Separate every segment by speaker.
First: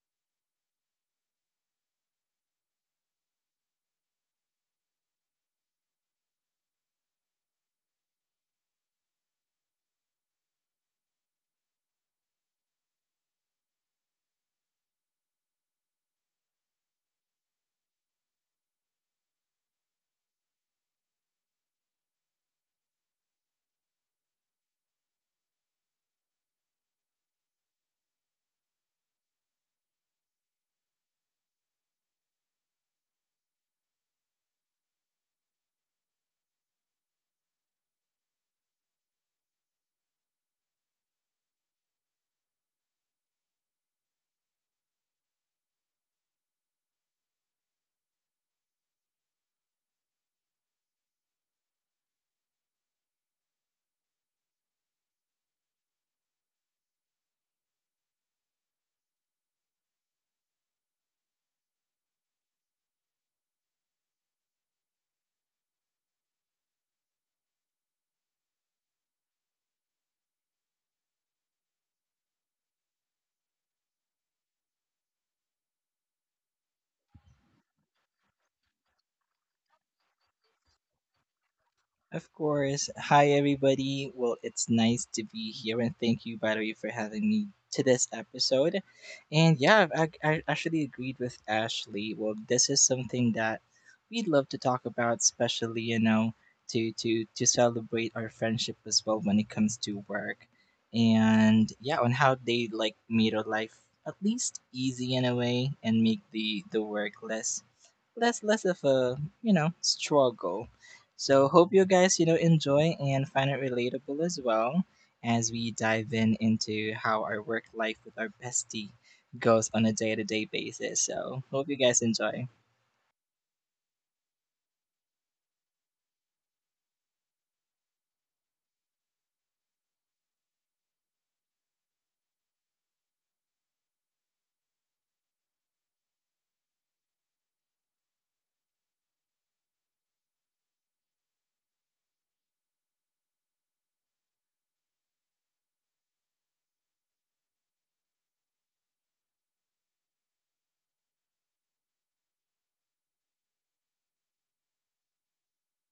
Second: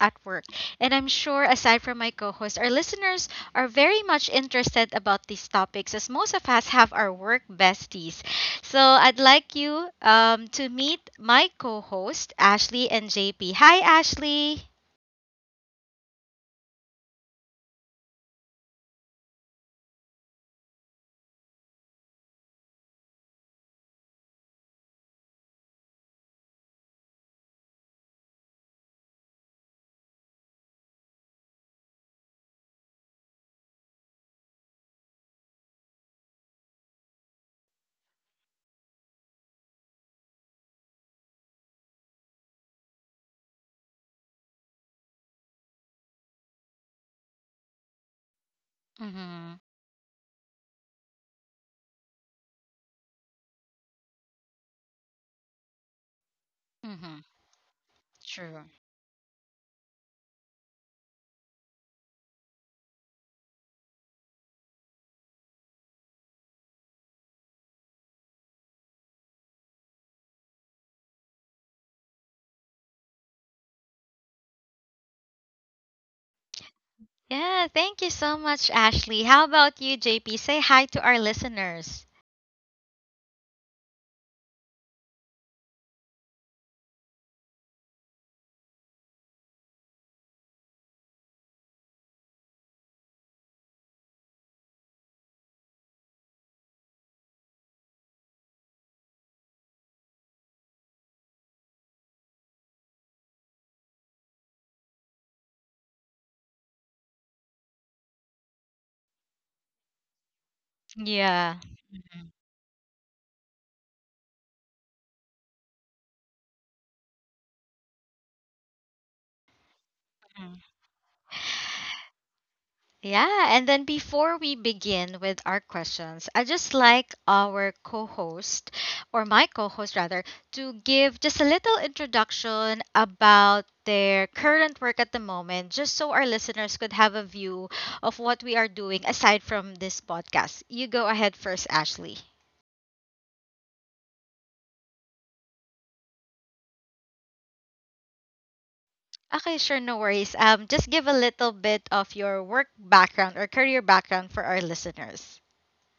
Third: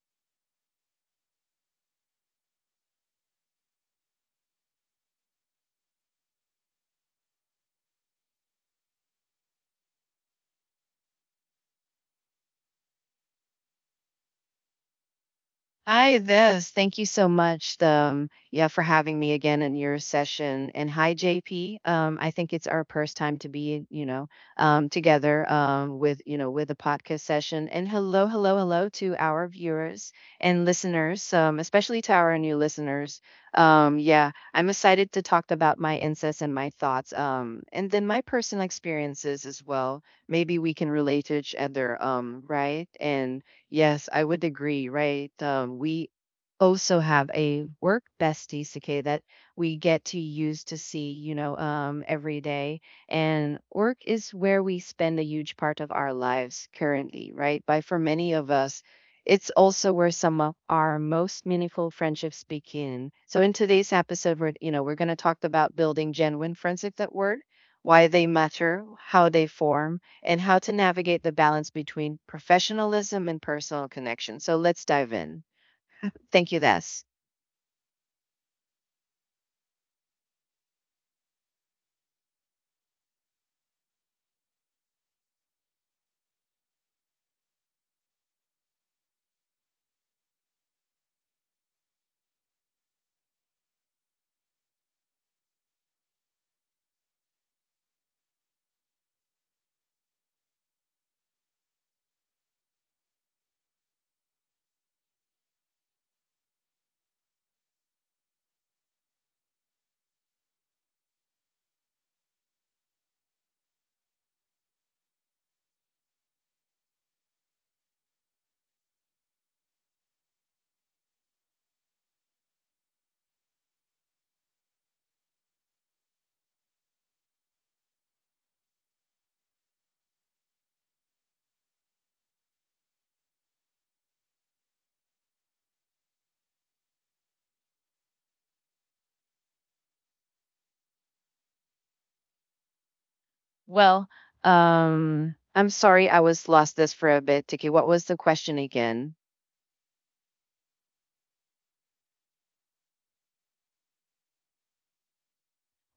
Speaker 1: at work. And I'm sure, aside from my co host, our listeners are very much interested about these topics as most of us have our work besties. So I'd like you to meet my co host, Ashley and JP. Hi, Ashley.
Speaker 2: Hi, this. Thank you so much, yeah, for having me again in your session. And hi, JP. I think it's our first time to be, together with, with a podcast session. And hello, hello, hello to our viewers and listeners, especially to our new listeners. Yeah, I'm excited to talk about my insights and my thoughts, and then my personal experiences as well. Maybe we can relate to each other, right? And yes, I would agree, right? We also have a work bestie, Sakay, that
Speaker 1: Mm-hmm.
Speaker 2: we get to use to see, every day. And work is where we spend a huge part of our lives
Speaker 1: Mm-hmm.
Speaker 2: currently, right? But for many of
Speaker 1: True.
Speaker 2: us, it's also where some of our most meaningful friendships begin. So in today's episode, we're going to talk about building genuine friendships at work, why they matter, how they form and how to navigate the balance between professionalism and personal connection. So let's dive in. Thank you, Das.
Speaker 1: Yeah, thank you so much, Ashley. How about you, JP? Say hi to our listeners.
Speaker 3: Of course. Hi, everybody. Well, it's nice to be here, and thank you, by the way, for having me to this episode. And yeah, I actually agreed with Ashley. Well, this is something that we'd love to talk about, especially to celebrate our friendship as well when it comes to work, and yeah, on how they like made our life at least easy in a way and make the work less less of a struggle. So
Speaker 1: Yeah.
Speaker 3: hope you guys enjoy and find it relatable as well as we dive in into how our work life with our bestie goes on a day to day basis. So hope you guys enjoy.
Speaker 1: Yeah, and then before we begin with our questions, I just like our co-host or my co-host rather to give just a little introduction about their current work at the moment just so our listeners could have a view of what we are doing aside from this podcast. You go ahead first, Ashley.
Speaker 2: Well, I'm sorry I was lost this for a bit, Tiki. What was the question again?
Speaker 1: Okay, sure, no worries. Just give a little bit of your work background or career background for our listeners.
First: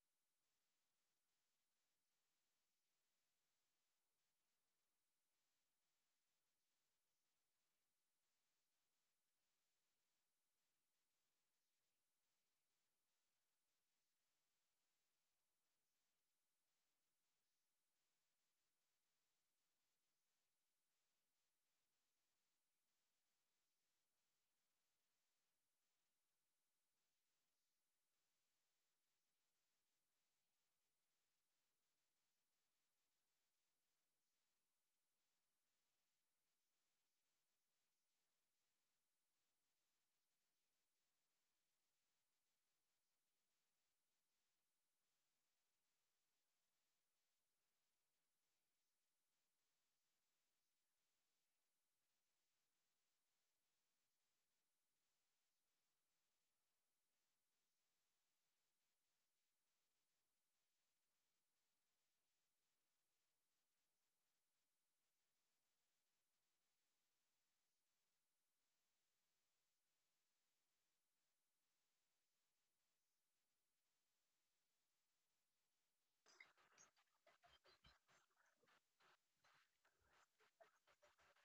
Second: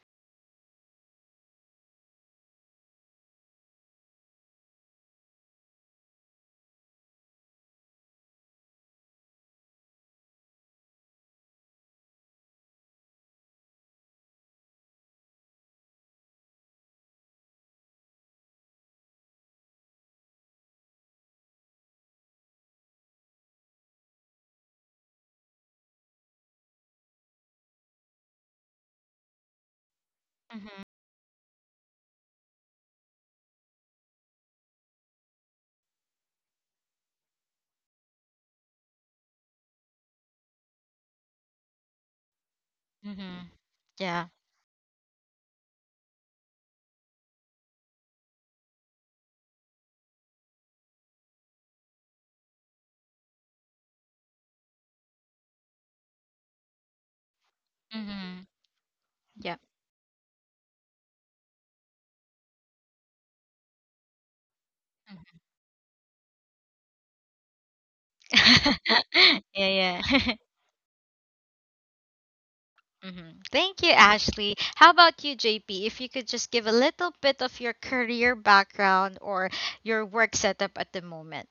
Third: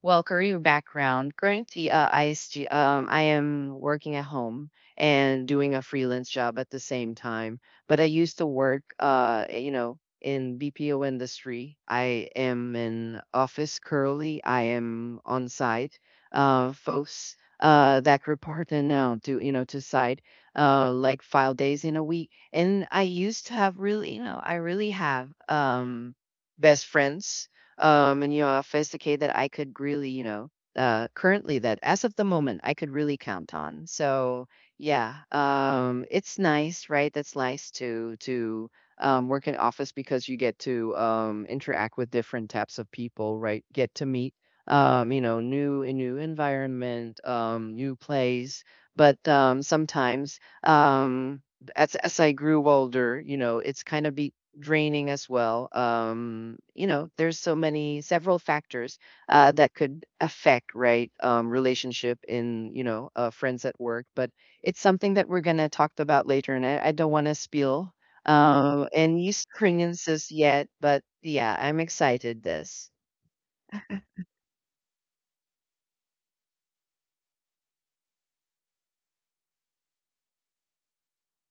Speaker 2: Well, career background. Currently, I am working at home and doing a freelance job at the same time. But I used to work, in BPO industry. I am in office currently. I am on site, folks that report in now to to site, like 5 days in a week. And I used to have really, I really have best friends in your office, okay, that I could really,
Speaker 1: Mhm.
Speaker 2: currently that as of the moment I could really count on. So yeah, it's nice, right? That's nice to work in office because you get to interact with different types of people,
Speaker 1: Mhm.
Speaker 2: right? Get to
Speaker 1: Yeah.
Speaker 2: meet, new a new environment, new place. But sometimes as I grew older, you know, it's kind of be draining as well. You know, there's so many several
Speaker 1: Mhm.
Speaker 2: factors
Speaker 1: Yeah.
Speaker 2: that could affect right relationship in friends at work. But it's something that we're gonna talk about later, and I don't want to spill any
Speaker 1: Yeah, yeah.
Speaker 2: experiences yet. But yeah, I'm excited. This.
Speaker 1: hmm Thank you, Ashley. How about you, JP? If you could just give a little bit of your career background or your work setup at the moment.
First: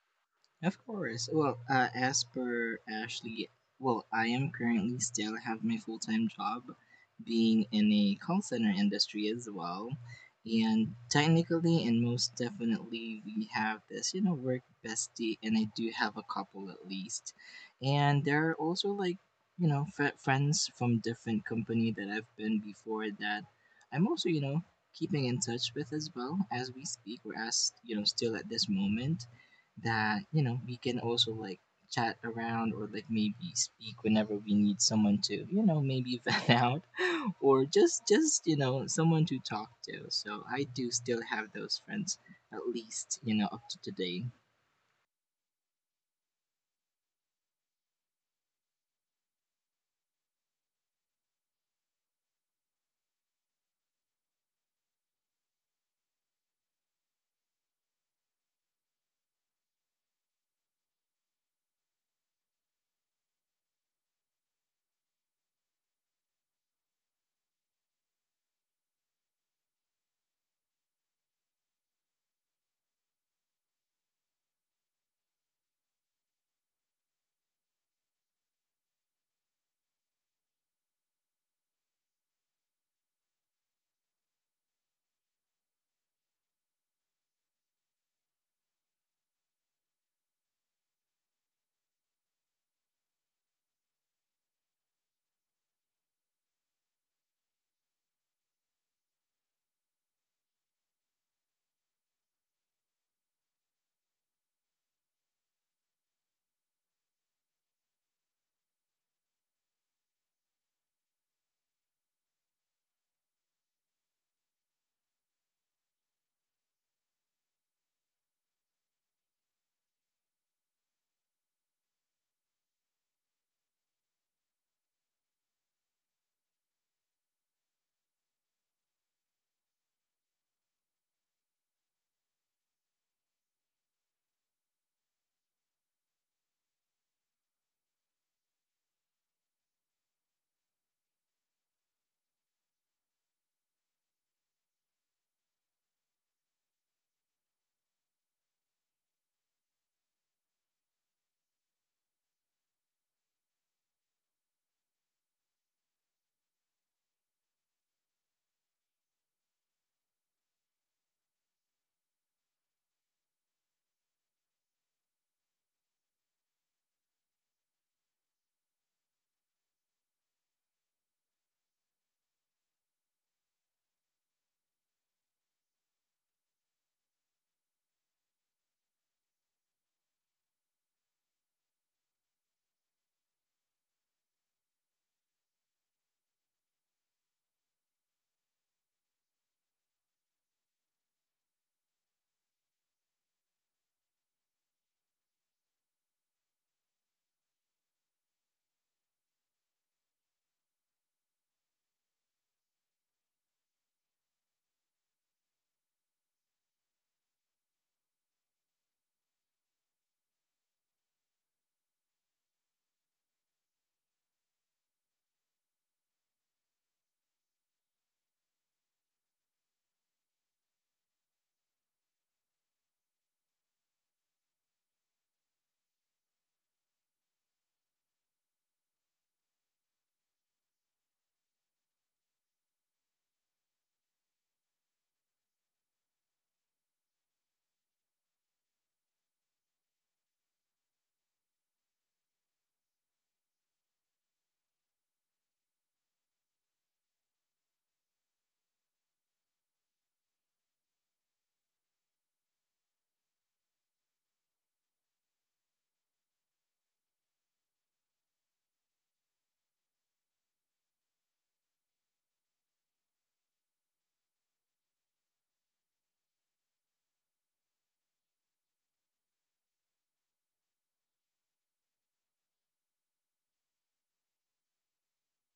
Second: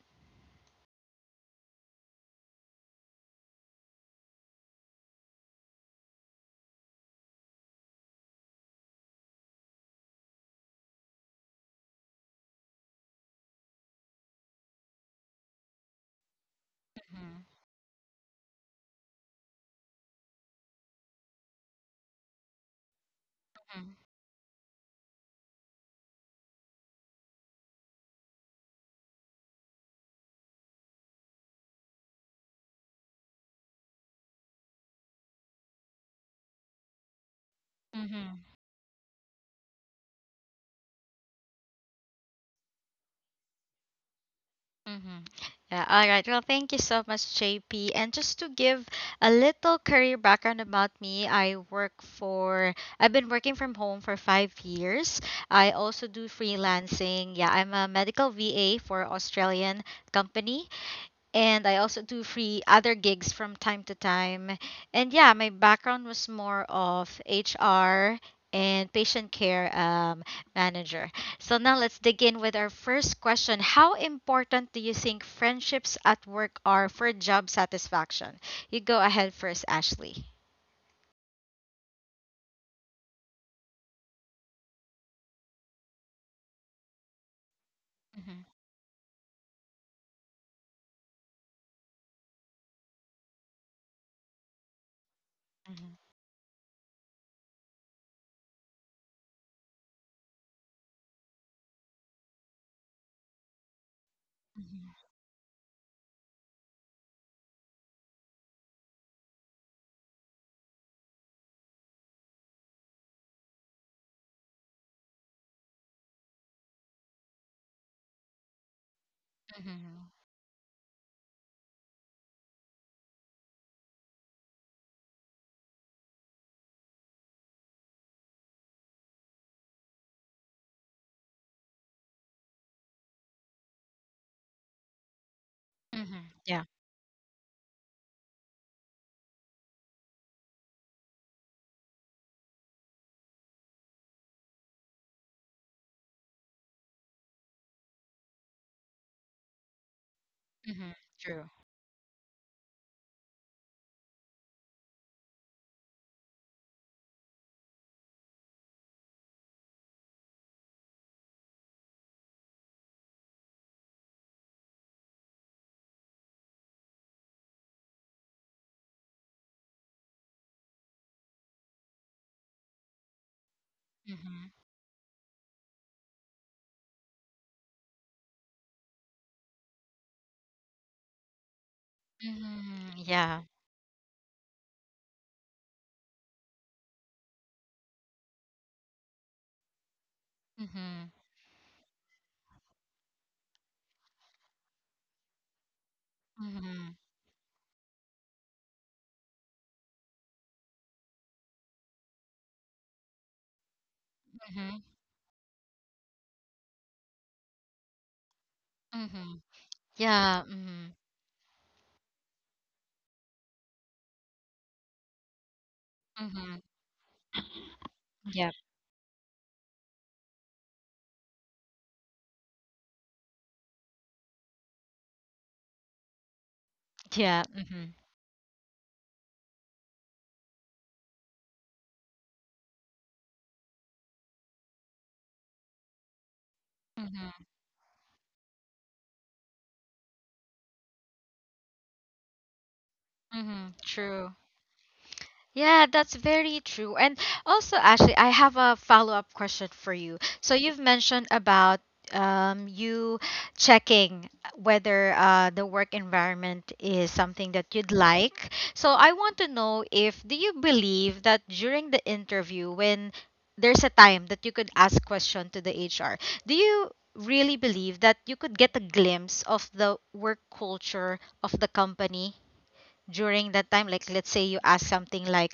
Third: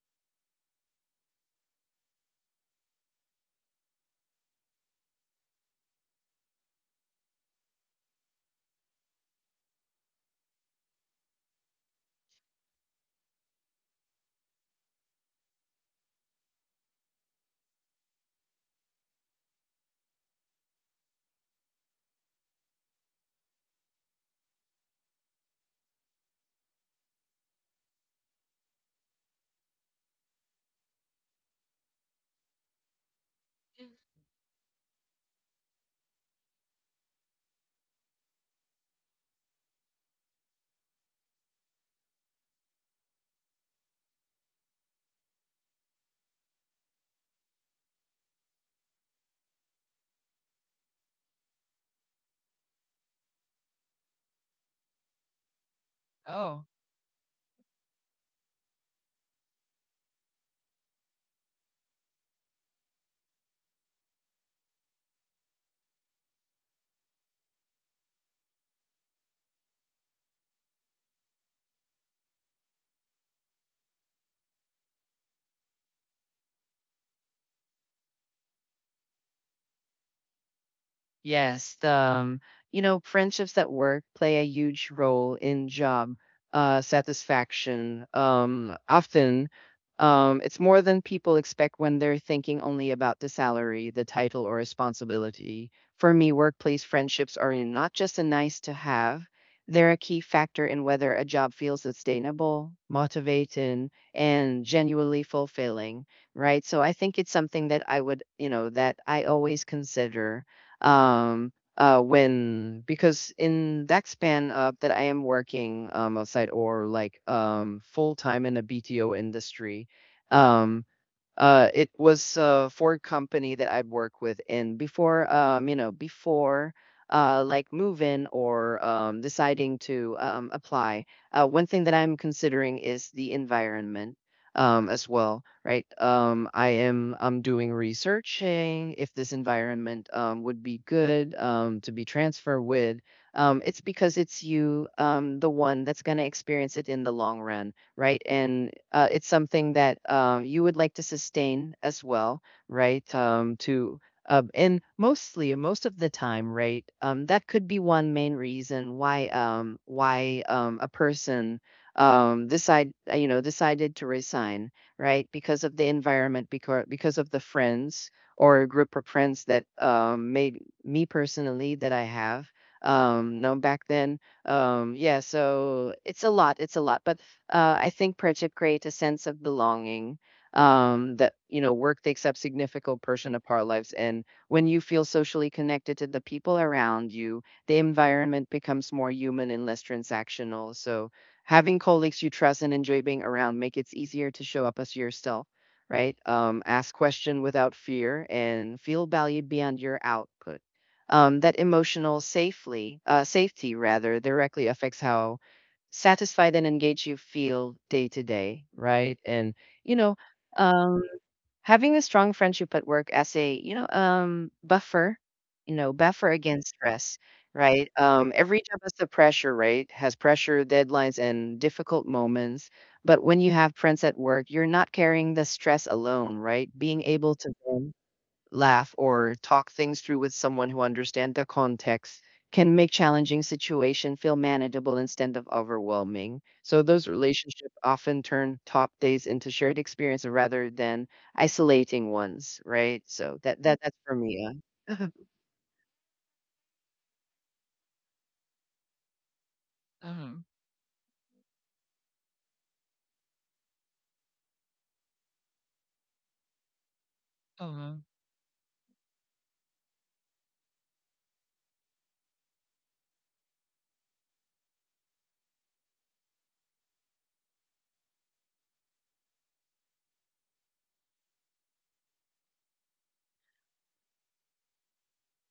Speaker 3: Of course. Well, as per Ashley, well, I am currently still have my full time job, being in a call center industry as well, and technically and most definitely we have this, you know, work bestie, and I do have a couple at
Speaker 1: Mhm,
Speaker 3: least, and there are also like, you know, friends from different company that I've been before that
Speaker 1: mhm,
Speaker 3: I'm also, you know, keeping in touch with as well as we speak or as you know still at this moment that you know we can also like chat around or like maybe speak whenever we need someone to you know maybe vent out or just
Speaker 1: mhm,
Speaker 3: just you know someone to talk to. So I do still have those friends at least you know up to today.
Speaker 1: mhm. Yeah, all right. Well, thank you so much, JP. And just to give a little career background about me, I work for, I've been working from home for five years. I also do
Speaker 2: Oh,
Speaker 1: freelancing. Yeah, I'm a medical VA for Australian company. And I also do free other gigs from time to time. And yeah, my background was more of HR and patient care, manager. So now let's dig in with our first question. How important do you think friendships at work are for job satisfaction? You go ahead first, Ashley.
Speaker 2: yes, you know, friendships at work play a huge role in job satisfaction.
Speaker 1: Mhm,
Speaker 2: Often, it's more than people expect when they're thinking only about the salary, the title, or responsibility.
Speaker 1: mhm,
Speaker 2: For me, workplace friendships are not just a nice to have, they're a key factor in whether a job feels sustainable, motivating, and
Speaker 1: mhm,
Speaker 2: genuinely fulfilling, right? So I think it's something that I would, that I always consider when because in that span up that I am working outside or like full time in a BTO industry
Speaker 1: mhm,
Speaker 2: um it was a Ford company that I'd worked with, and before, before like moving or deciding to apply, one thing that I'm considering is the environment as well, right?
Speaker 1: mhm. Yeah.
Speaker 2: I am I'm doing researching if this environment would be good to be transferred with. It's because it's you, the one that's gonna experience it in the long run right? And it's something that you would
Speaker 1: Mhm,
Speaker 2: like to
Speaker 1: true.
Speaker 2: sustain as well, right? To and mostly, most of the time, right? That could be one main reason why a person decided to resign, right? Because of the environment, because of the friends or a group of friends that made me personally that I have known back then
Speaker 1: Mhm,
Speaker 2: yeah, so but I think project create a sense of belonging. That You know, work takes up
Speaker 1: mhm,
Speaker 2: significant portion
Speaker 1: yeah.
Speaker 2: of our lives, and when you feel socially connected to the people around you, the environment becomes more human and less transactional.
Speaker 1: Mhm,
Speaker 2: So, having colleagues you trust and enjoy being around make it easier to show up as yourself, right? Ask
Speaker 1: mhm,
Speaker 2: question without fear and feel valued beyond your output that emotional safely safety rather directly
Speaker 1: mhm,
Speaker 2: affects how satisfied and engaged you feel day to day right
Speaker 1: mhm.
Speaker 2: and you know
Speaker 1: Yeah. Mhm.
Speaker 2: um, having a strong friendship at work as a buffer buffer
Speaker 1: Mm-hmm.
Speaker 2: against stress right
Speaker 1: Yeah.
Speaker 2: every job has the pressure right has pressure deadlines and difficult moments but when you have friends at work you're not carrying the stress alone right being able
Speaker 1: Yeah.
Speaker 2: to
Speaker 1: Mm-hmm.
Speaker 2: laugh or talk things through with someone who understands the context can make challenging situation feel manageable instead of overwhelming. So those
Speaker 1: Mm-hmm.
Speaker 2: relationships often turn top days into shared experience rather than isolating ones, right? So that
Speaker 1: Mm-hmm.
Speaker 2: that that's for
Speaker 1: True.
Speaker 2: me. uh.
Speaker 1: Yeah, that's very true. And also, Ashley, I have a follow-up question for you.
Speaker 2: Mhm.
Speaker 1: So you've mentioned about you checking whether the work environment is something
Speaker 2: Mhm.
Speaker 1: that you'd
Speaker 2: Mhm.
Speaker 1: like. So I want to know if do you believe that during the interview, when there's a time that you could ask question to the HR, do you really believe that you could get a glimpse of the work culture of the company during that time, like let's say you ask something like,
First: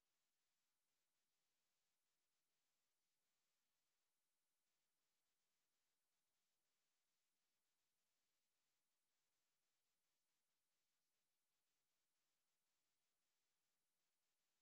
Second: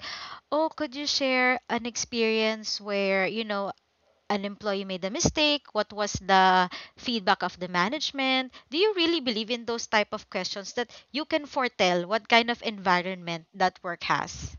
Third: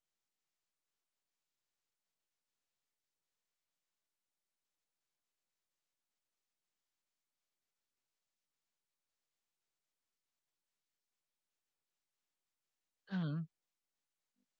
Speaker 1: oh, could you share an experience where, you know, an employee made a mistake, what was the feedback of the management? Do you really believe in those type of questions that you can foretell what kind of environment that work has?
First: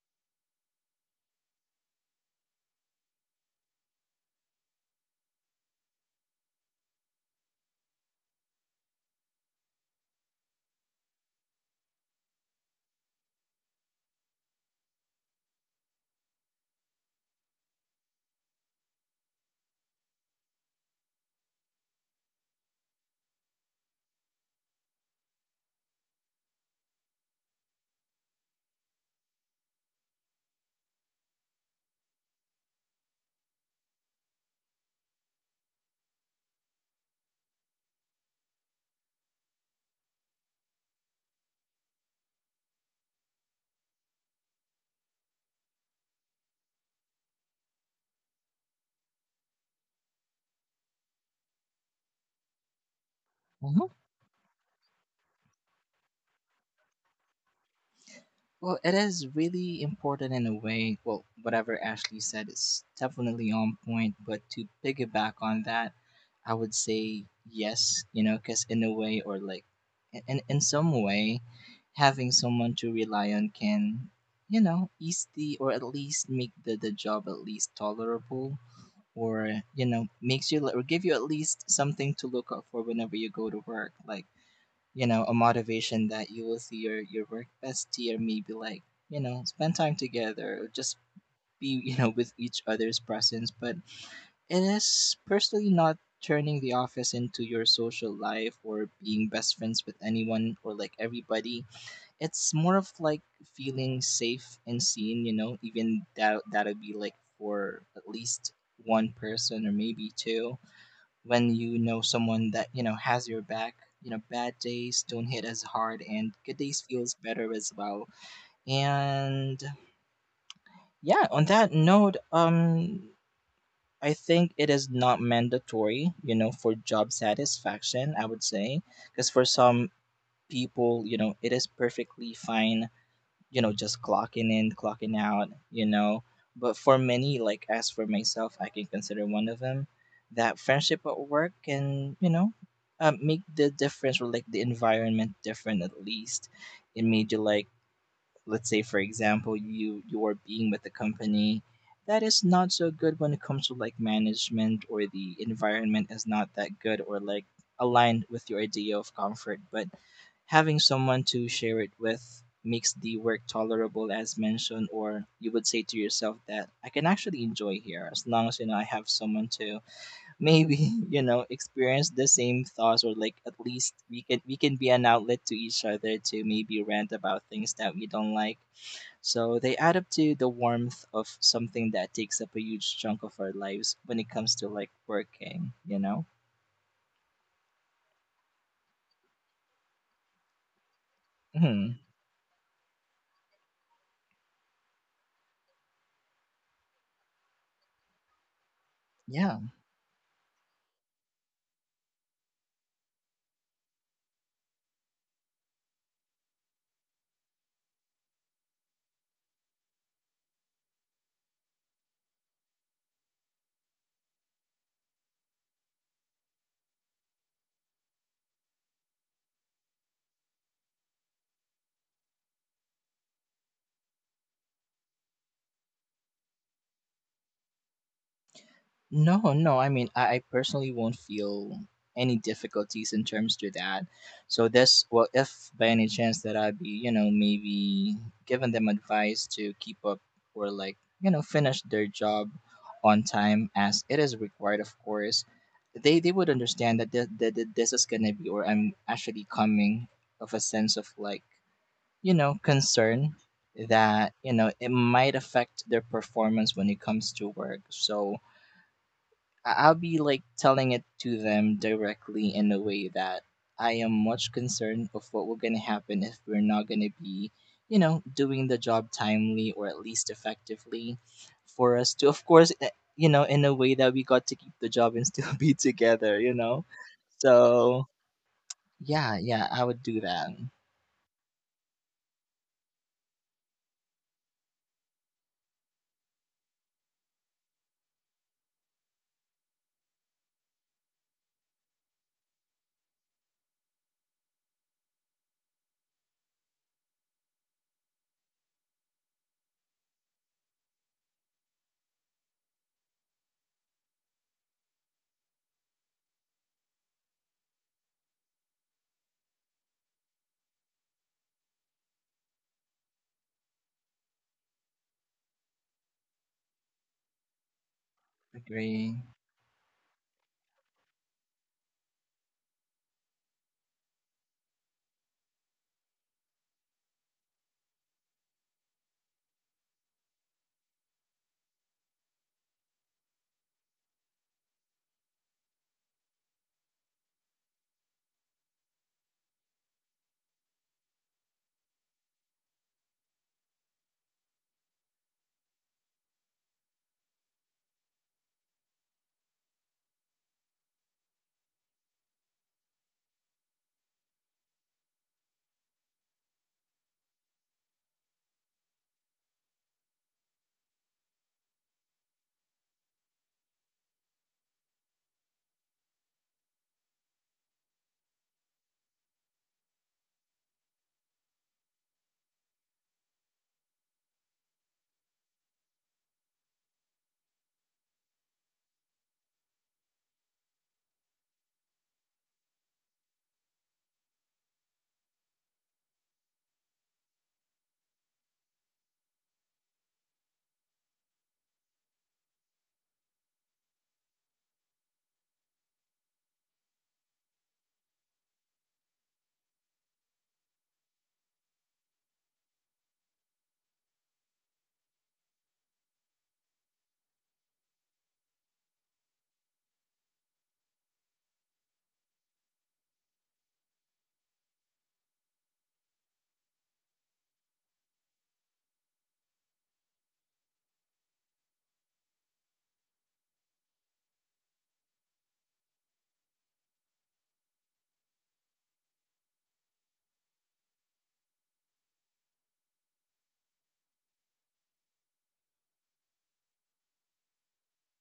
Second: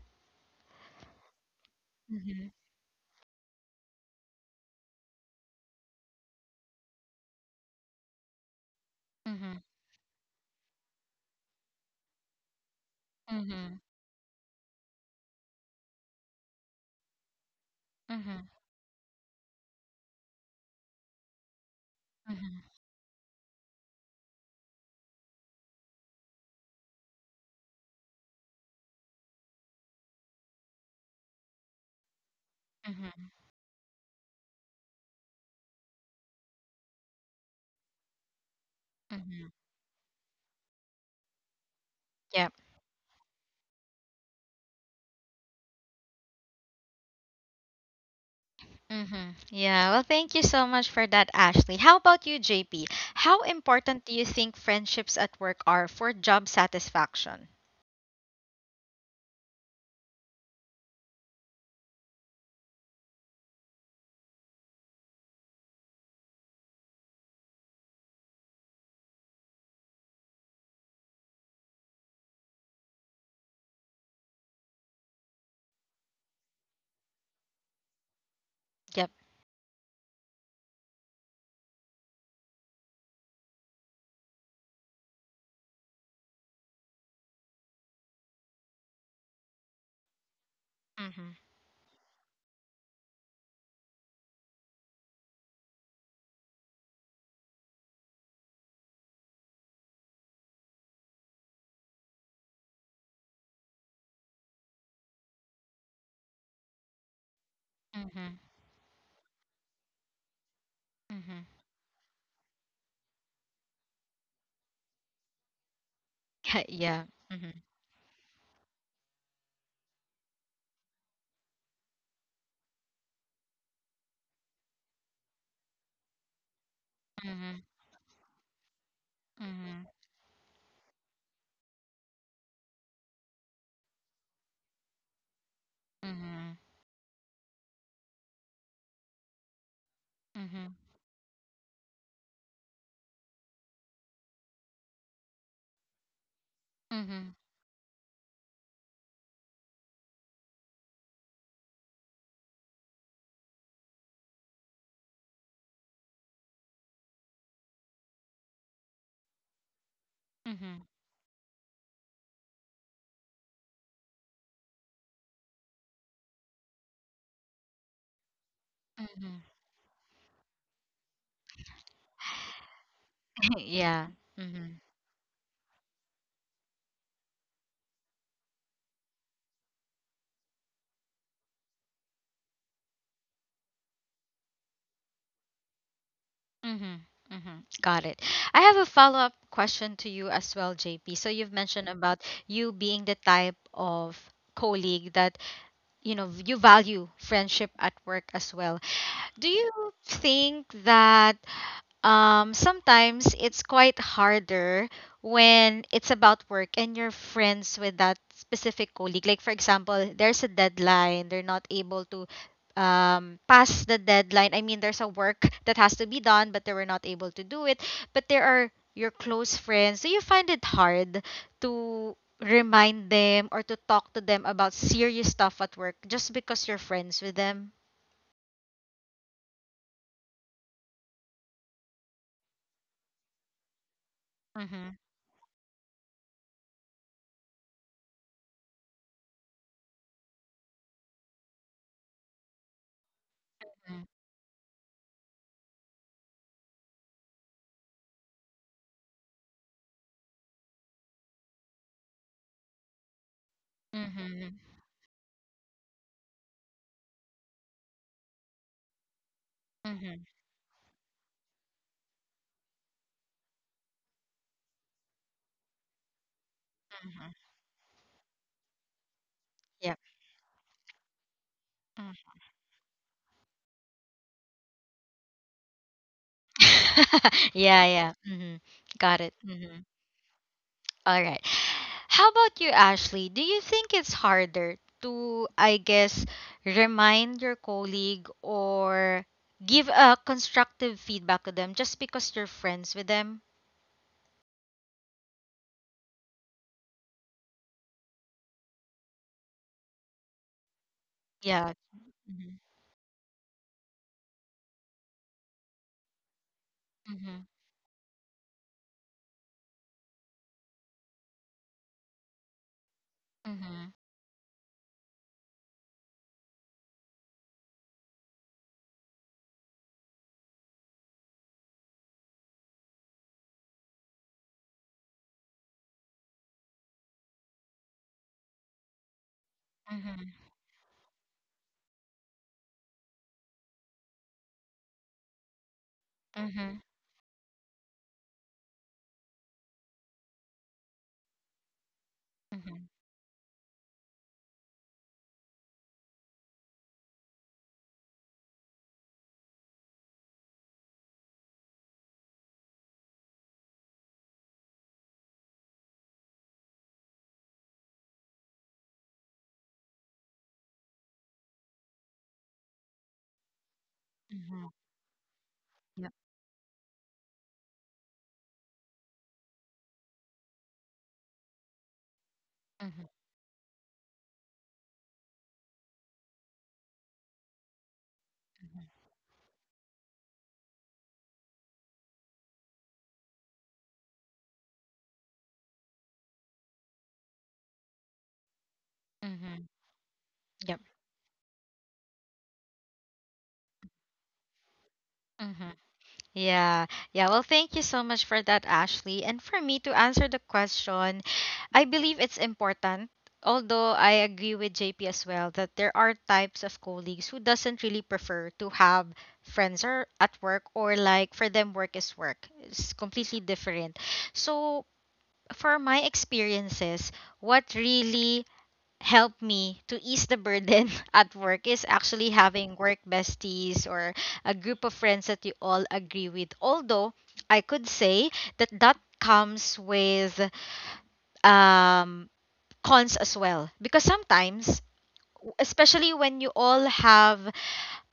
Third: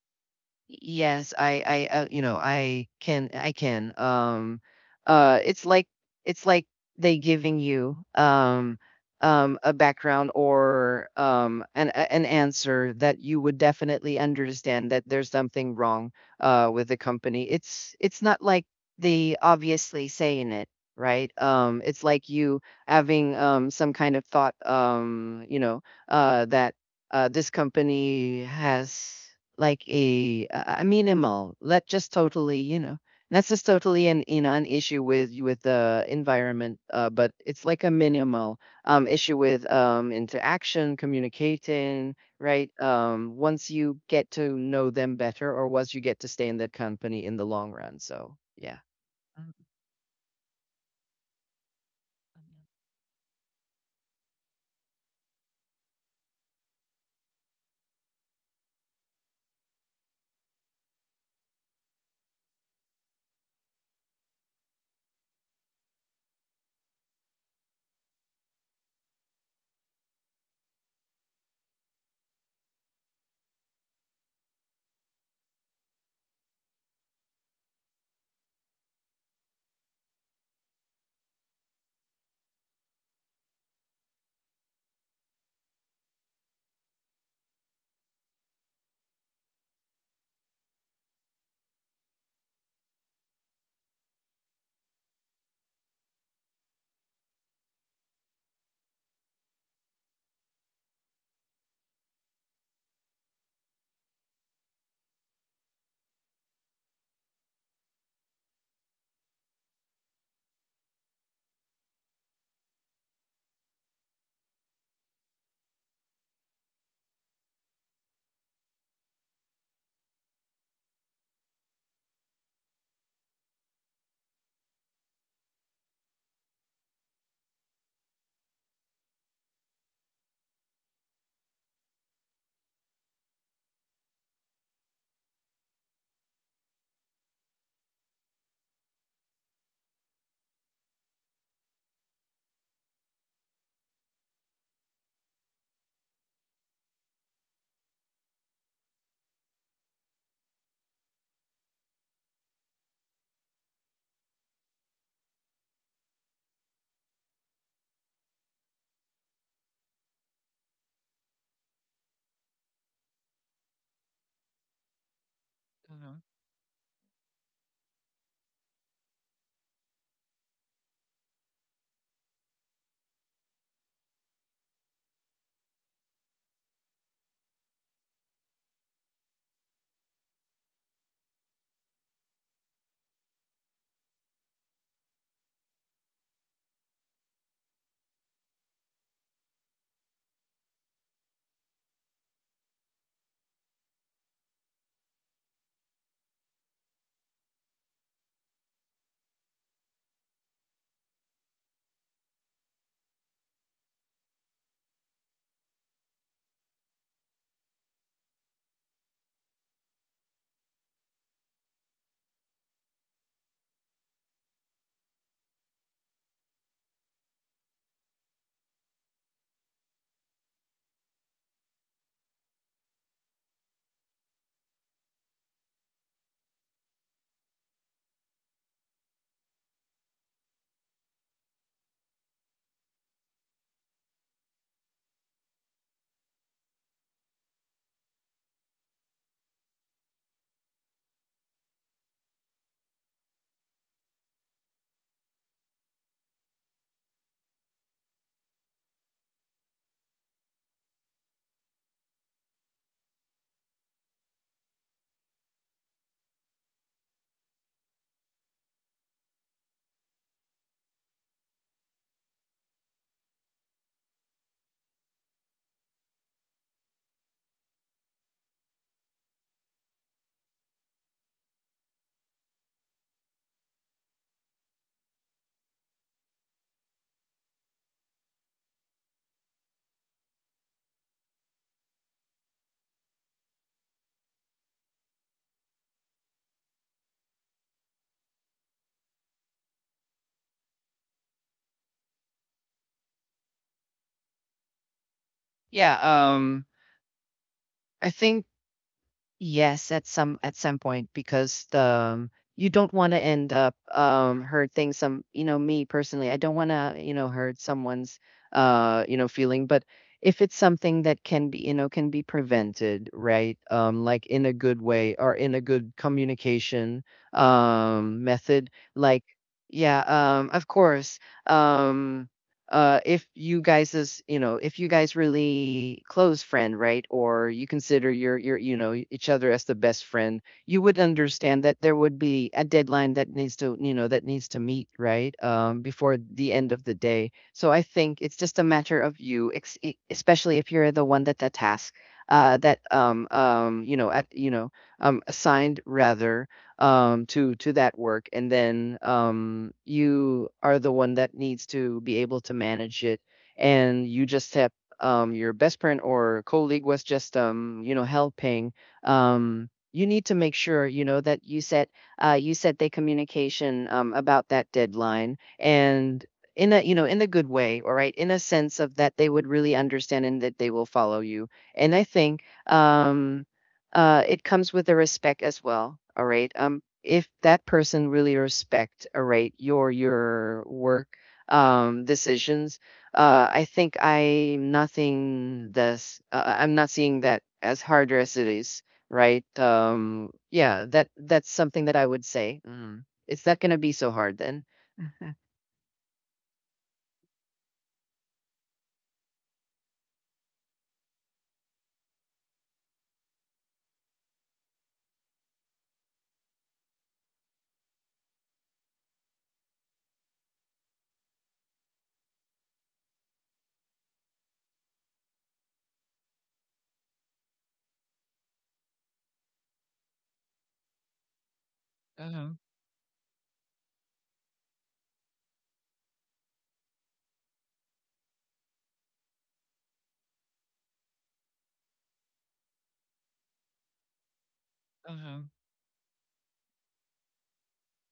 Speaker 2: Yes, I you know,
Speaker 1: Mm-hmm.
Speaker 2: I can I can. It's like it's like they giving you
Speaker 1: Mm-hmm.
Speaker 2: a background or an answer that you would
Speaker 1: Mm-hmm.
Speaker 2: definitely understand that there's something wrong with the company. It's not
Speaker 1: Mm-hmm.
Speaker 2: like they obviously saying it, right? It's like you having some kind of thought you know that this company has like a minimal let just totally
Speaker 1: Mm-hmm.
Speaker 2: that's just totally an an issue with the environment but it's like a minimal issue
Speaker 1: Mm-hmm.
Speaker 2: with interaction communicating right once you get to know them better or once you get to stay in that company in the long run so yeah.
Speaker 1: Mm-hmm.
Speaker 2: Mm,
Speaker 1: Yeah, well, thank you so much for that, Ashley. How about you,
Speaker 2: mm,
Speaker 1: JP? How
Speaker 3: Mm-hmm.
Speaker 1: important do you think friendships at work are for job satisfaction?
Speaker 3: Well, it is really important in a way. Well, whatever Ashley said is definitely on point, but to piggyback on that, I would say yes, you know, because in a way, or like in some way, having someone to rely on can, you know, ease the, or at least make the job at least tolerable,
Speaker 1: Yep.
Speaker 3: or, you know, makes you, or give you at least something to look out for whenever you go to work. Like, you know, a motivation that you will see your work bestie or maybe like you know spend time together or just
Speaker 1: Mm-hmm.
Speaker 3: be you know with each other's presence. But it is personally not turning the office into your social life or being best friends with anyone or like everybody. It's more of like feeling safe and seen, you know, even that'll be like for at
Speaker 1: Mm-hmm.
Speaker 3: least one person or maybe two, when
Speaker 1: Mm-hmm.
Speaker 3: you know someone that you know has your back, you know, bad days don't hit as hard and good days
Speaker 1: Yeah.
Speaker 3: feels better
Speaker 1: Mm-hmm.
Speaker 3: as well. And yeah, on that note, I think it is not mandatory, you know, for job satisfaction, I would say, because for some
Speaker 1: Mm-hmm.
Speaker 3: people, you know, it is perfectly fine, you know, just clocking in, clocking out, you know.
Speaker 1: Mm-hmm.
Speaker 3: But for many, like as for myself, I can consider one of them, that
Speaker 1: Mm-hmm. Mm-hmm.
Speaker 3: friendship at work can, you know, make the difference or like the environment different at least. It made
Speaker 1: Mm-hmm.
Speaker 3: you like, let's say, for example, you are being with a company that is not so good when it comes to like management or the environment is not that good or like aligned with your idea of comfort, but having
Speaker 1: Mm-hmm.
Speaker 3: someone to share it with makes the work tolerable as mentioned, or you would say to yourself that I can actually enjoy here as long as you know I have someone
Speaker 1: Mm-hmm.
Speaker 3: to maybe you know experience the same thoughts, or like at least
Speaker 1: Yeah.
Speaker 3: we can
Speaker 1: Mm-hmm.
Speaker 3: be an outlet to each other to maybe rant about things that we don't like. So they add up to the warmth of something that takes up a huge chunk of our lives when it comes to like working, you know?
Speaker 1: Mm-hmm. Mm-hmm. Got it. I have a follow-up question to you as well, JP. So you've mentioned
Speaker 3: Hmm.
Speaker 1: about you being the type of colleague that, you know, you value friendship at work as well. Do
Speaker 3: Yeah.
Speaker 1: you think that sometimes it's quite harder when it's about work and you're friends with that specific colleague? Like, for example, there's a deadline, they're not able to pass the deadline. I mean, there's a work that has to be done, but they were not able to do it. But there are your close friends. Do you find it hard to remind them or to talk to them about serious stuff at work just because you're friends with them?
Speaker 3: No, no. I mean, I personally won't feel any difficulties in terms to that. So
Speaker 1: Mm-hmm.
Speaker 3: this, well, if by any chance that I'd be, you know, maybe giving them advice to keep up or like, you know, finish their job on time as
Speaker 1: Mm-hmm.
Speaker 3: it is required, of course, they would understand that that that this is gonna be, or I'm actually coming of a sense of like, you know, concern that you
Speaker 1: Mm-hmm.
Speaker 3: know it might affect their performance when it comes to work. So I'll be
Speaker 1: Mm-hmm.
Speaker 3: like telling it to them directly in a way that I am much concerned of what will gonna happen if we're not gonna be, you know, doing the job timely or at
Speaker 1: Yep.
Speaker 3: least effectively for us to of course you know, in a way that we got to keep the job and still be together, you know?
Speaker 1: Yeah,
Speaker 3: So
Speaker 1: yeah. hmm Got
Speaker 3: yeah,
Speaker 1: it.
Speaker 3: yeah, I
Speaker 1: Hmm
Speaker 3: would do that.
Speaker 1: All right. How about you, Ashley? Do you think it's harder to, I guess, remind your colleague or give a constructive feedback to them just because you're friends with them?
Speaker 2: yeah I think yes, at some point because
Speaker 1: Yeah.
Speaker 2: the
Speaker 1: hmm
Speaker 2: you don't want to end up hurting some, you know, me personally, I don't want to, you know,
Speaker 1: hmm
Speaker 2: hurt someone's you know, feeling, but if it's something that can be, you know, can be prevented, right?
Speaker 1: hmm
Speaker 2: Like in a good way or in a good communication method,
Speaker 3: Agree.
Speaker 2: like yeah, of course. Um if you guys is you know if you guys really close friend right or you consider your you know e, each other as the best
Speaker 1: hmm
Speaker 2: friend you would understand that there would be a deadline that needs to you know that needs to meet right before the end
Speaker 1: hmm
Speaker 2: of the day so I think it's just a matter of especially if you're the one that the task
Speaker 1: hmm
Speaker 2: that you know at you know assigned rather to that work, and then you are the one that needs to be able to manage it, and you just have your best friend or colleague was just helping. You need to make sure you know that you set the communication about
Speaker 1: hmm
Speaker 2: that deadline
Speaker 1: Yep.
Speaker 2: and in a in a good way all right in a sense of that they would really understand and that they will follow you and I think
Speaker 1: Mm-hmm.
Speaker 2: it comes with the respect as well. All right. If that person really respect, all right, your work decisions, I think I'm nothing this. I'm not seeing that as harder as it is, right?
Speaker 1: hmm Yep.
Speaker 2: Yeah, that that's something that I would say. Mm, it's not gonna be so hard then.
Speaker 1: Mhm. Yeah, yeah. Well, thank you so much for that, Ashley. And for me to answer the question, I believe it's important. Although I agree with JP as well that there are types of colleagues who doesn't really prefer to have friends or at work, or like for them work is work. It's completely different. So for my experiences, what really help me to ease the burden at work is actually
Speaker 2: Uh-huh.
Speaker 1: having work besties or a group of friends that you all agree with. Although I could say that that comes with um, cons as well, because sometimes
Speaker 2: Uh-huh.
Speaker 1: especially when you all have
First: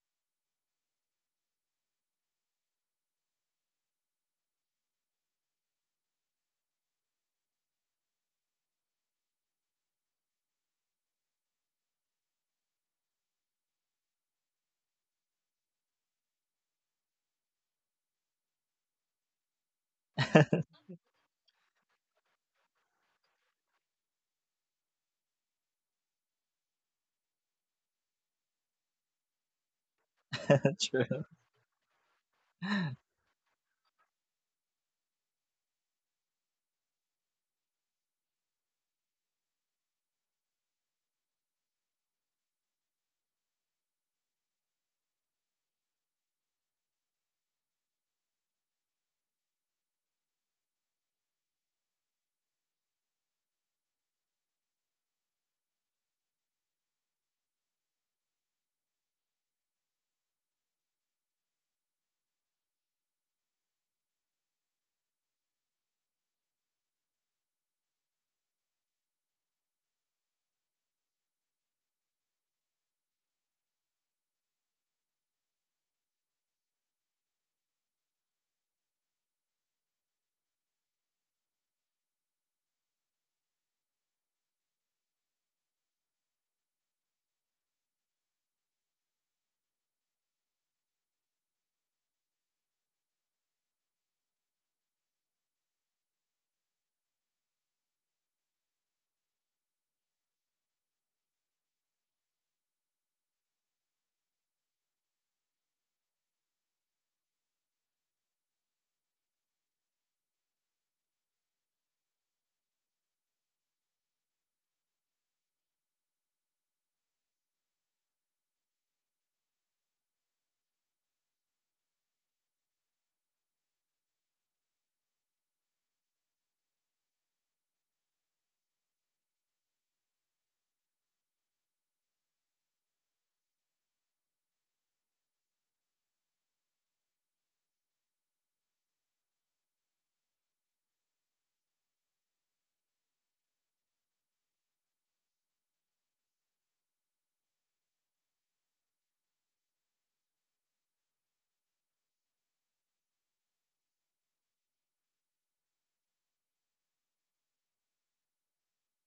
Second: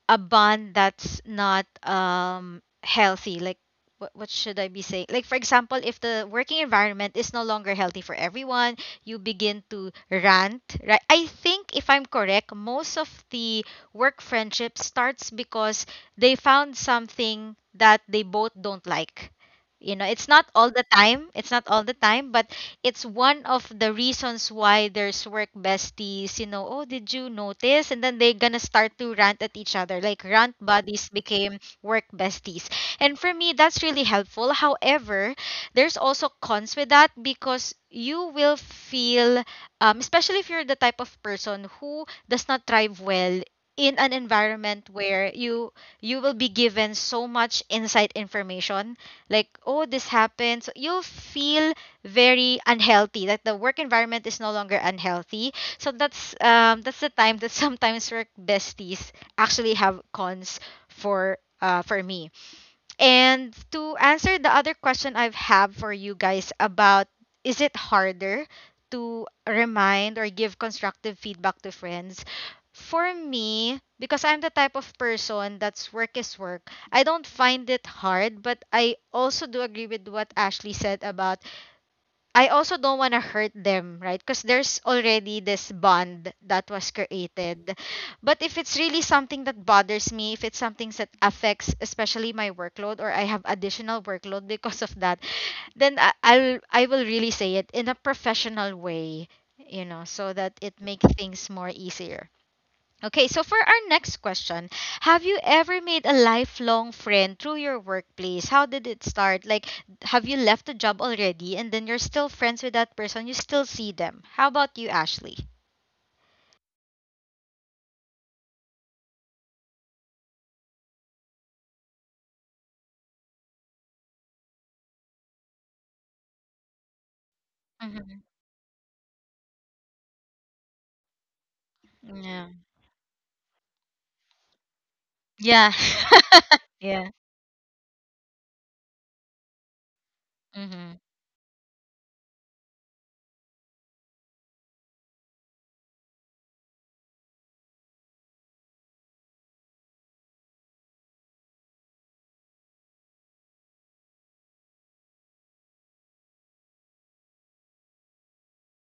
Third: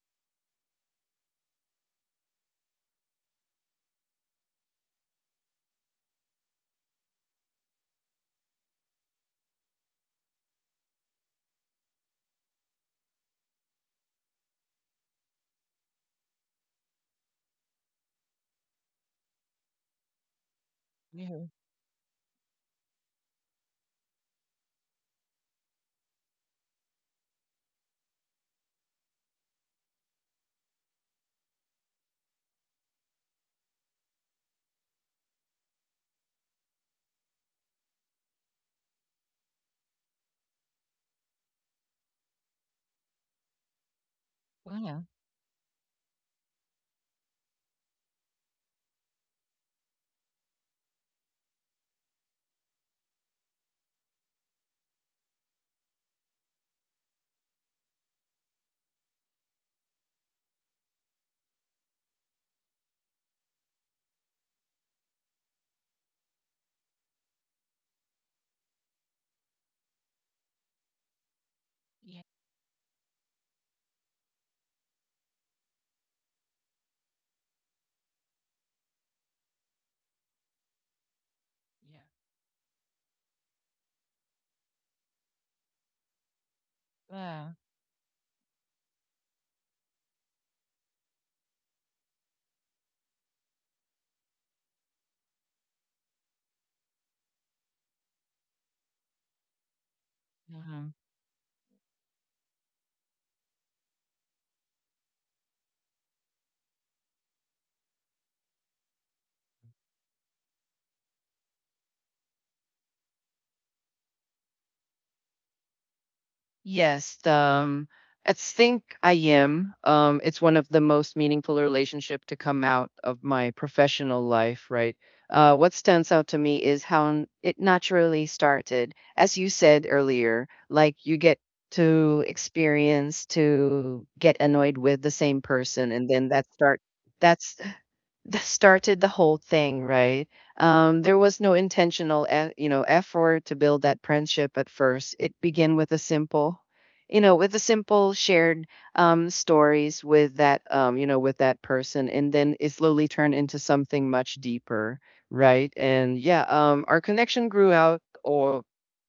Speaker 1: a bond that's not healthy, like what should I be saying? Like for example, if the working environment is no longer healthy for everyone, you begin to rant, right? I think if I'm correct, most of the work friendship starts because they found something that they both don't like. You know, it's not all the time,
Speaker 2: Yeah.
Speaker 1: it's not all the time, but it's one of the reasons why there's work besties, you know, oh, did you notice? And then they're gonna start to rant at each other. Like rant buddies
Speaker 3: True.
Speaker 1: became work besties. And for me, that's really helpful. However, there's also cons with that, because you will feel, especially if you're the type of person who does not thrive well in an environment
Speaker 2: Wow.
Speaker 1: where you will be given so much inside information, like, oh, this happened, so you'll feel very unhealthy that the work environment is no longer unhealthy. So that's um, that's the time that sometimes work besties actually have cons for me. And to answer the other question I've have for you guys about, is it harder to remind or give constructive feedback to
Speaker 2: Yeah.
Speaker 1: friends? For me, because I'm the type of person that's work is work, I don't find it hard, but I also do agree with what Ashley said about,
Speaker 2: Yeah.
Speaker 1: I also don't want to hurt them, right? Because there's already this bond that was
Speaker 2: Wow.
Speaker 1: created. But if it's really something that bothers me, if it's something that affects especially my workload or I have additional workload because of that, then I will really say it in a professional way, you know, so that it
Speaker 2: Uh-huh.
Speaker 1: makes things more easier. Okay, so for our next question, have you ever made a lifelong friend through your workplace? How did it start? Like, have you left the job already and then you're still friends with that person? You still see them. How about you, Ashley?
Speaker 2: Yes, I think I am. It's one of the most meaningful relationship to come out of my professional life, right? What stands out to me is how it naturally
Speaker 1: Mm-hmm.
Speaker 2: started. As you said earlier, like you get to
Speaker 1: Yeah.
Speaker 2: experience to get annoyed with the same person,
Speaker 1: Yeah.
Speaker 2: and then
Speaker 1: Yeah.
Speaker 2: that's that started the whole thing, right? There
Speaker 1: Mm-hmm.
Speaker 2: was no intentional, effort to build that friendship at first. It began with a simple, with a simple shared stories with that, with that person, and then it slowly turned into something much deeper, right? And yeah, our connection grew out or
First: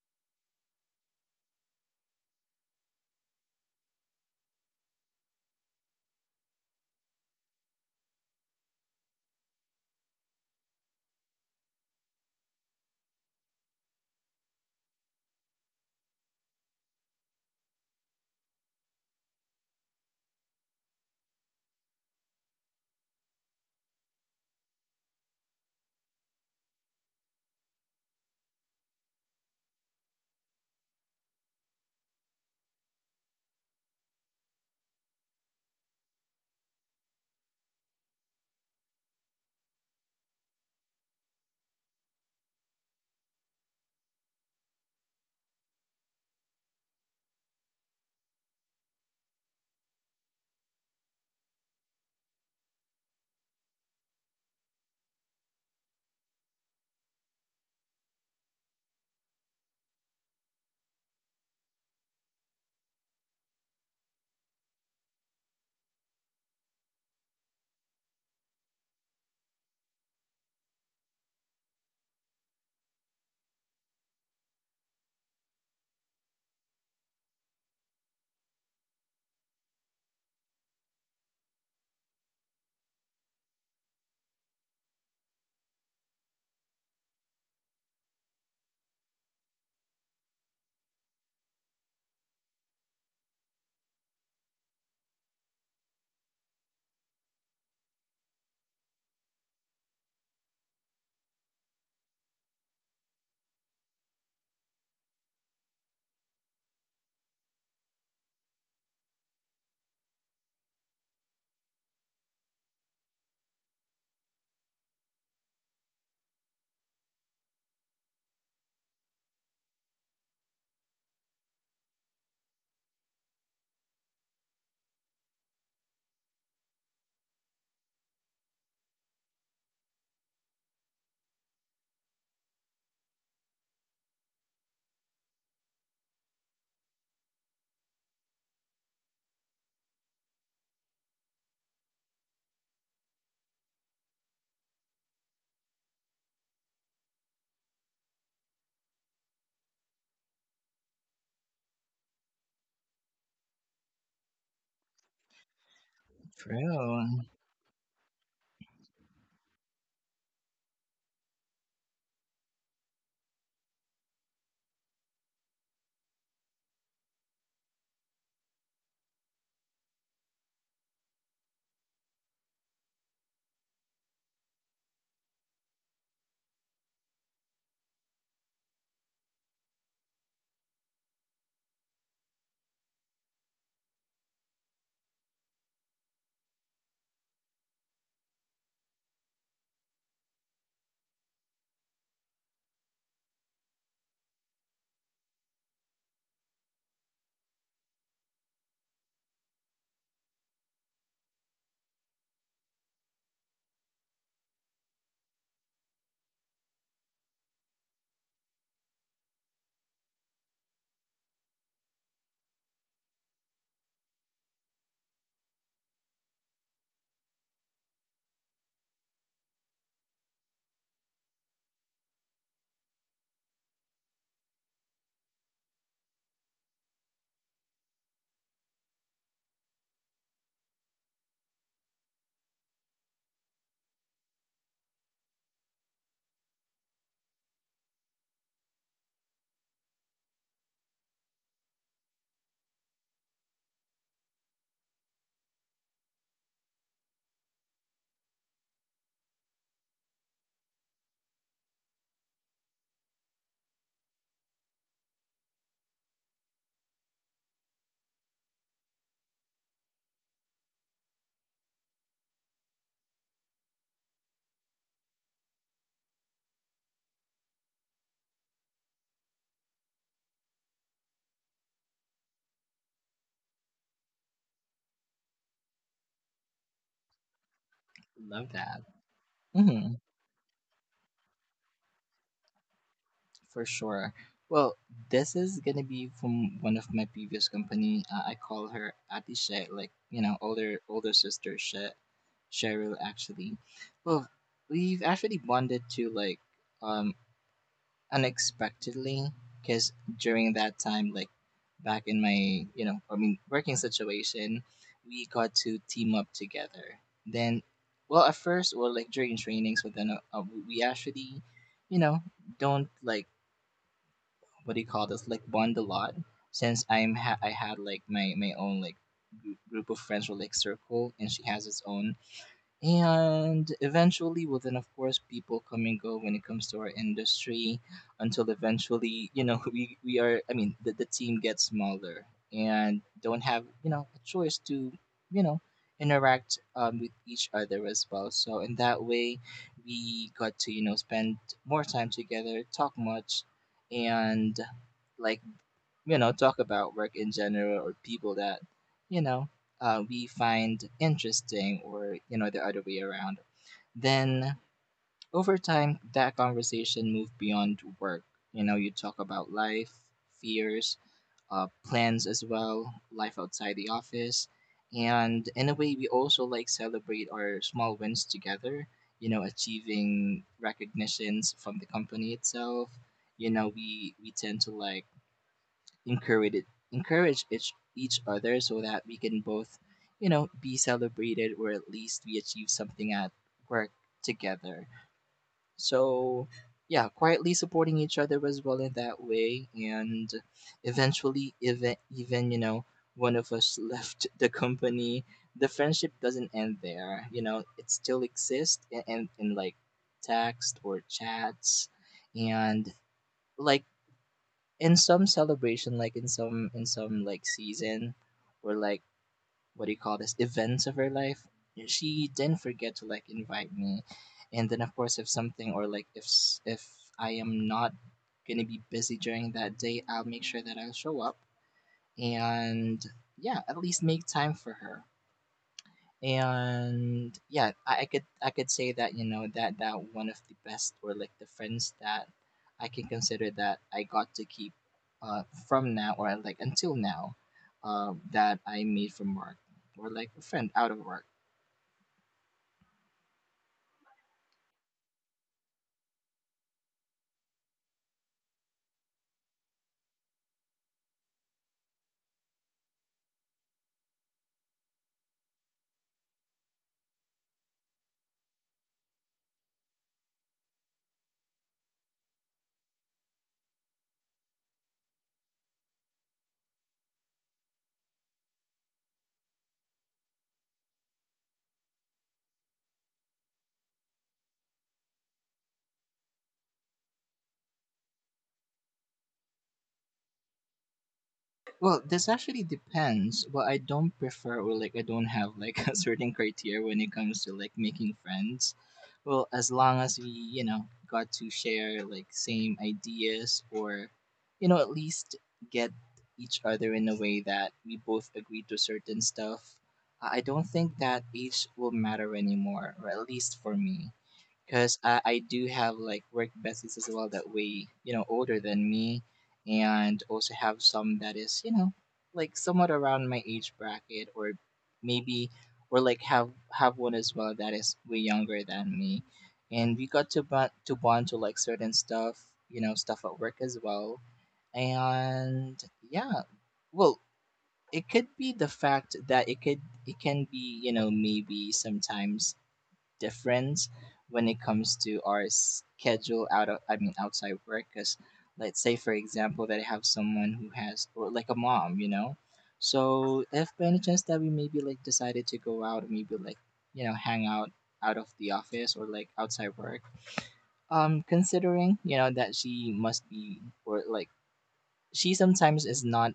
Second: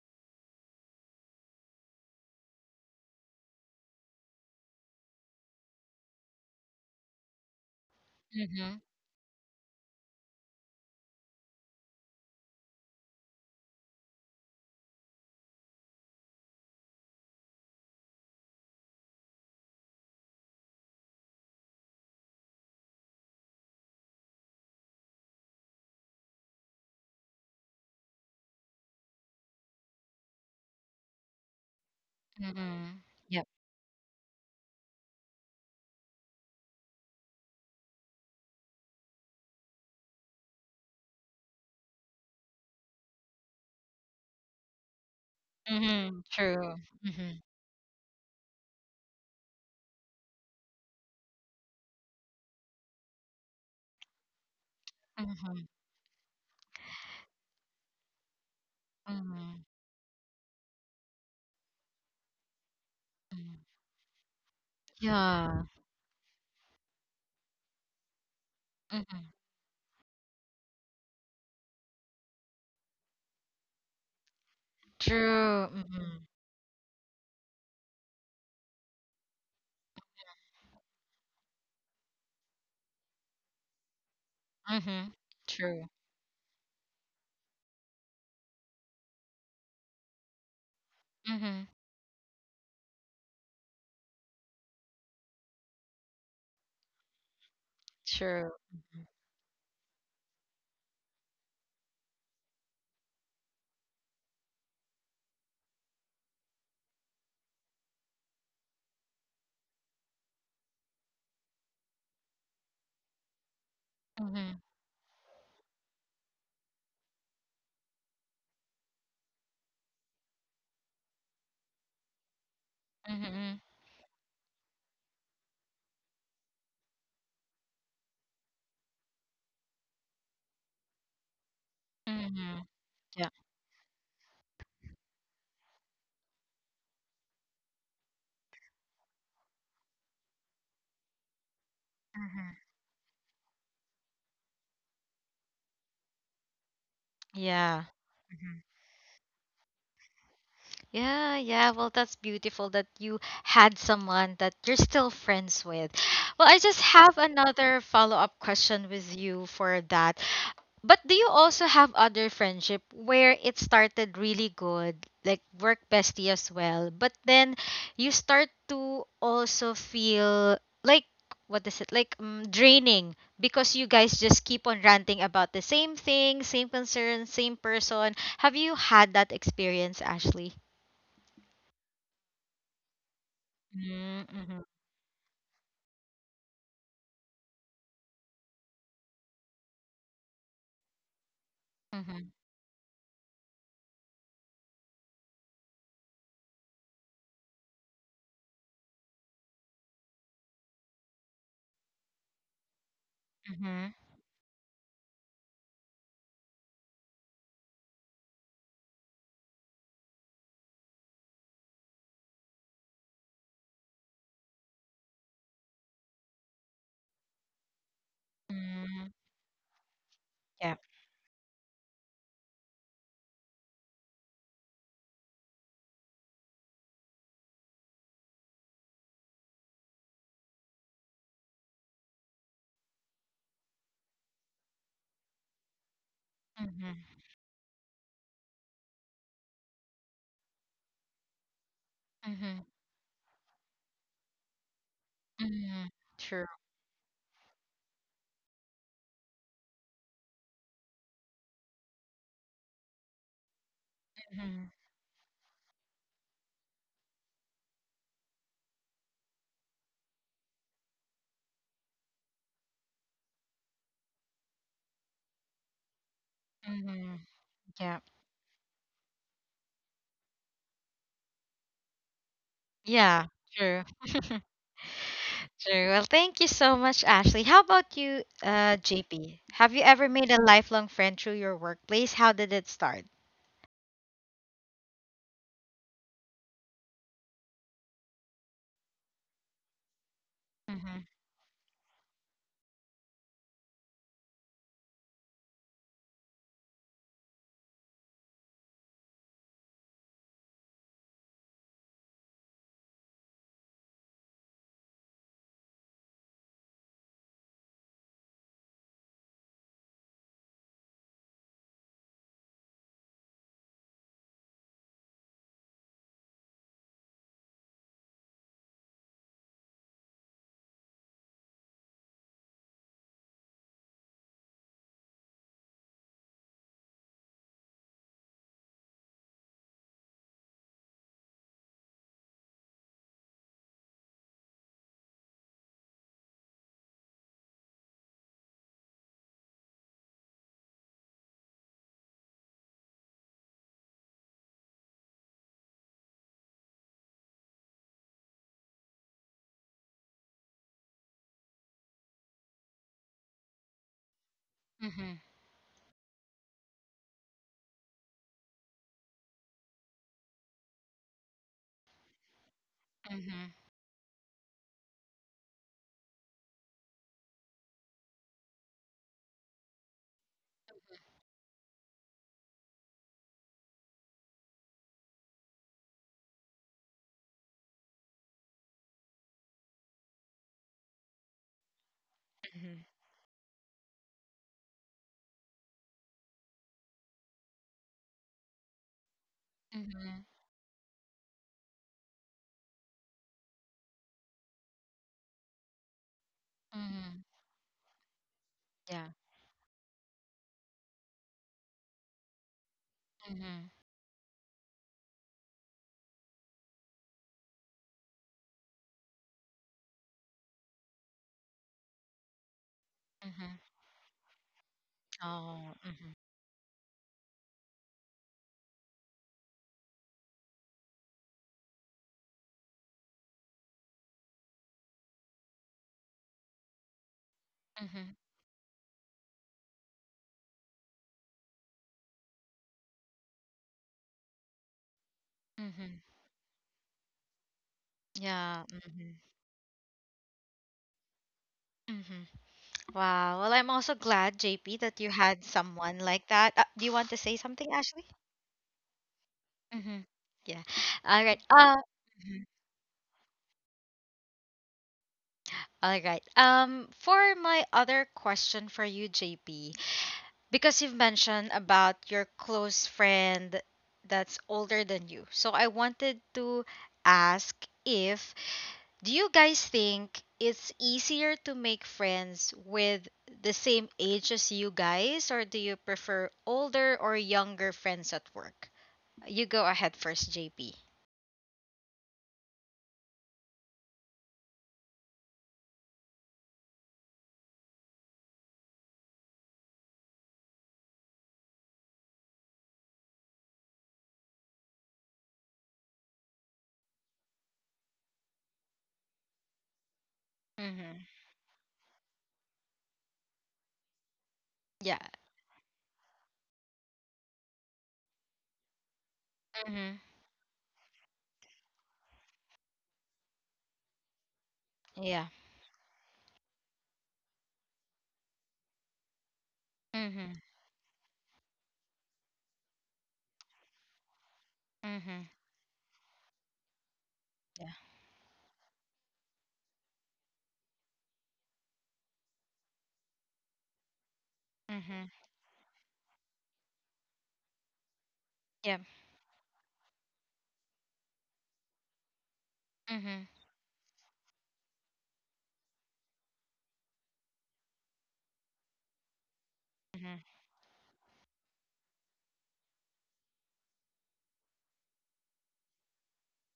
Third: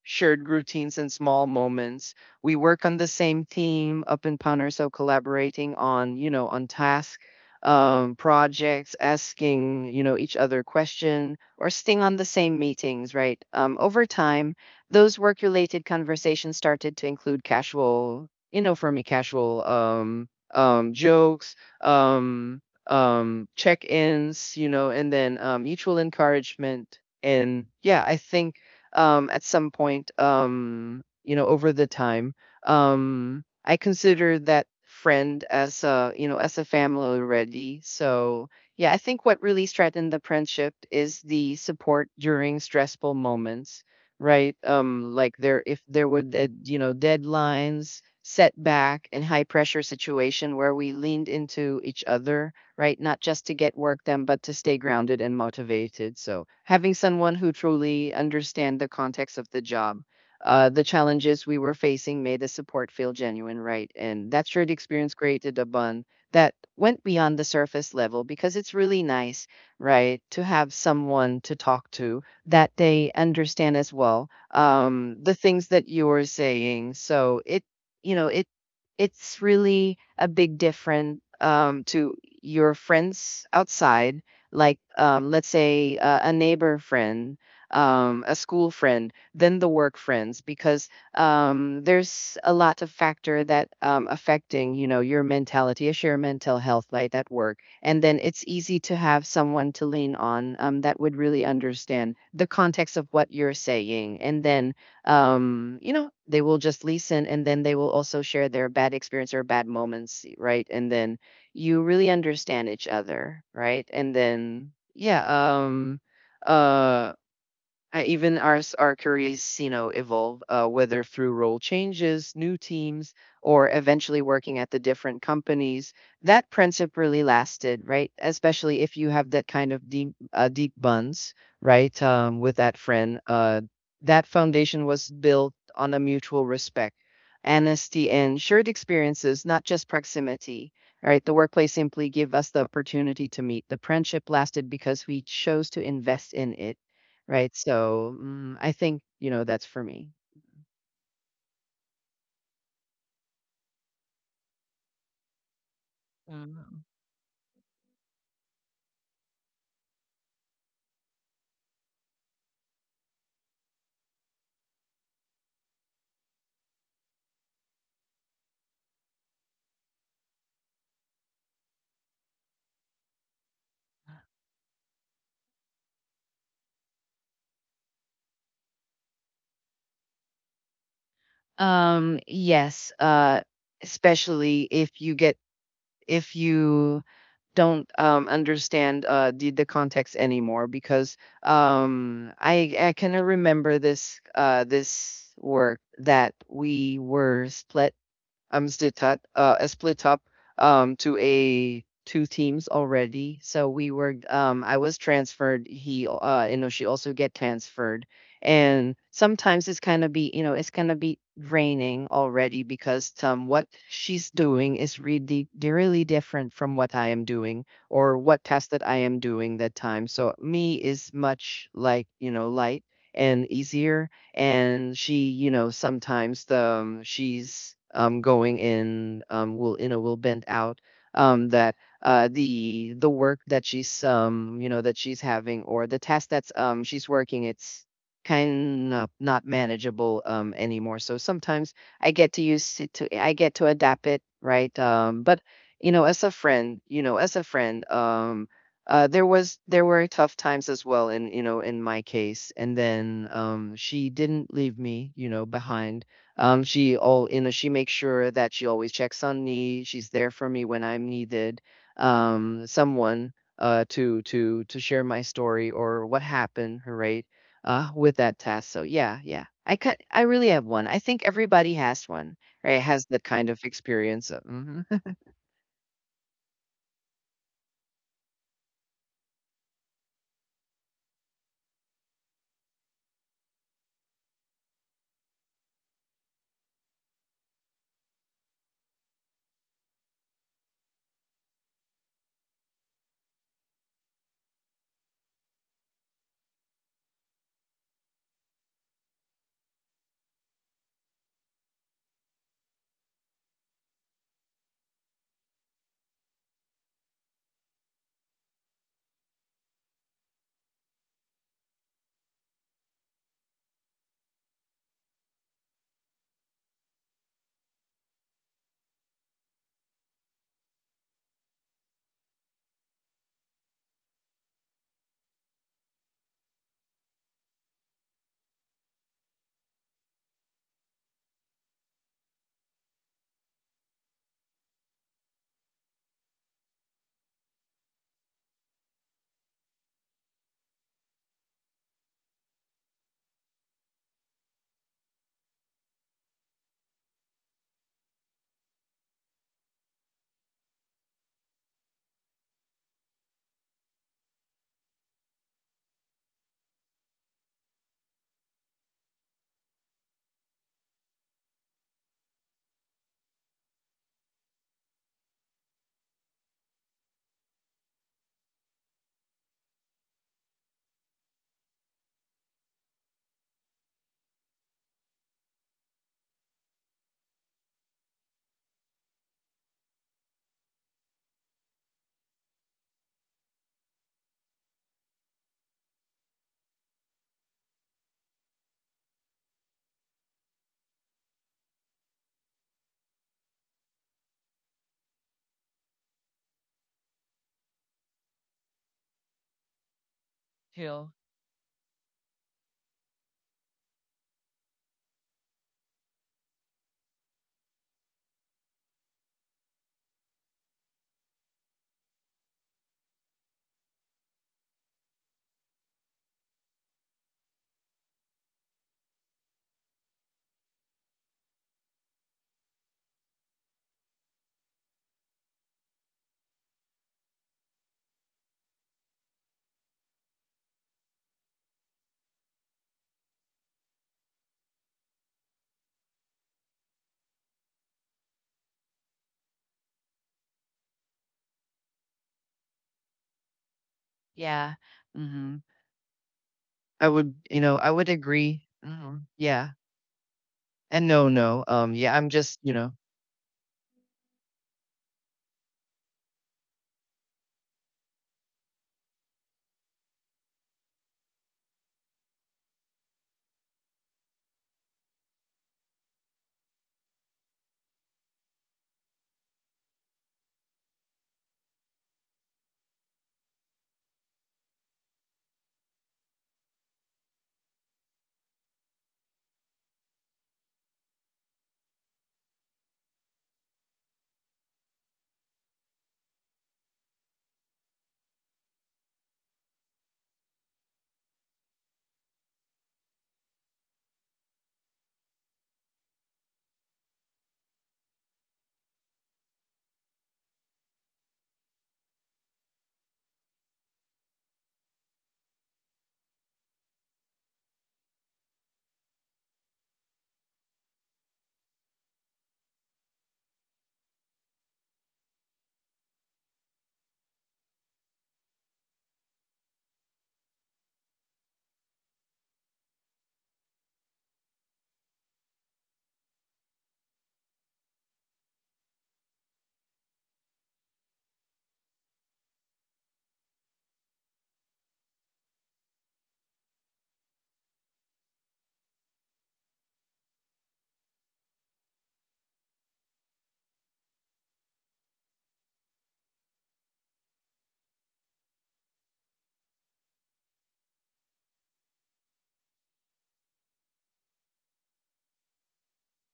Speaker 2: shared routines and small moments. We work on the same team up in Paner, so collaborating on, on tasks
Speaker 1: Mm-hmm.
Speaker 2: projects, asking each other question, or sitting on the same meetings. Right. Over time, those work-related conversations started to include casual, for me, casual jokes, um, check-ins, and then mutual encouragement. And yeah, I think at some point, over the time.
Speaker 1: Mm-hmm. Yep.
Speaker 2: Um, I consider that friend as a you know as a family already. So yeah, I think what really strengthened the friendship is the support during stressful moments, right? Like there if there
Speaker 1: Mm-hmm.
Speaker 2: were
Speaker 1: True. Mm-hmm.
Speaker 2: deadlines, setback, and high pressure situation where we leaned into each other, right? Not just to get work done, but to stay grounded and
Speaker 1: Mm-hmm.
Speaker 2: motivated. So having someone who truly understand the context of
Speaker 1: Mm-hmm.
Speaker 2: the job, the challenges we were facing made the support feel genuine, right? And that shared experience
Speaker 1: Yeah.
Speaker 2: created a bond that went beyond the surface level because it's really
Speaker 1: Mm-hmm.
Speaker 2: nice, right, to have someone to talk to that they understand as well the
Speaker 1: True.
Speaker 2: things that
Speaker 1: Mm-hmm.
Speaker 2: you're saying. So it it's really a big difference to your friends outside, like
Speaker 1: Mm-hmm.
Speaker 2: let's
Speaker 1: True.
Speaker 2: say a neighbor friend, a school friend than the work friends because
Speaker 1: Mm-hmm.
Speaker 2: there's a lot of factor that affecting you know your mentality is your mental health like at work, and then
Speaker 1: True.
Speaker 2: it's easy to have someone to lean on that would really understand the context of what you're saying. And then you know they will just listen, and then they will also share their bad experience or bad moments, right? And then you really understand each other, right? And
Speaker 1: Mm-hmm.
Speaker 2: then uh even as our careers, you know, evolve, whether through role changes, new teams,
Speaker 1: Mm-hmm.
Speaker 2: or eventually working at the different companies, that principle really lasted, right? Especially if you have that kind of deep bonds, right,
Speaker 1: Mm-hmm.
Speaker 2: with that
Speaker 1: Yeah.
Speaker 2: friend. That foundation was built on a mutual respect, honesty, and shared experiences, not just proximity. All right, the workplace simply gave
Speaker 1: Mm-hmm.
Speaker 2: us the opportunity to meet. The friendship lasted because we chose to invest in it. Right,
Speaker 1: Yeah.
Speaker 2: so,
Speaker 1: Mm-hmm.
Speaker 2: I think, you know, that's for me.
Speaker 1: Yeah, yeah. Well, that's beautiful that you had someone that you're still friends with. Well, I just
Speaker 2: Mm.
Speaker 1: have
Speaker 3: True.
Speaker 1: another follow-up question with you for that. But do you also have other friendship where it started really good, like work bestie as well, but then you start to also feel like, what is it like, draining because you guys just keep on ranting about the same thing, same concern, same person? Have you had that experience, Ashley?
Speaker 2: Yes,
Speaker 1: Mm-hmm, mm-hmm,
Speaker 2: especially if you get if you don't, understand, the context anymore because,
Speaker 1: mm-hmm,
Speaker 2: I can remember this, this work that we were split up to a two teams already. So we were I was transferred. He you know she also get transferred, and sometimes it's kind of be you know it's kind of be draining already because what she's doing is really really different from what I am doing or what task
Speaker 1: mm-hmm,
Speaker 2: that I am doing that time. So
Speaker 1: yeah.
Speaker 2: me is much like you know light and easier. And she you know sometimes the she's going in will you know will bend out that the work that she's that she's having, or the task that's
Speaker 1: Mm-hmm,
Speaker 2: she's working, it's kind of not manageable anymore. So sometimes
Speaker 1: mm-hmm,
Speaker 2: I get to adapt it, right? But
Speaker 1: mm-hmm,
Speaker 2: you know as
Speaker 1: true.
Speaker 2: a friend, you know as a friend there was there were tough times as well in you know in my case. And then she
Speaker 1: Mm-hmm,
Speaker 2: didn't leave me you know behind. Um she all you know she makes sure that she always checks on me, she's there for me when I'm needed, someone to share my story or what happened,
Speaker 1: mm-hmm,
Speaker 2: right,
Speaker 1: yeah.
Speaker 2: with that task. So yeah yeah I cut. I really have one. I think everybody has one, right,
Speaker 1: Yeah,
Speaker 2: has that kind
Speaker 1: true.
Speaker 2: of experience. Mhm.
Speaker 1: Sure. Well, thank you so much, Ashley. How about you,
Speaker 3: Love that.
Speaker 1: JP? Have you ever
Speaker 3: Mhm.
Speaker 1: made a lifelong friend through your workplace? How did it start?
Speaker 3: For sure. Well, this is gonna be from one of my previous company. I call her Ati Shay, like you know,
Speaker 1: Mm-hmm.
Speaker 3: older sister Shay, Cheryl actually. Well, we've actually bonded to like um unexpectedly, because during that time, like back in my you know, I mean working situation, we got to team up together. Then, well, at first, well, like during trainings, but then we actually, you know, don't like what do you call this like bond a lot, since I had like my own like group of friends or like circle, and she has its own. And eventually, well, then of course, people come and go when it comes to our industry, until eventually, you know, we are, I mean, the team gets smaller and don't have, you know, a choice to, you know, interact with each other as well. So in that way, we got to, you know, spend more time together, talk much, and like you know, talk about work in general or people that, you know, we find interesting or, you know, the other way around. Then
Speaker 1: Mm-hmm.
Speaker 3: over time, that conversation moved beyond work. You know, you talk about life, fears, plans as well,
Speaker 1: Mm-hmm.
Speaker 3: life outside the office. And in a way, we also like celebrate our small wins together, you know, achieving recognitions from the company itself. You know, we tend to like encourage it, encourage each other, so that we can both, you know, be celebrated or at least we
Speaker 1: Mm-hmm.
Speaker 3: achieve something at work together. So, yeah, quietly supporting each other as well in that way,
Speaker 1: Mm-hmm.
Speaker 3: and eventually, even you know, one of us left the company, the friendship doesn't end
Speaker 1: Mm-hmm.
Speaker 3: there. You know, it still exists
Speaker 1: Yeah.
Speaker 3: and in and like text or
Speaker 2: True.
Speaker 3: chats, and
Speaker 1: Mm-hmm.
Speaker 3: like in some celebration, like in some like season or like what do you call this events of her life, she didn't forget to like
Speaker 1: Mm-hmm.
Speaker 3: invite me. And then of course, if
Speaker 1: Oh.
Speaker 3: something or
Speaker 1: Mm-hmm.
Speaker 3: like if I am not gonna be busy during that day, I'll make sure that I'll show up and yeah, at least make time for her. And yeah,
Speaker 1: Mm-hmm.
Speaker 3: I could say that you know that that one of the best or like the friends that I can consider that I got to keep uh
Speaker 1: Mm-hmm.
Speaker 3: from now or like until now
Speaker 1: Yeah.
Speaker 3: that I
Speaker 1: Mm-hmm.
Speaker 3: made from work or like a friend out of work.
Speaker 1: Mm-hmm. Wow. Well, I'm also glad, JP,
Speaker 2: Yeah.
Speaker 1: that you had
Speaker 2: Mhm.
Speaker 1: someone like that. Do you want to say something, Ashley?
Speaker 2: I would agree. Mhm, yeah.
Speaker 1: Mm-hmm. Yeah. All
Speaker 2: And
Speaker 1: right.
Speaker 2: no, no, yeah,
Speaker 1: Mhm.
Speaker 2: I'm just, you know.
Speaker 1: All right. For my other question for you, JP, because you've mentioned about your close friend that's older than you. So I wanted to ask, if do you guys think it's easier to make friends with the same age as you guys, or do you prefer older or younger friends at work? You go ahead first, JP.
Speaker 3: Well, this actually depends. Well, I don't prefer or like I don't have like a certain criteria when it comes to like making friends. Well, as long as we, you know, got to share like same ideas or you know, at least get each other in a way that we both agree to certain stuff. I don't
Speaker 1: Mhm.
Speaker 3: think that age will matter anymore, or at least for me,
Speaker 1: Yeah.
Speaker 3: because I do have like work besties as well that way you know older than me,
Speaker 1: Mhm.
Speaker 3: and also have some that is you know like somewhat around my age bracket, or
Speaker 1: Yeah.
Speaker 3: maybe, or like have one as well that is way younger than me, and we
Speaker 1: Mhm.
Speaker 3: got to bond to like certain stuff, you know, stuff at work as well.
Speaker 1: Mhm.
Speaker 3: And yeah, well, it could be the fact that it can be you know maybe sometimes difference when it comes
Speaker 1: Mhm.
Speaker 3: to our schedule out of, I mean, outside work. Because
Speaker 1: Yeah.
Speaker 3: let's say, for example, that I have someone who has or like a mom, you know, so
Speaker 1: Mhm.
Speaker 3: if by any chance that we maybe like decided to go out, maybe like you know hang out out of the office or like outside
Speaker 1: Mhm.
Speaker 3: work, um, considering you know that she must be or like she sometimes is not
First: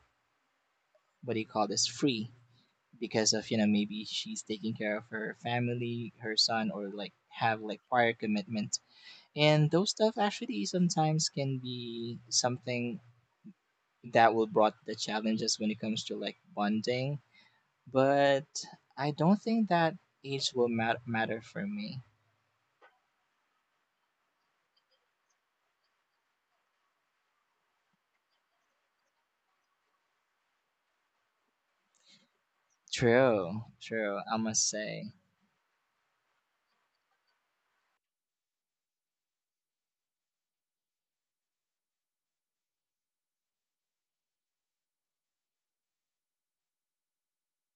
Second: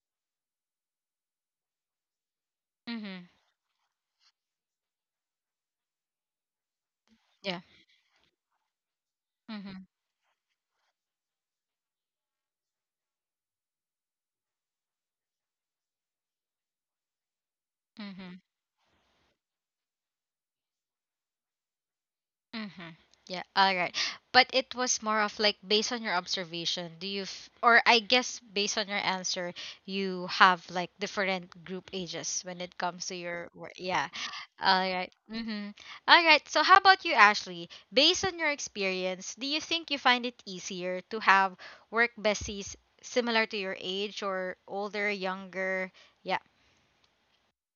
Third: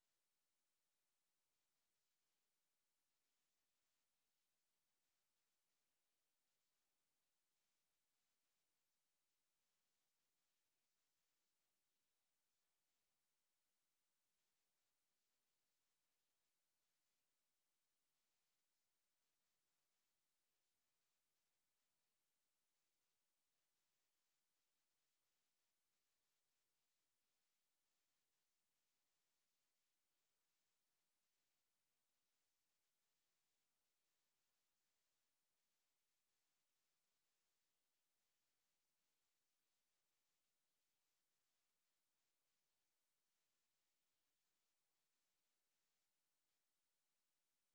Speaker 3: what do you call this free,
Speaker 1: Mhm.
Speaker 3: because of you know maybe she's taking care of her family, her son, or like
Speaker 1: Yeah.
Speaker 3: have like prior commitment. And
Speaker 1: Mhm.
Speaker 3: those stuff actually sometimes can be something that will brought the challenges when it comes to like bonding.
Speaker 1: Mhm.
Speaker 3: But I don't think that age will matter for me.
Speaker 1: Mm-hmm. Yeah, all right. But it was more of like based on your observation, do you, f- or I guess based on your answer, you have like different group ages when it comes to your
Speaker 3: True,
Speaker 1: work. Yeah.
Speaker 3: true, I must
Speaker 1: All right.
Speaker 3: say.
Speaker 1: Mm-hmm. All right. So, how about you, Ashley? Based on your experience, do you think you find it easier to have work besties similar to your age or older, younger? Yeah.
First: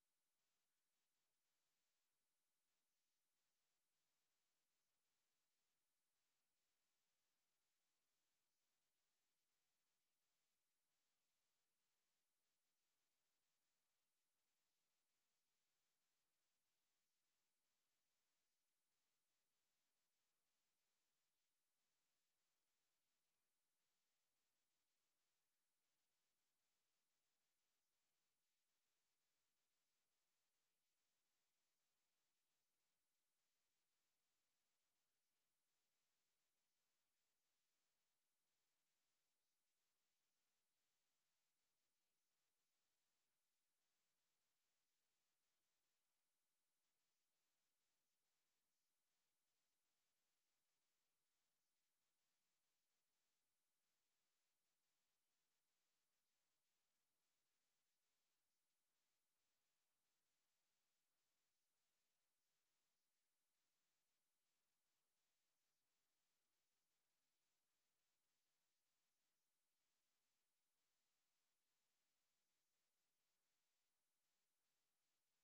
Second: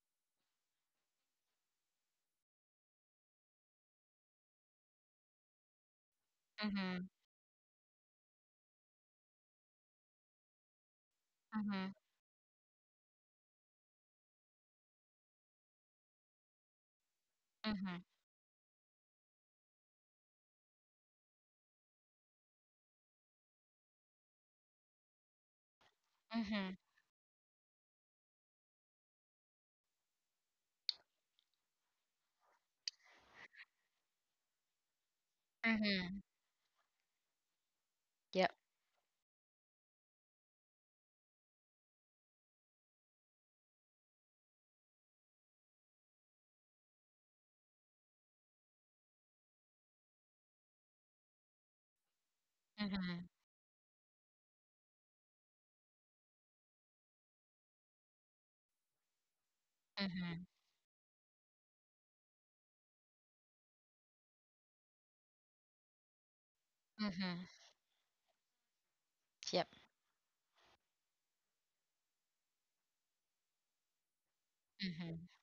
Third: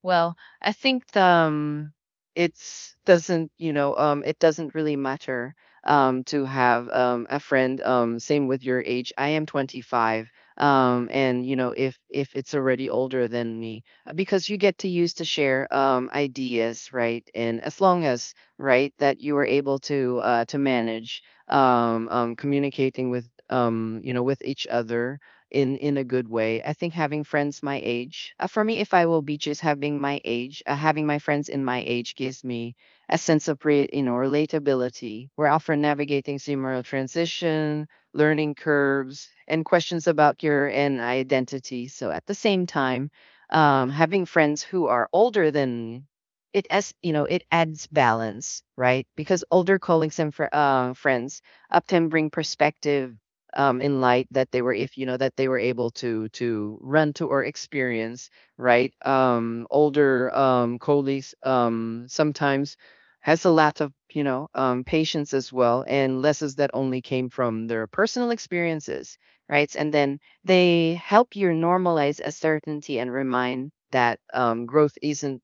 Speaker 2: Well, I think it's doesn't it doesn't really matter to have
Speaker 1: Mm-hmm.
Speaker 2: a friend. Same with your age. I am 25, and you know
Speaker 1: Mm-hmm.
Speaker 2: if it's already older than me, because you get to use to share ideas, right? And as
Speaker 1: Mm-hmm.
Speaker 2: long as right that you are able to manage communicating with you know with each other in a good way.
Speaker 1: Mm-hmm.
Speaker 2: I think having friends my age, for me, if I will be just having my age, having my friends in my age gives me a sense of relatability. We're often
Speaker 1: Mm-hmm.
Speaker 2: navigating similar transition,
Speaker 1: Yep.
Speaker 2: learning curves, and questions about your and identity. So at the same time, having friends who are older than it, as you know it adds balance, right, because older colleagues and friends often bring perspective
Speaker 1: Mm-hmm.
Speaker 2: in light that they were if you know that they were able to run to or experience, right? um, older
Speaker 1: Mm-hmm.
Speaker 2: um, colleagues sometimes has a lot of you know patience as well, and lessons that only came
Speaker 1: Mm-hmm.
Speaker 2: from their personal experiences,
Speaker 1: Yep.
Speaker 2: right? And then they help you normalize uncertainty and remind that growth
Speaker 1: Mhm.
Speaker 2: isn't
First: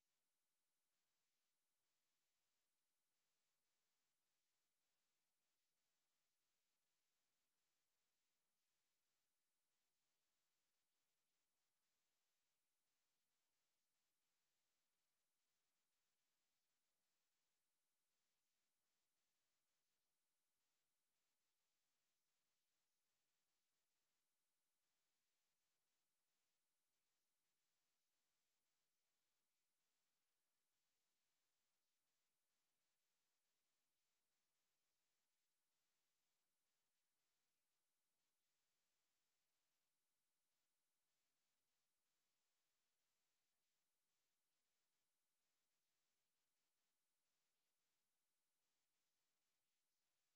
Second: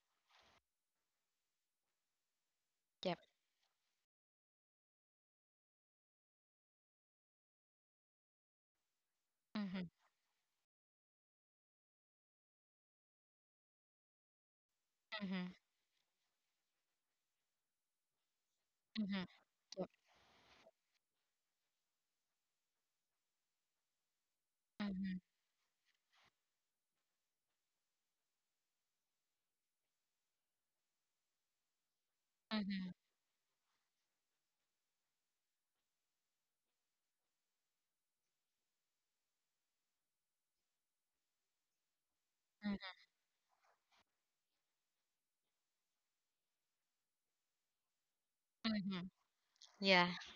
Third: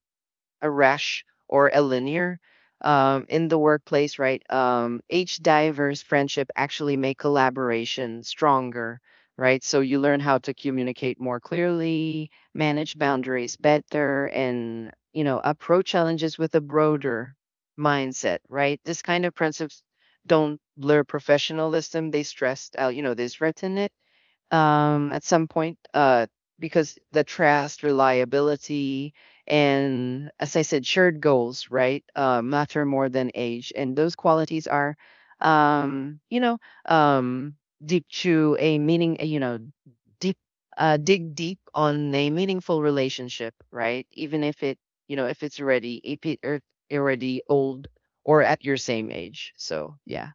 Speaker 2: a rash or a linear,
Speaker 1: Yep.
Speaker 2: in the workplace, right? Age diverse friendship actually make collaboration stronger, right? So
Speaker 1: Mhm.
Speaker 2: you learn how to communicate more clearly, manage boundaries better, and you know
Speaker 1: Mhm.
Speaker 2: approach challenges with a broader mindset, right? This kind
Speaker 1: Mhm.
Speaker 2: of principles
Speaker 1: Yep.
Speaker 2: don't blur professionalism; they stress out, you know, they strengthen it
Speaker 1: Mhm.
Speaker 2: at some point, because the trust, reliability, and as I said, shared goals, right, matter
Speaker 1: Mhm.
Speaker 2: more than age. And those qualities are, um, you know, um, deep to a meaning, you know, deep, dig deep on a meaningful
Speaker 1: Mhm.
Speaker 2: relationship, right? Even if it, you know, if it's already, if it already old or at your
Speaker 1: Mhm.
Speaker 2: same age. So,
Speaker 1: Yeah.
Speaker 2: yeah.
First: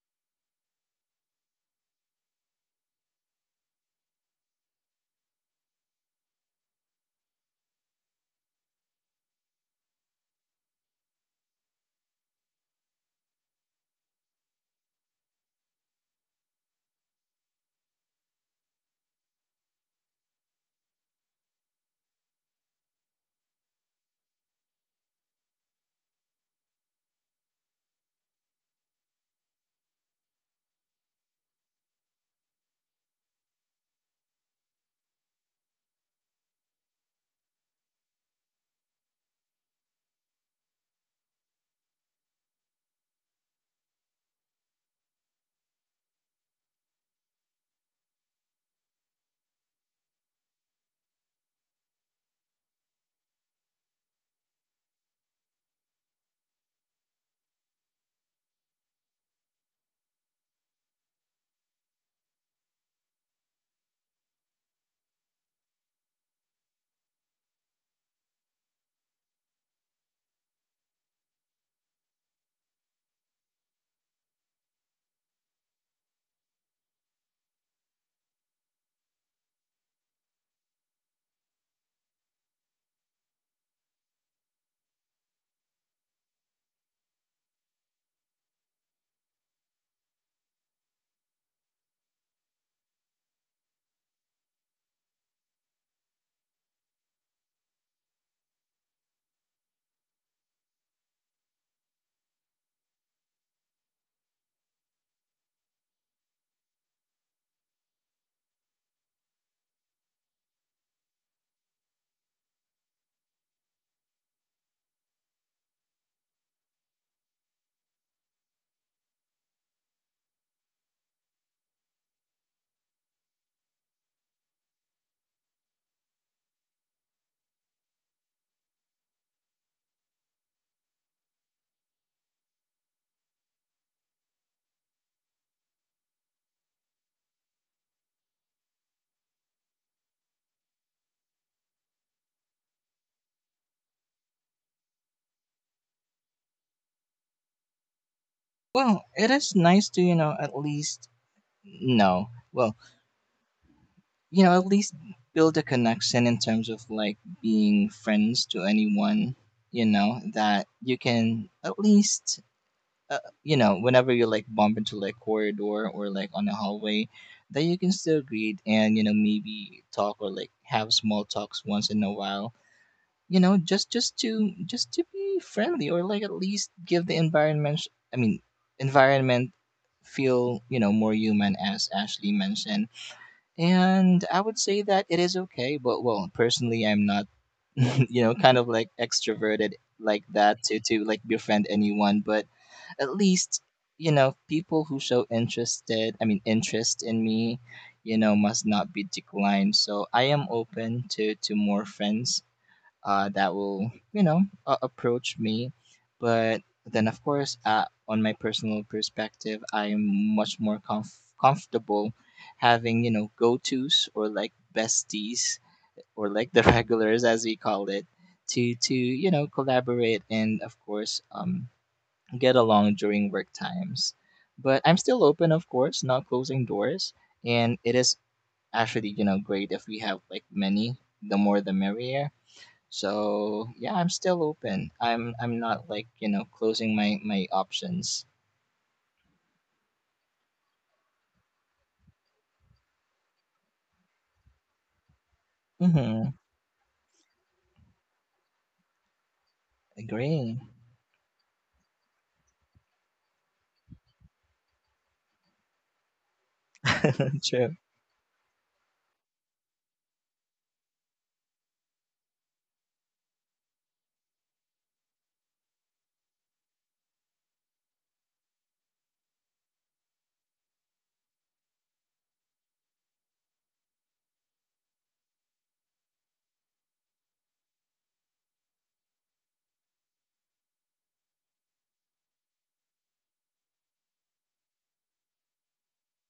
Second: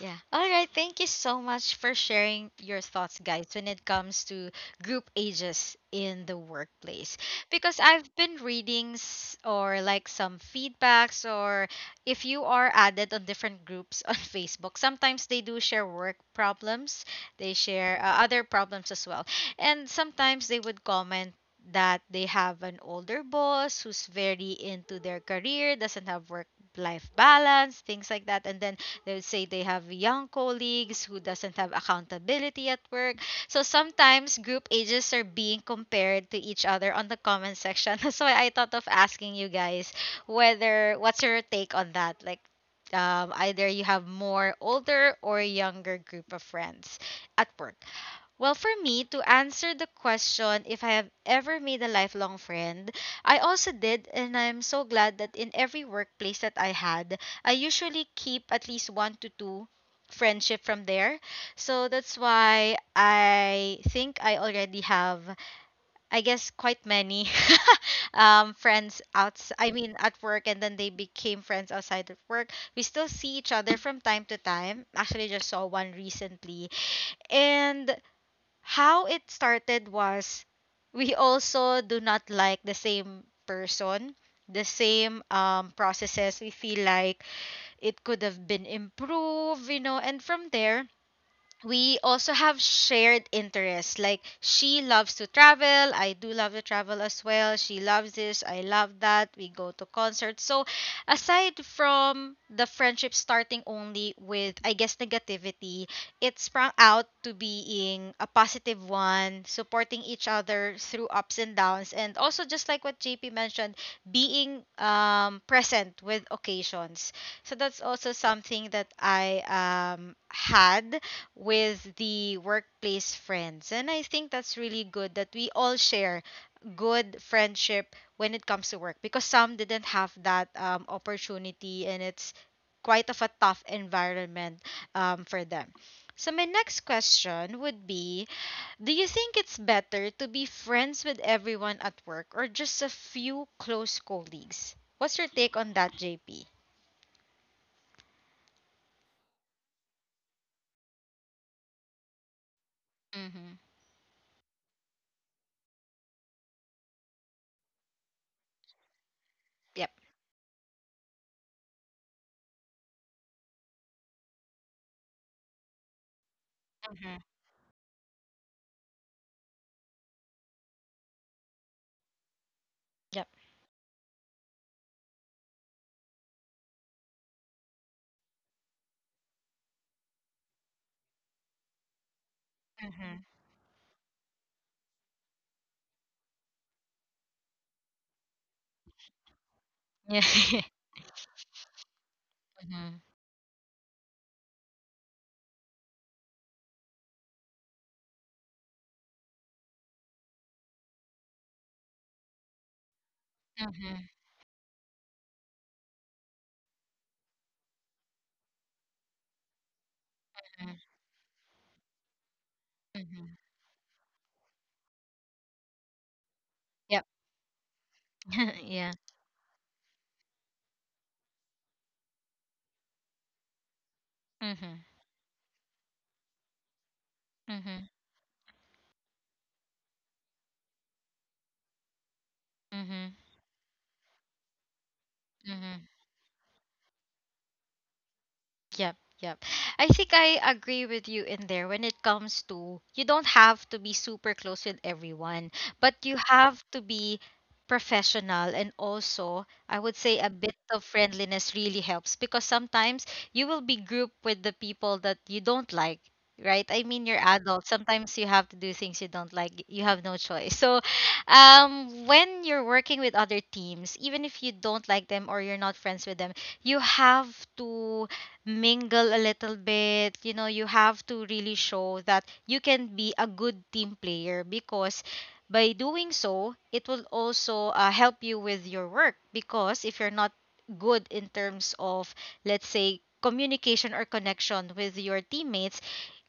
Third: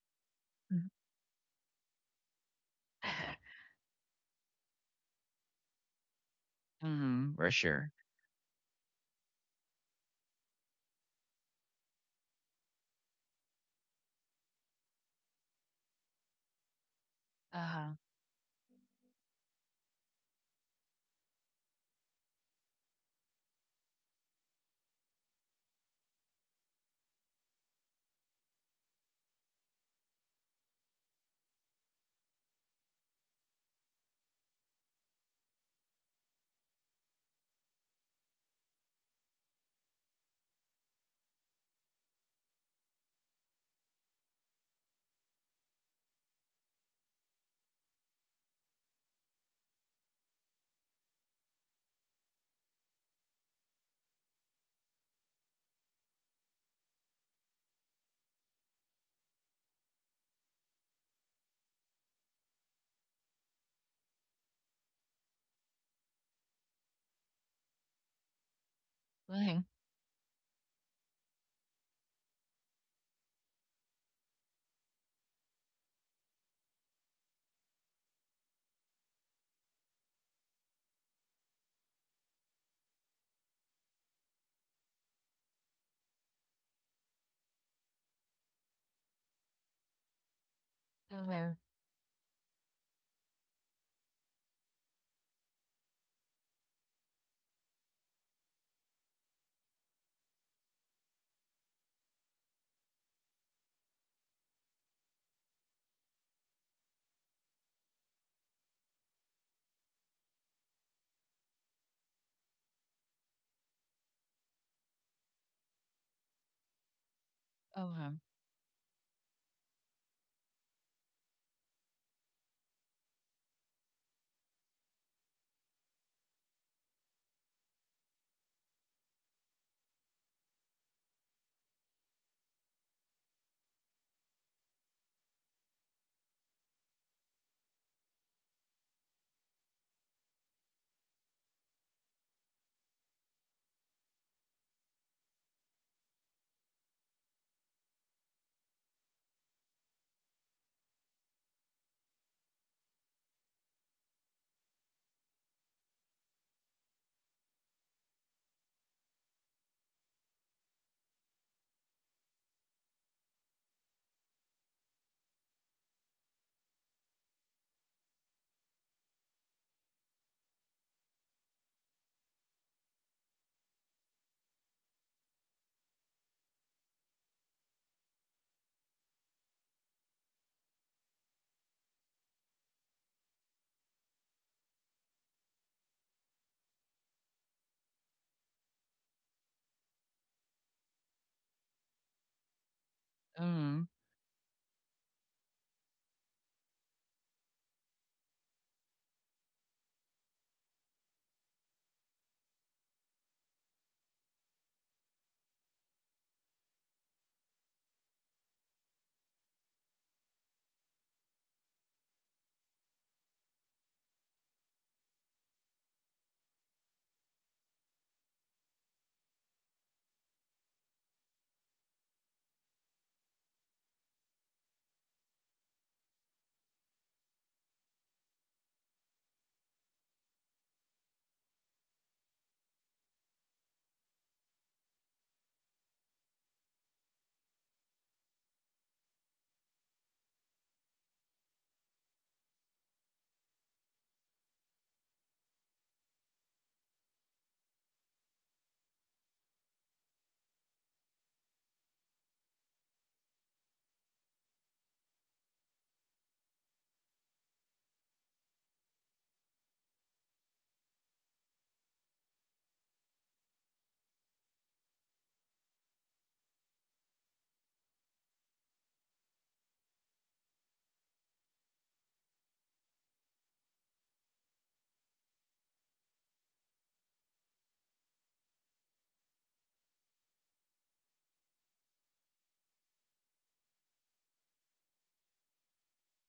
Speaker 1: Yeah. All right. Thank you so much for sharing your thoughts, guys, when it comes to group ages in the workplace.
Speaker 2: Mm-hmm, for
Speaker 1: Because
Speaker 2: sure.
Speaker 1: I've been reading s- or like some feedbacks, or if you are added on different groups on Facebook, sometimes they do share work problems, they
Speaker 2: Uh-huh.
Speaker 1: share other problems as well. And sometimes they would comment that they have an older boss who's very into their career, doesn't have work life balance, things like that. And then they would say they have young colleagues who doesn't have accountability at work. So sometimes group ages are being compared to each other on the comment section. That's why I thought of asking you guys whether what's your take on that? Either you have more older or younger group of friends at work. Well, for me, to answer the question if I have ever made a lifelong friend, I also did, and I'm so glad that in every workplace that I had, I usually keep at least one to two friendship from there. So that's why I think I already have, I guess, quite many friends outs, at work, and then they became friends outside of work. We still see each other from time to time. Actually, just saw one recently. And how it started was we also do not like the same person, the same processes. We feel like it could have been improved, you know, and from there,
Speaker 2: Well,
Speaker 1: we also have shared interests. Like she loves to travel, I do love to travel as well. She loves this, I love that. We go to concerts. So aside from the friendship starting only with I guess negativity, it sprung out to being a positive one, supporting each other through ups and downs and also just like what JP mentioned, being present with occasions. So that's
Speaker 2: okay.
Speaker 1: also something that I had with the workplace friends. And I think that's really good that we all share good friendship when it comes to work because some didn't have that opportunity and it's quite of a tough environment for them. So my next question would be, do you think it's better to be friends with everyone at work or just a few close colleagues? What's your take on that, JP?
Speaker 3: Well, it is nice to, you know, at least, no, well,
Speaker 1: Mm-hmm.
Speaker 3: you know, at least build a connection in terms of being friends to anyone, you
Speaker 1: Yep.
Speaker 3: know, that you can at least you know, whenever you bump into like corridor or like on the hallway,
Speaker 1: Mm-hmm.
Speaker 3: that you can still greet and you know maybe talk or like have small talks once in a while.
Speaker 1: Yep.
Speaker 3: You know, just to be friendly or like at least give the environment. I mean, environment feel you know more human as Ashley mentioned.
Speaker 1: Mm-hmm.
Speaker 3: And I would say that it is okay, but well, personally, I'm not you know kind of like extroverted like
Speaker 1: Yeah.
Speaker 3: that to like befriend anyone, but at least
Speaker 2: Mhm.
Speaker 3: you know people who show interested I mean interest in me, you know, must not be declined, so I am open to more friends that will
Speaker 1: Mhm,
Speaker 3: approach me, but then of course, on my personal perspective, I'm much
Speaker 1: mhm,
Speaker 3: more comfortable having you know
Speaker 1: mhm.
Speaker 3: go-to's or like besties or like the
Speaker 1: Yep.
Speaker 3: regulars as we call it to
Speaker 1: Yeah.
Speaker 3: to you know collaborate and of course get along during work times.
Speaker 1: Mhm,
Speaker 3: But I'm still open, of course, not closing doors. And
Speaker 1: mhm,
Speaker 3: it is actually, you know, great if we have like many, the more the merrier.
Speaker 1: mhm,
Speaker 3: So yeah, I'm still open. I'm not
Speaker 1: mhm.
Speaker 3: like, you know, closing my options.
Speaker 1: Yep, yep. I think I agree with you in there when it comes to you don't have to be super close with everyone, but you
Speaker 3: Mm-hmm.
Speaker 1: have to be professional and also I would say a bit
Speaker 3: Agree.
Speaker 1: of friendliness really helps because sometimes you will be grouped with the people that you don't like. Right? I mean, you're adult.
Speaker 3: True.
Speaker 1: Sometimes you have to do things you don't like. You have no choice. So, when you're working with other teams, even if you don't like them or you're not friends with them, you have to mingle a little bit. You know, you have to really show that you can be a good team player because by doing so, it will also help you with your work because if you're not good in terms of let's say communication or connection with your teammates,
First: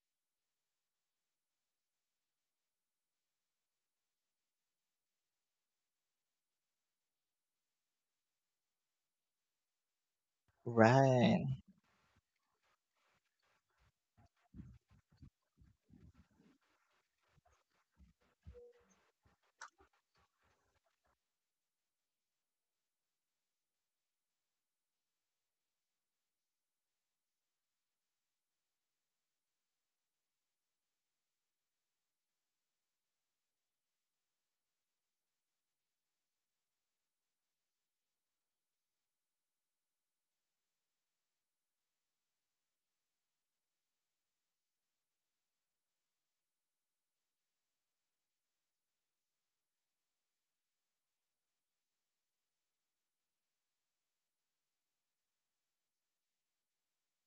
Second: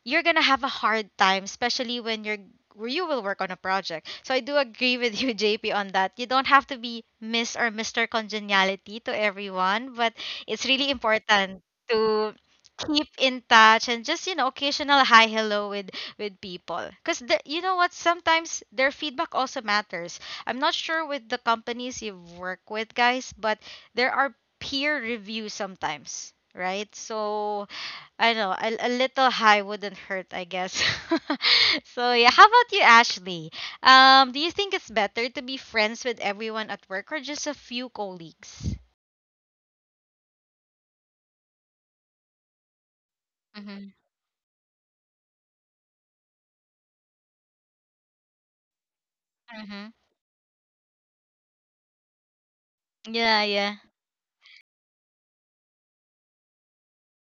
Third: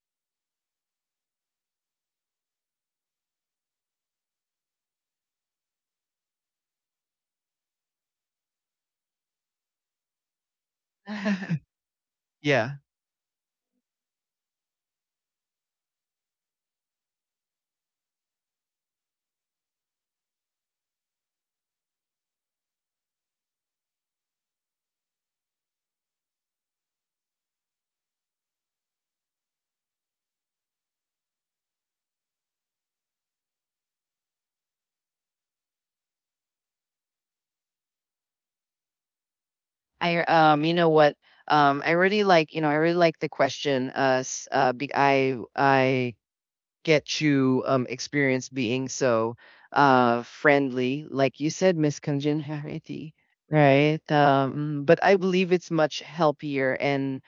Speaker 1: you're gonna have a hard time, especially when you will work on a project. So I do agree with you, JP, on that. You don't have to be Miss or Mr. Congeniality to everyone, but it's really
Speaker 3: Right.
Speaker 1: important to
Speaker 2: Yeah.
Speaker 1: keep in touch and just, you know, occasional hi hello with people because you know what, sometimes their feedback also matters. I'm not sure with the companies you work with, guys, but there are peer reviews sometimes, right? So I know a little high wouldn't hurt, I guess. So yeah, how about you, Ashley? Do you think it's better to be friends with everyone at work or just a few colleagues?
Speaker 2: I you know what? I really like, you know, I really like the question.
Speaker 1: Mhm.
Speaker 2: S- be, I get you experience being so
Speaker 1: Mhm.
Speaker 2: friendly, like you said, Miss Congeniality,
Speaker 1: Yeah. Yeah.
Speaker 2: right? But I believe it's much healthier and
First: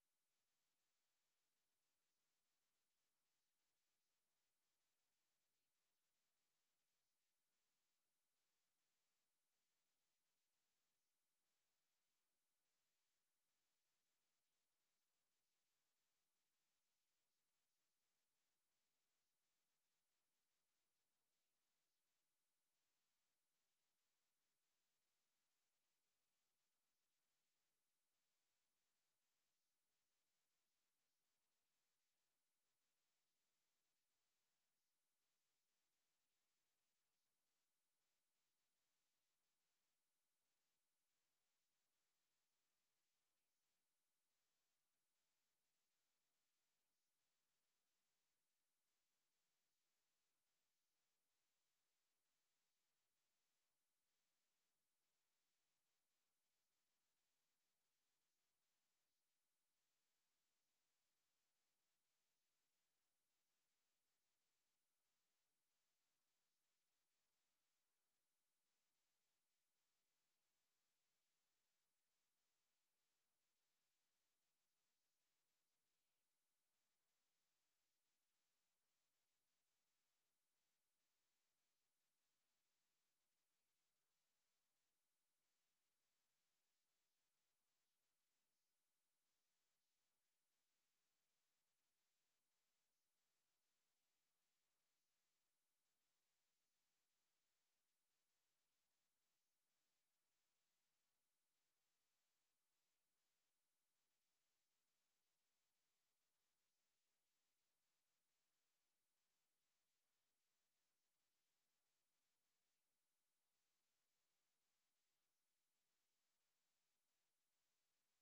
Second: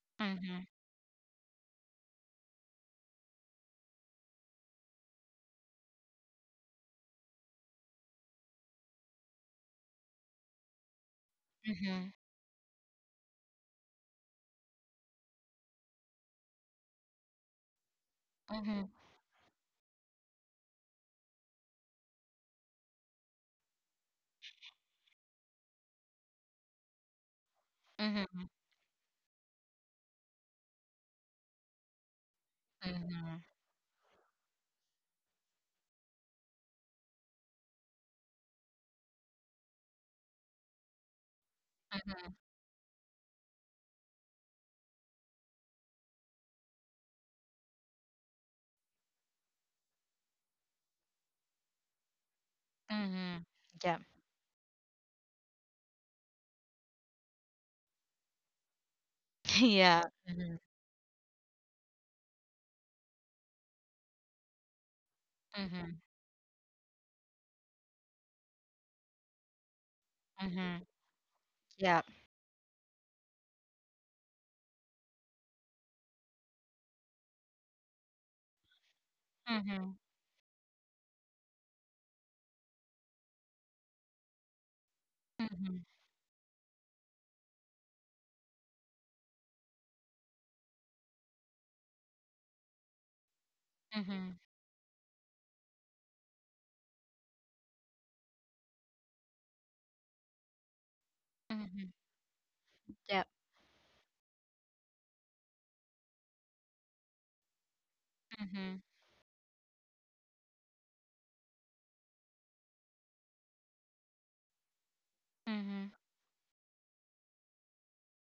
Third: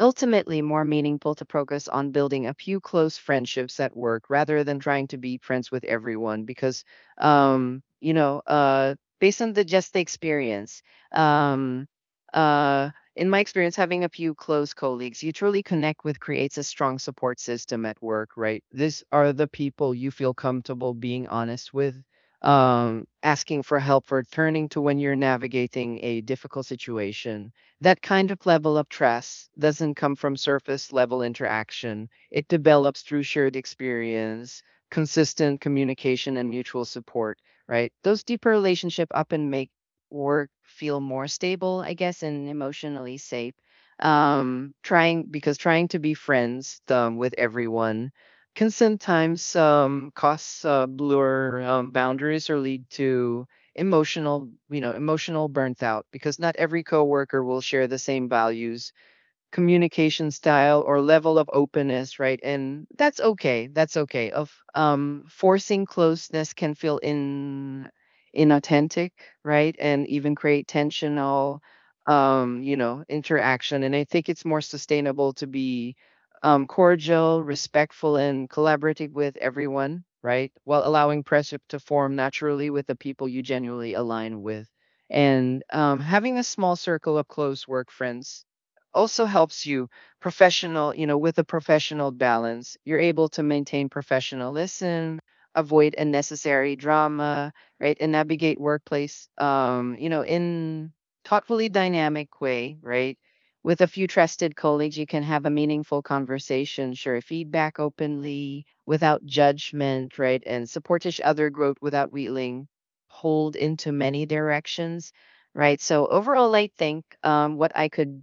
Speaker 2: ultimately
Speaker 1: Mhm.
Speaker 2: more meaningful to focus on building a few close friendships at work rather than trying to be friends with everyone because based on the just the experience, um
Speaker 1: Mhm.
Speaker 2: uh in my experience having a few close colleagues you truly connect with creates a strong support system at work, right?
Speaker 1: Mhm.
Speaker 2: These are the people you feel comfortable being honest with, asking for help, or turning to when you're navigating a difficult situation. That kind of
Speaker 1: Mhm.
Speaker 2: level of trust doesn't come from surface level interaction. It develops through
Speaker 1: Mhm.
Speaker 2: shared experience, consistent communication, and mutual support, right? Those deeper relationships often make work feel more stable, I guess,
Speaker 1: Mhm.
Speaker 2: and emotionally safe. Trying to be friends with everyone can sometimes cause blur boundaries or lead
Speaker 1: Mhm.
Speaker 2: to
Speaker 1: Yeah.
Speaker 2: emotional burnt out because not every coworker will share the same values,
Speaker 1: Yeah.
Speaker 2: communication
Speaker 1: Mhm.
Speaker 2: style, or level of openness, right? And that's okay of forcing
Speaker 1: Mhm.
Speaker 2: closeness can feel in inauthentic, right, and even create
Speaker 1: Mhm.
Speaker 2: tensional
Speaker 1: Yeah.
Speaker 2: interaction. And I think it's more sustainable to be cordial, respectful, and collaborative with
Speaker 1: Mhm.
Speaker 2: everyone, right, while allowing friendship to form naturally with the people you genuinely align with. And
Speaker 1: Mhm.
Speaker 2: having a small circle of close work friends also helps you professional, you know, with a professional balance. You're able to maintain
Speaker 1: Mhm.
Speaker 2: professionalism, avoid unnecessary drama, right? And navigate workplace, in thoughtfully
Speaker 1: Mhm.
Speaker 2: dynamic way, right?
Speaker 1: Yeah.
Speaker 2: With a few trusted colleagues, you can have a meaningful conversation, share feedback openly
Speaker 1: Mhm.
Speaker 2: without judgment, right? And support each other growth without wheeling pulled into many directions, right?
Speaker 1: Mhm.
Speaker 2: So overall, I think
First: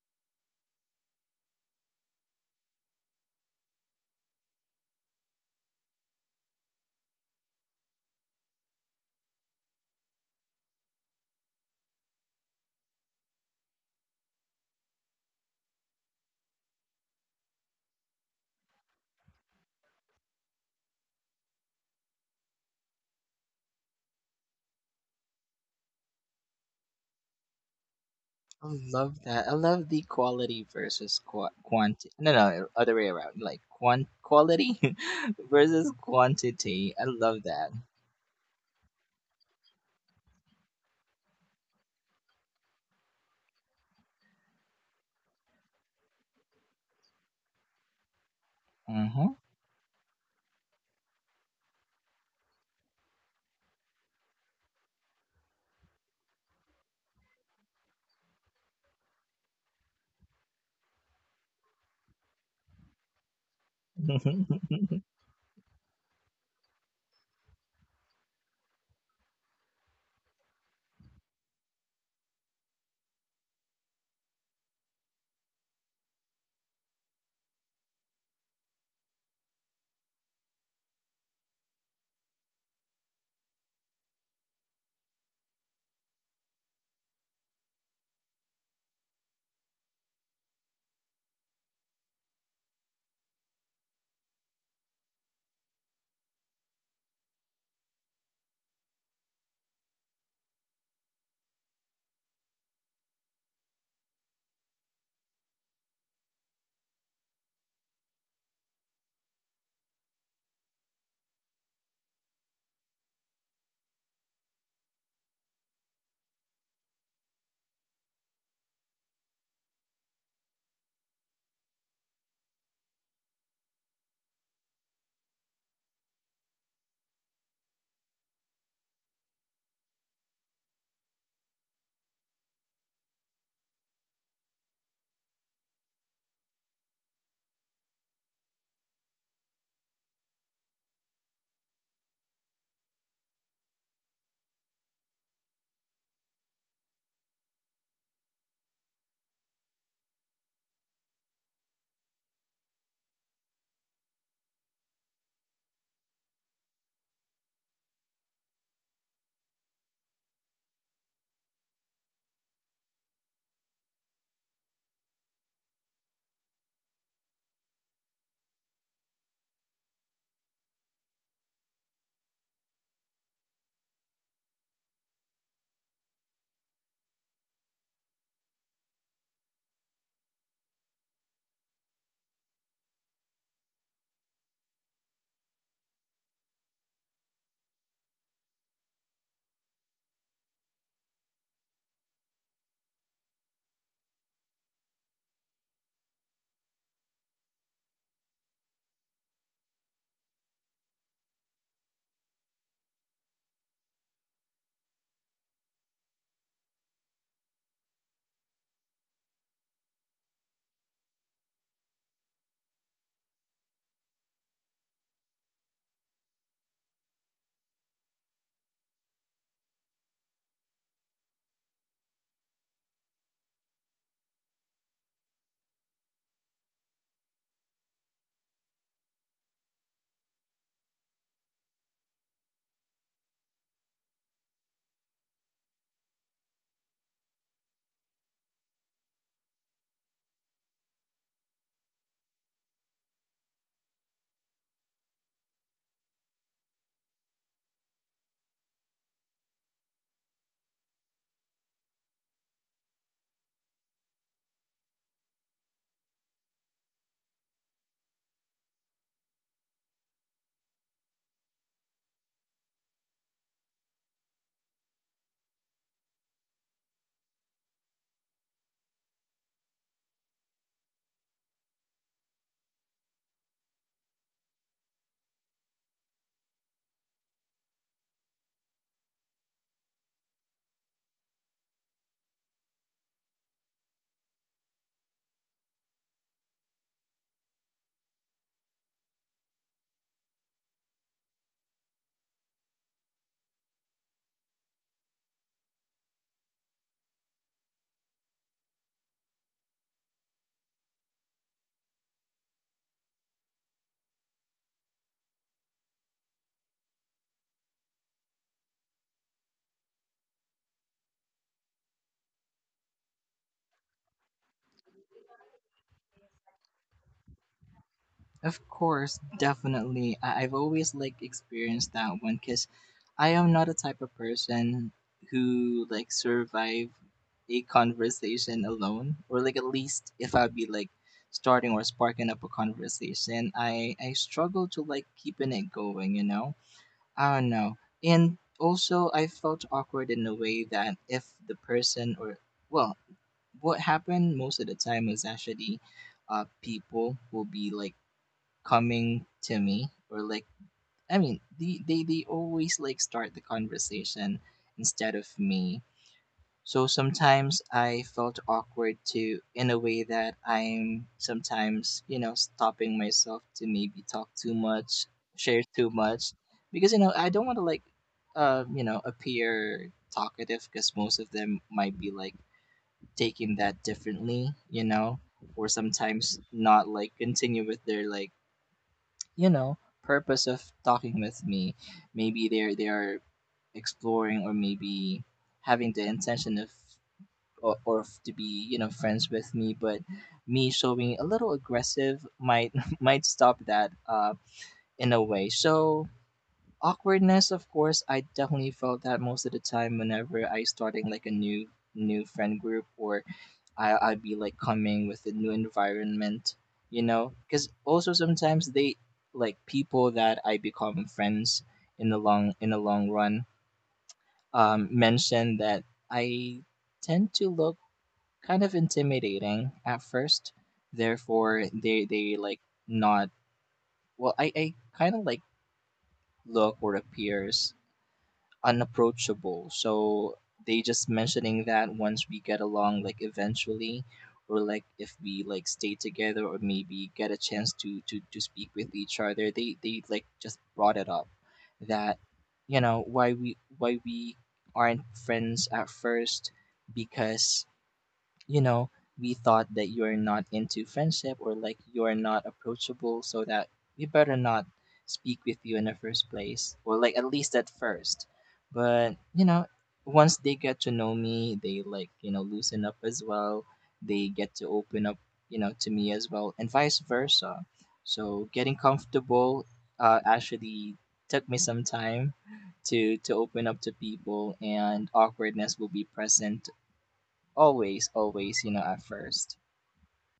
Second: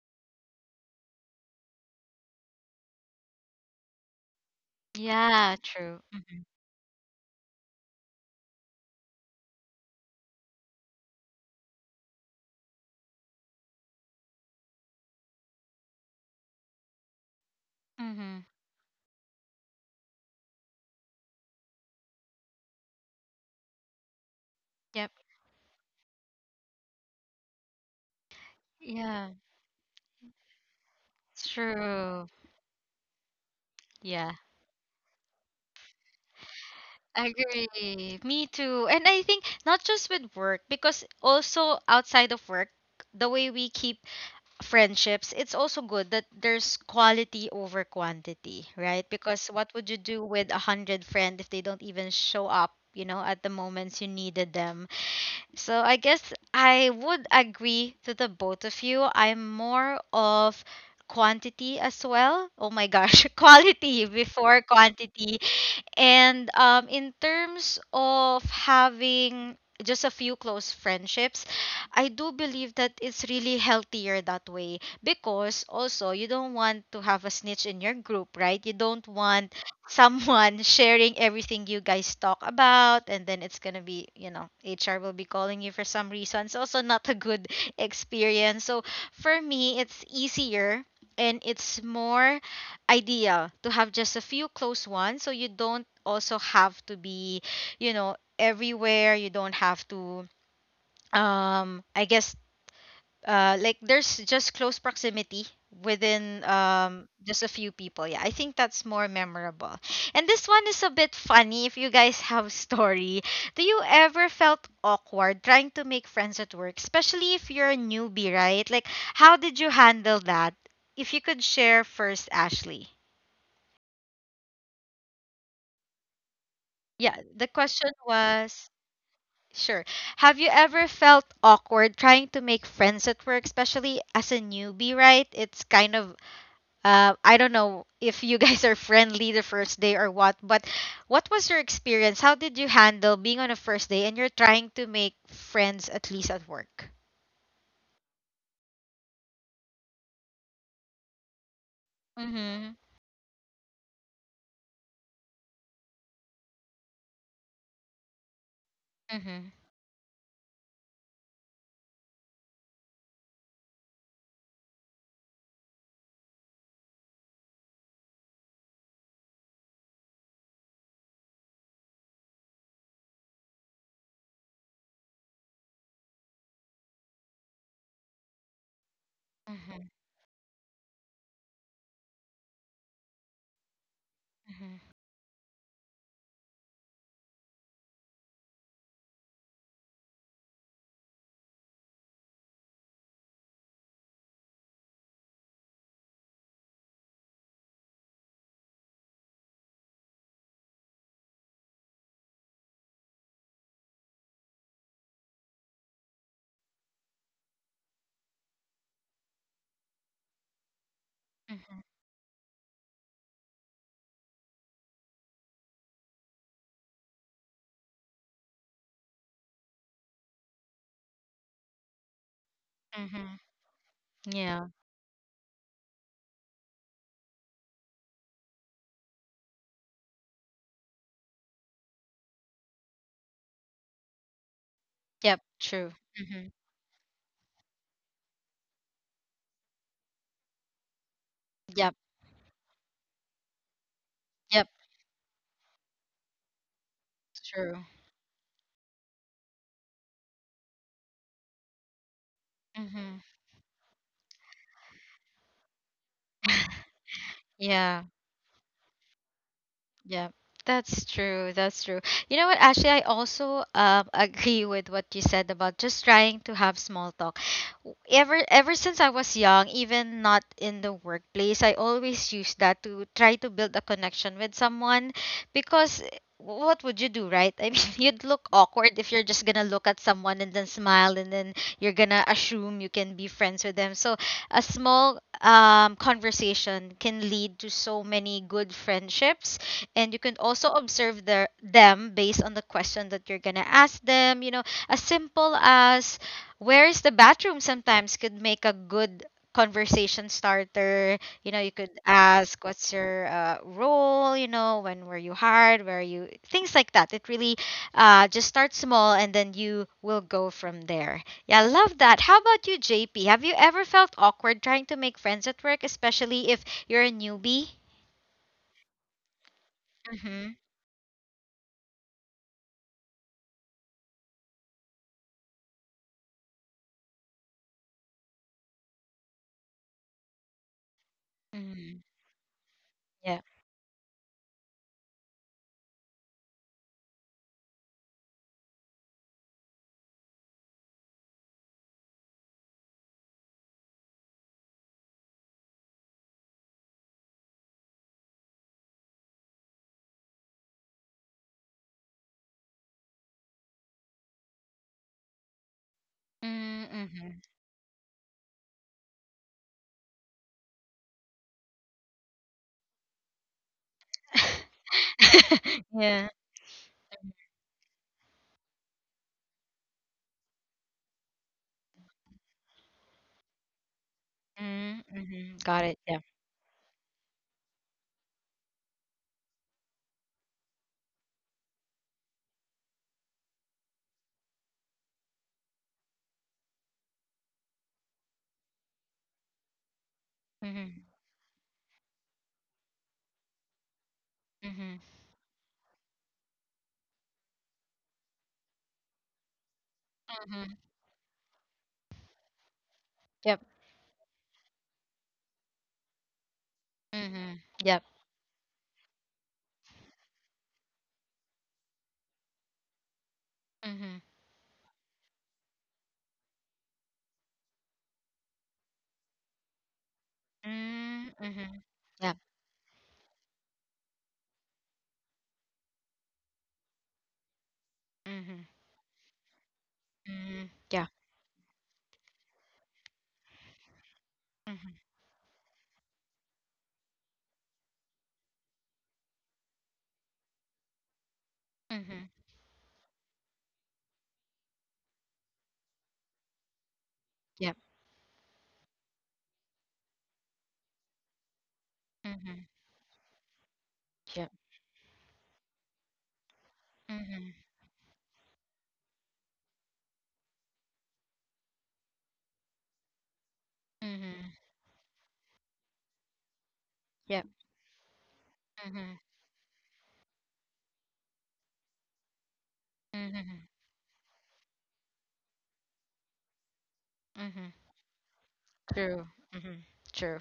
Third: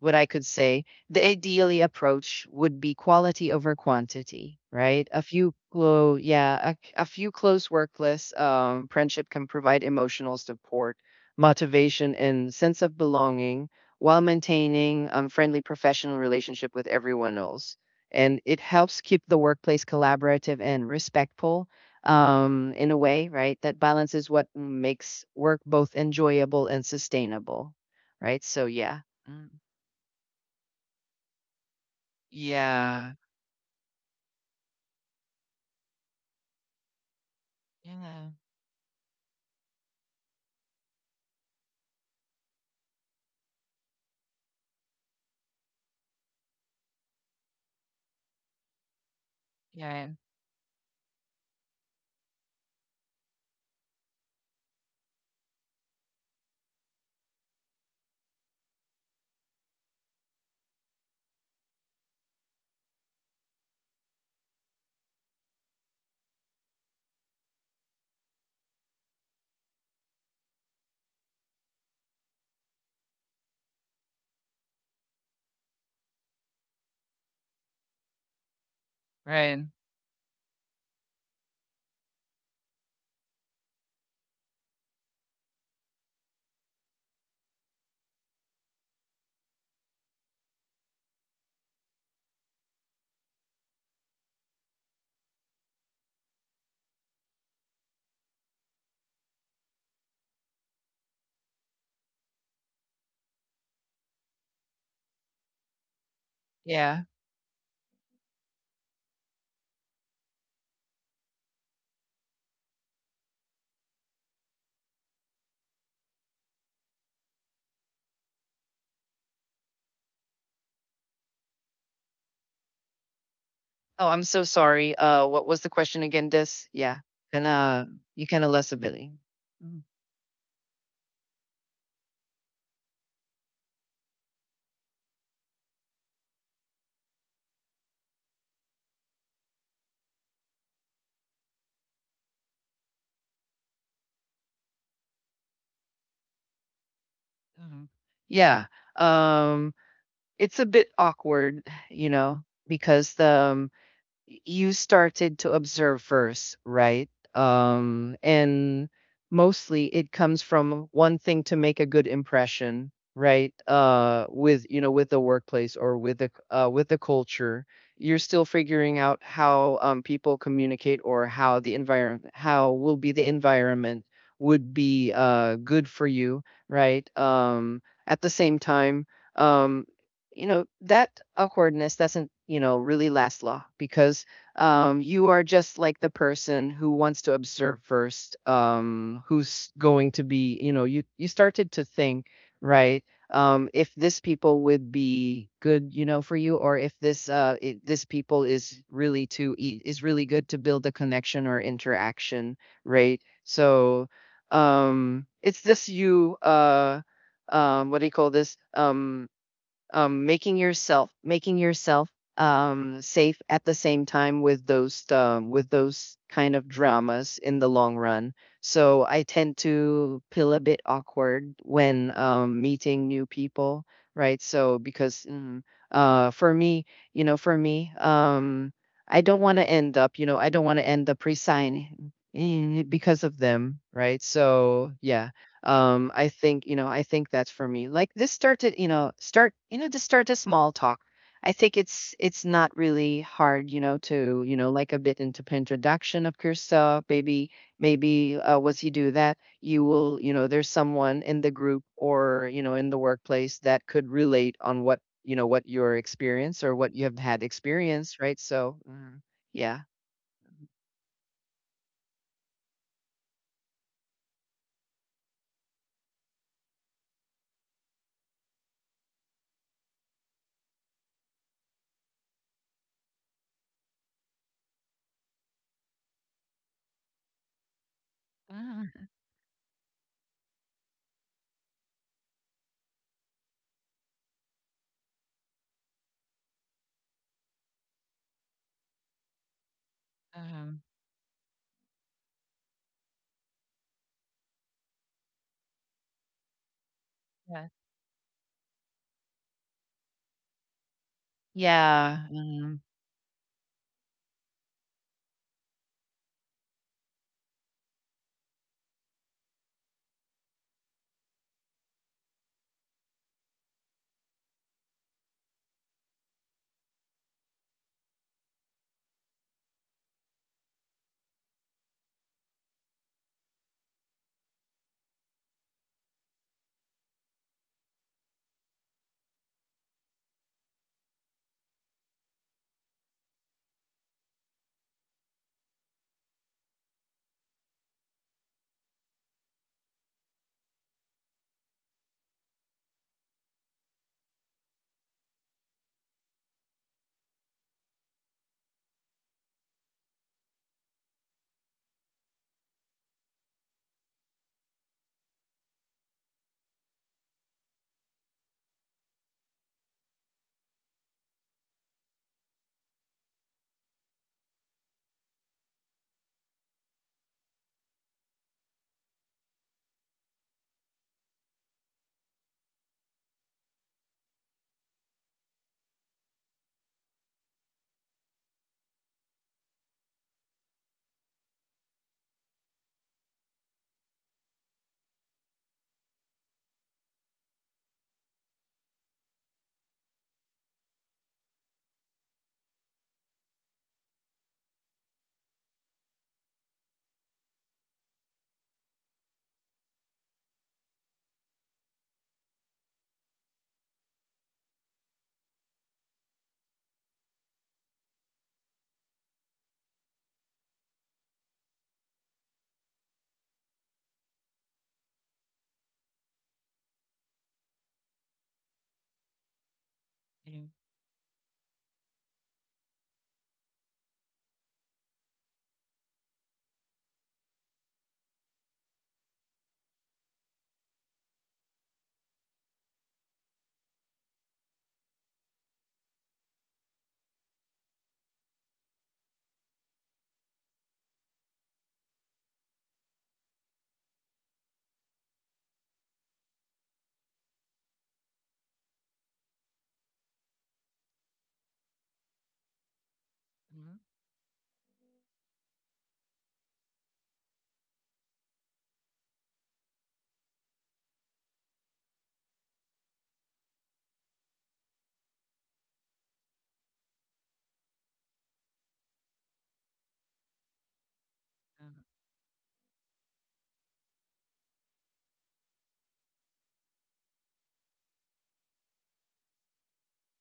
Speaker 2: what I could say, the ideally approach would be quality over quantity, right?
Speaker 1: Yeah. True. Mhm.
Speaker 2: A few close workless friendship can provide emotional support, motivation, and sense of belonging while maintaining friendly professional relationship with everyone else. And
Speaker 1: Mhm.
Speaker 2: it helps keep the workplace collaborative and respectful in a way, right? That balances what
Speaker 1: Yep.
Speaker 2: makes work both enjoyable and sustainable, right? So
Speaker 3: I
Speaker 2: yeah.
Speaker 3: love
Speaker 1: Yeah.
Speaker 3: that.
Speaker 2: Mm.
Speaker 3: I love the quality versus quantity.
Speaker 1: True.
Speaker 3: No, no, other way
Speaker 2: Yeah.
Speaker 3: around. Like quant
Speaker 1: Yeah,
Speaker 3: quality versus quantity. I love that.
Speaker 1: agree.
Speaker 2: Yeah.
Speaker 1: Me too. And I think not just with work, because also outside of work, the way we keep friendships, it's also good that there's quality over quantity, right?
Speaker 3: Mm-hmm.
Speaker 1: Because what would you
Speaker 2: Yeah.
Speaker 1: do with a hundred friend if they don't even show up, you know, at the moments you needed them? So I guess I would agree to the both of you. I'm more of quantity as well. Oh my gosh, quality before quantity. And in terms of having just a few close friendships, I do believe that it's really healthier that way because also you don't want to have a snitch in your group, right? You don't want
Speaker 2: Right.
Speaker 1: someone sharing everything you guys talk about and then it's going to be, you know, HR will be calling you for some reason. It's also not a good experience. So for me, it's easier and it's more ideal to have just a few close ones so you don't also have to be, you know, everywhere. You don't have to, um i guess like, there's just close proximity within
Speaker 2: Yeah.
Speaker 1: just a few people. Yeah, I think that's more memorable. And this one is a bit funny, if you guys have story, do you ever felt awkward trying to make friends at work, especially if you're a newbie, right? Like, how did you handle that? If you could share first, Ashley.
Speaker 2: Oh, I'm so sorry. What was the question again? This? Yeah.
Speaker 1: Yeah, the
Speaker 2: Kinda,
Speaker 1: question
Speaker 2: you kinda
Speaker 1: was,
Speaker 2: less ability. Mm.
Speaker 1: sure. Have you ever felt awkward trying to make friends at work, especially as a newbie, right? It's kind of, I don't know if you guys are friendly the first day or what, but what was your experience? How did you handle being on a first day and you're trying to make friends at least at work?
Speaker 2: Mhm. Yeah. Um, it's a bit awkward, you know,
Speaker 1: Mhm.
Speaker 2: because you started to observe first, right? And
Speaker 1: Mhm.
Speaker 2: Mostly it comes from one thing, to make a good impression, right? With you know with the workplace, or with the culture. You're still figuring out how people communicate, or how the environment how will be the environment would be good for you, right? At the same time, um
Speaker 1: Mhm.
Speaker 2: you know that awkwardness doesn't really last long because
Speaker 1: Mhm.
Speaker 2: you are just like the person who wants to observe first, who's going to be, you started to think, right, if this people would be good, you know, for you, or if this people is really is really good to build a connection or interaction, right. So it's just you what do you call this making
Speaker 1: Mhm.
Speaker 2: yourself, safe at the same time with those, with those kind of dramas in the long run. So I tend to feel a bit awkward when meeting new
Speaker 1: Mhm.
Speaker 2: people, right?
Speaker 1: Yeah.
Speaker 2: So for me, you know, for me, I don't want to end up, you know, I don't want to end up resigning because of them, right? So yeah,
Speaker 1: Yep, true.
Speaker 2: um i
Speaker 1: Mhm.
Speaker 2: think you know i think that's for me, like this started, you know start you know just start a small talk. I think
Speaker 1: Yep.
Speaker 2: it's not really hard, you know, to, you know,
Speaker 1: Yep,
Speaker 2: like a bit into introduction of yourself, maybe.
Speaker 1: true.
Speaker 2: Maybe once you do that, you will, you know, there's someone in the group, or you know, in the
Speaker 1: Mhm.
Speaker 2: workplace, that could relate on what your experience, or what you have had
Speaker 1: Yeah.
Speaker 2: experience, right? So yeah.
Speaker 1: Yeah, that's true. That's true. You know what? Actually, I also agree with what you said about just trying to have small talk. Ever since I was young, even not in the workplace, I always used that to try to build a connection with someone because what would you do, right? I mean, you'd look
Speaker 2: Ah,
Speaker 1: awkward if you're just gonna look at someone and then smile and then you're gonna assume you can be friends with them. So a small conversation can lead to so many good friendships, and you can also
Speaker 2: um,
Speaker 1: observe their them based on the question that you're gonna ask them. You know, as simple as where is the bathroom
Speaker 2: yeah.
Speaker 1: sometimes could make a good conversation starter. You know, you could
Speaker 2: Yeah.
Speaker 1: ask what's your role. You know, when were you hired? Where are you? Things like that. It really just start small and then you will go from there. Yeah, I love that. How about you, JP? Have you ever felt awkward trying to make friends at work, especially if you're a newbie?
Speaker 3: Of course, definitely.
Speaker 1: Mm-hmm.
Speaker 3: I've always like experienced that one because I am not a type of person who like survive a conversation alone, or like at least if I'd be like starting or
Speaker 1: Mm-hmm.
Speaker 3: sparking up a
Speaker 1: Yeah.
Speaker 3: conversation, I struggle to like keeping it going. You know, I don't know. And also, I felt awkward in a way that if the person or well, what happened most of the time was actually people will be like coming to me or like they always like start the conversation instead of me.
Speaker 1: Mm,
Speaker 3: So
Speaker 1: mhm.
Speaker 3: sometimes I felt awkward to, in a way that I'm sometimes you know stopping myself to maybe talk too much, share too
Speaker 1: Yeah.
Speaker 3: much because you know I don't want to like you know appear talkative because most of them might be like taking that differently, you
Speaker 1: Mm,
Speaker 3: know,
Speaker 1: mhm.
Speaker 3: or
Speaker 1: Got it, yeah.
Speaker 3: sometimes not like continue with their like, you know, purpose of talking with me. Maybe they are exploring or maybe having the intention of or of to be, you know, friends with me, but me
Speaker 1: Mm
Speaker 3: showing a little aggressive might might stop that
Speaker 1: Mhm,
Speaker 3: in a way. So awkwardness, of course, I definitely felt that most of the time whenever
Speaker 1: mhm,
Speaker 3: I
Speaker 1: mhm.
Speaker 3: starting like a new friend group or
Speaker 1: Yep.
Speaker 3: I I'd be like coming with a new environment, you
Speaker 1: Mm
Speaker 3: know,
Speaker 1: Mhm.
Speaker 3: because
Speaker 1: Yep.
Speaker 3: also sometimes they like people that I become friends in the long run
Speaker 1: Mm Mhm.
Speaker 3: mention that I tend to look kind of intimidating at first,
Speaker 2: Yeah.
Speaker 1: Mm,
Speaker 3: therefore
Speaker 1: mhm.
Speaker 3: they
Speaker 1: Yep.
Speaker 3: like not well I kind of like look or appears
Speaker 1: Mhm.
Speaker 3: unapproachable. So
Speaker 1: Mm
Speaker 3: they just mentioning that once we get along, like eventually, or like if we like stay together or maybe get a chance to to speak with each other, they like just brought it up that
Speaker 1: Mhm.
Speaker 3: you know why we aren't friends at first because
Speaker 1: Yeah.
Speaker 3: you know, we thought that you're not into friendship or like you're
Speaker 1: Mm Mhm.
Speaker 3: not
Speaker 1: Mm Mhm.
Speaker 3: approachable, so that
Speaker 2: Mhm,
Speaker 3: we better
Speaker 1: Yep. Mhm. Yep.
Speaker 3: not speak with you in the first place, or like at least
Speaker 1: Mhm.
Speaker 3: at first. But, you know, once they get to know me, they like, you know, loosen up as well. They get
Speaker 1: Mhm.
Speaker 3: to open up, you know, to me as well, and vice
Speaker 1: Yep.
Speaker 3: versa. So getting
Speaker 1: Mhm.
Speaker 3: comfortable actually took me some time to open
Speaker 1: Mhm.
Speaker 3: up to people, and awkwardness will be present
Speaker 1: Mhm.
Speaker 3: always, always, you know, at
Speaker 1: True.
Speaker 3: first.
Speaker 1: Mm Mhm. True.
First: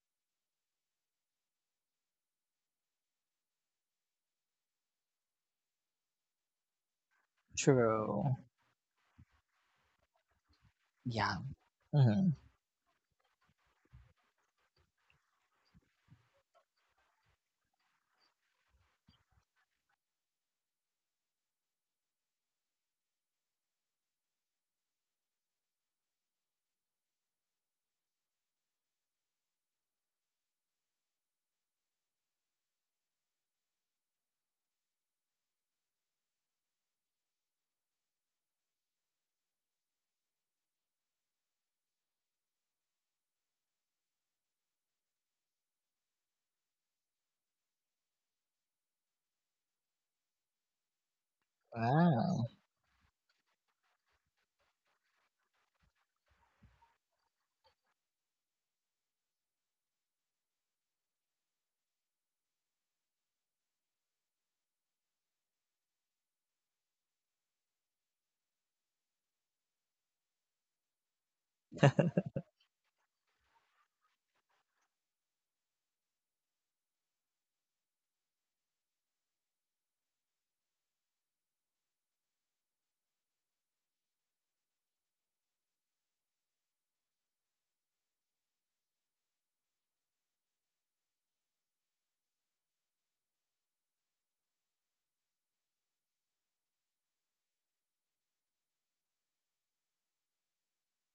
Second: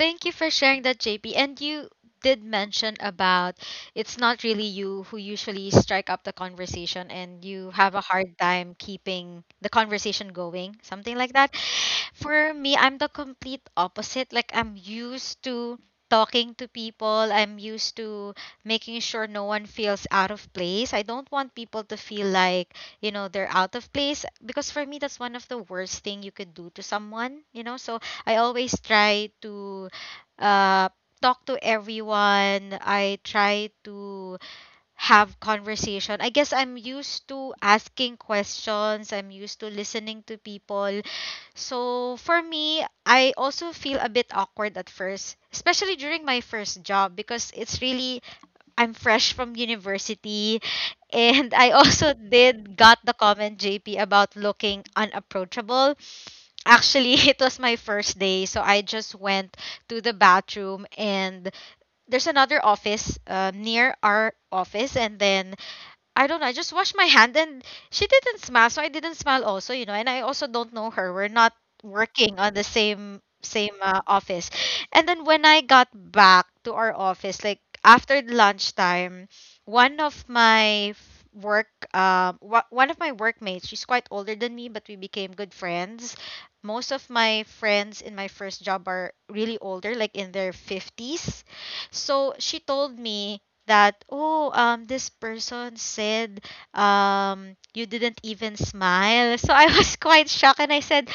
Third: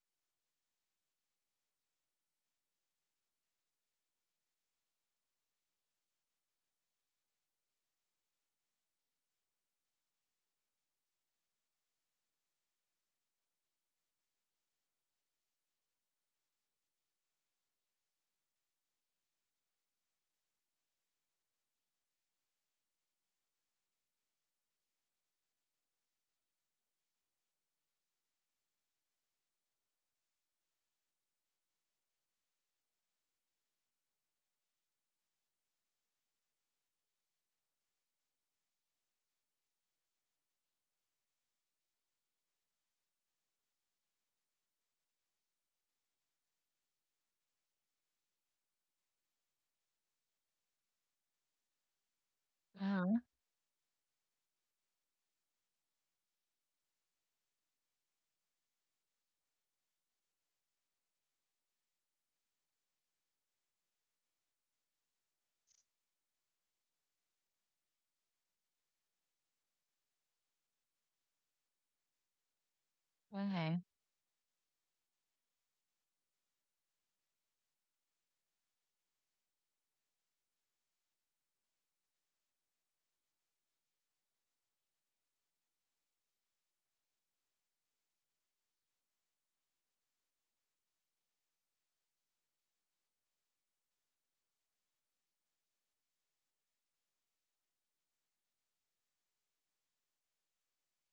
Speaker 1: Thank you for sharing that, JP. And you did mention about it's not really you who usually strike up the conversation and you have a hard
Speaker 3: True.
Speaker 1: time keeping the conversation going, something like
Speaker 3: Yeah.
Speaker 1: that.
Speaker 3: Hmm.
Speaker 1: For me, I'm the complete opposite. Like, I'm used to talking to people, I'm used to making sure no one feels out of place. I don't want people to feel like, you know, they're out of place because for me, that's one of the worst thing you could do to someone, you know. So I always try to uh, talk to everyone. I try to have conversation. I guess I'm used to asking questions. I'm used to listening to people. So for me, I also feel a bit awkward at first, especially during my first job because it's really, I'm fresh from university, and I also
Speaker 3: Wow.
Speaker 1: did got the
Speaker 2: mhm.
Speaker 1: comment, JP, about looking unapproachable. Actually, it was my first day, so I just went to the bathroom, and there's another office near our office, and then I don't know. I just washed my hand and she didn't smile, so I didn't smile also, you know. And I also don't know her. We're not working on the same same
Speaker 2: Okay.
Speaker 1: uh, office. And then when I got back to our office, like after lunchtime, one of my work one of my workmates, she's quite older than me, but we became good friends. Most of my friends in my first job are really older, like in their 50s. So she told me that, oh, this person said, you didn't even smile. So I was quite shocked and I said,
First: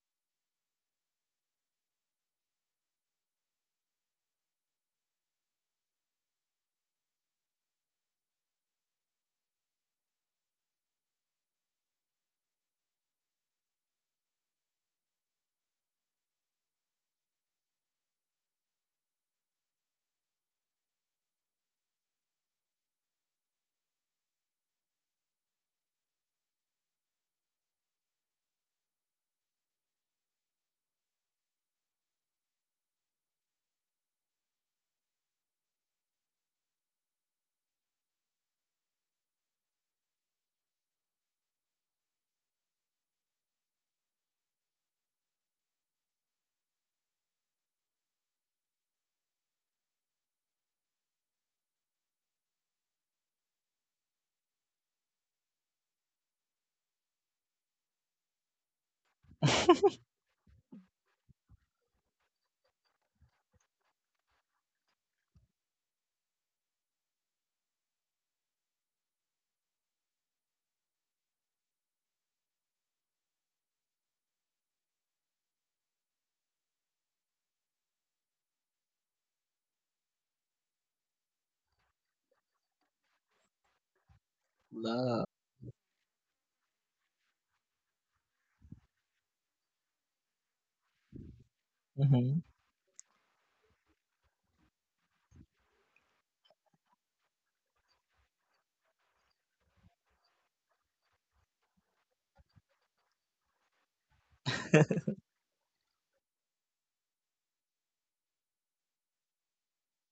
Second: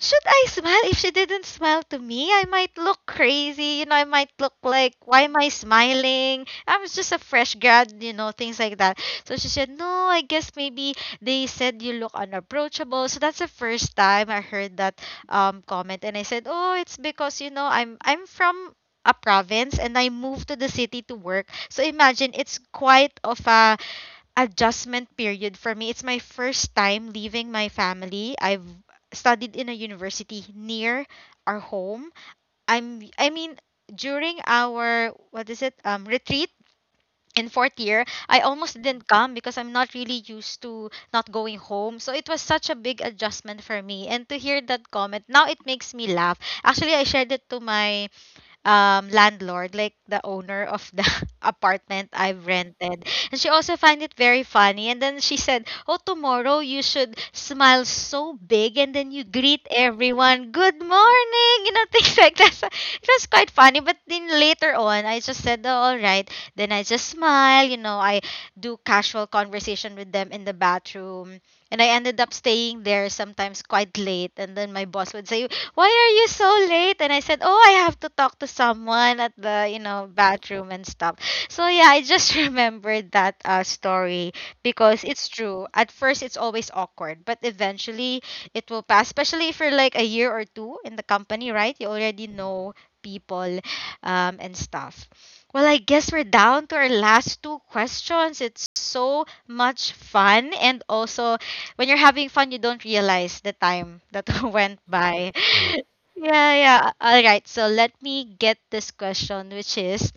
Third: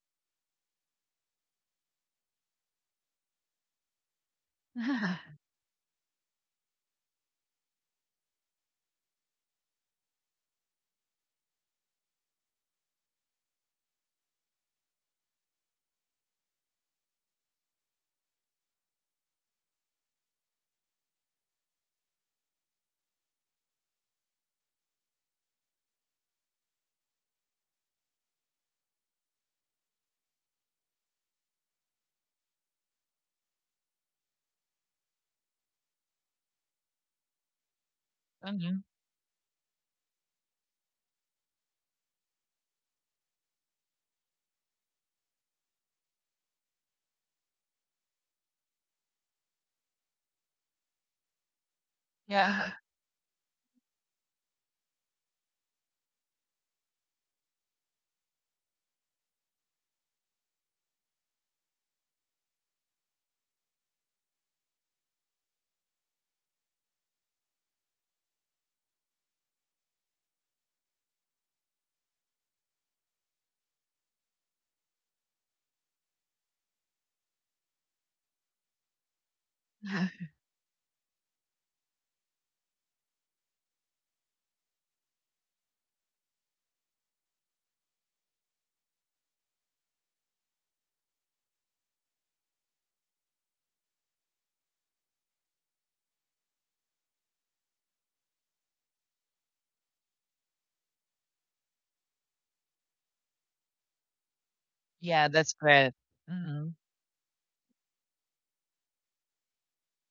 Speaker 1: should I smile? If she didn't smile to me, I might look crazy. You know, I might look like, why am I smiling? I was just a fresh grad, you know, things like that. So she said, no, I guess maybe they said you look unapproachable. So that's the first time I heard that comment. And I said, oh, it's because, you know, I'm from a province and I moved to the city to work. So imagine it's quite of a adjustment period for me. It's my first time leaving my family. I've studied in a university near our home. I mean during our what is it retreat in fourth year, I almost
Speaker 2: Mhm.
Speaker 1: didn't come because I'm not really used to not going home. So it was such a big adjustment for me. And to hear that comment, now it makes me laugh. Actually, I shared it to my landlord, like the owner of the apartment I've
Speaker 2: Yeah.
Speaker 1: rented. And she also found it very funny, and then she said, oh, tomorrow you should smile so big and then you greet everyone good morning, you know, things like that. So it was quite funny, but then later on I just said, oh, all right, then I just smile, you know, I do casual conversation with them in the bathroom. And I ended up staying there sometimes quite late, and then my boss would say, why are you so late? And I said, oh, I have to talk to someone at the, you know, bathroom and stuff. So yeah, I just remembered that story because
Speaker 3: Love.
Speaker 1: it's true. At first, it's always awkward, but eventually it will pass, especially if you're like a year or two in the company, right? You already
Speaker 3: Hmm.
Speaker 1: know people and stuff. Well, I guess we're down to our last two questions. It's so much fun. And also, when you're having fun, you don't realize the time that went by.
Speaker 2: Yeah, that's
Speaker 1: Yeah.
Speaker 2: great.
Speaker 1: Yeah,
Speaker 2: Mhm.
Speaker 1: yeah. All right. So let me get this question, which is,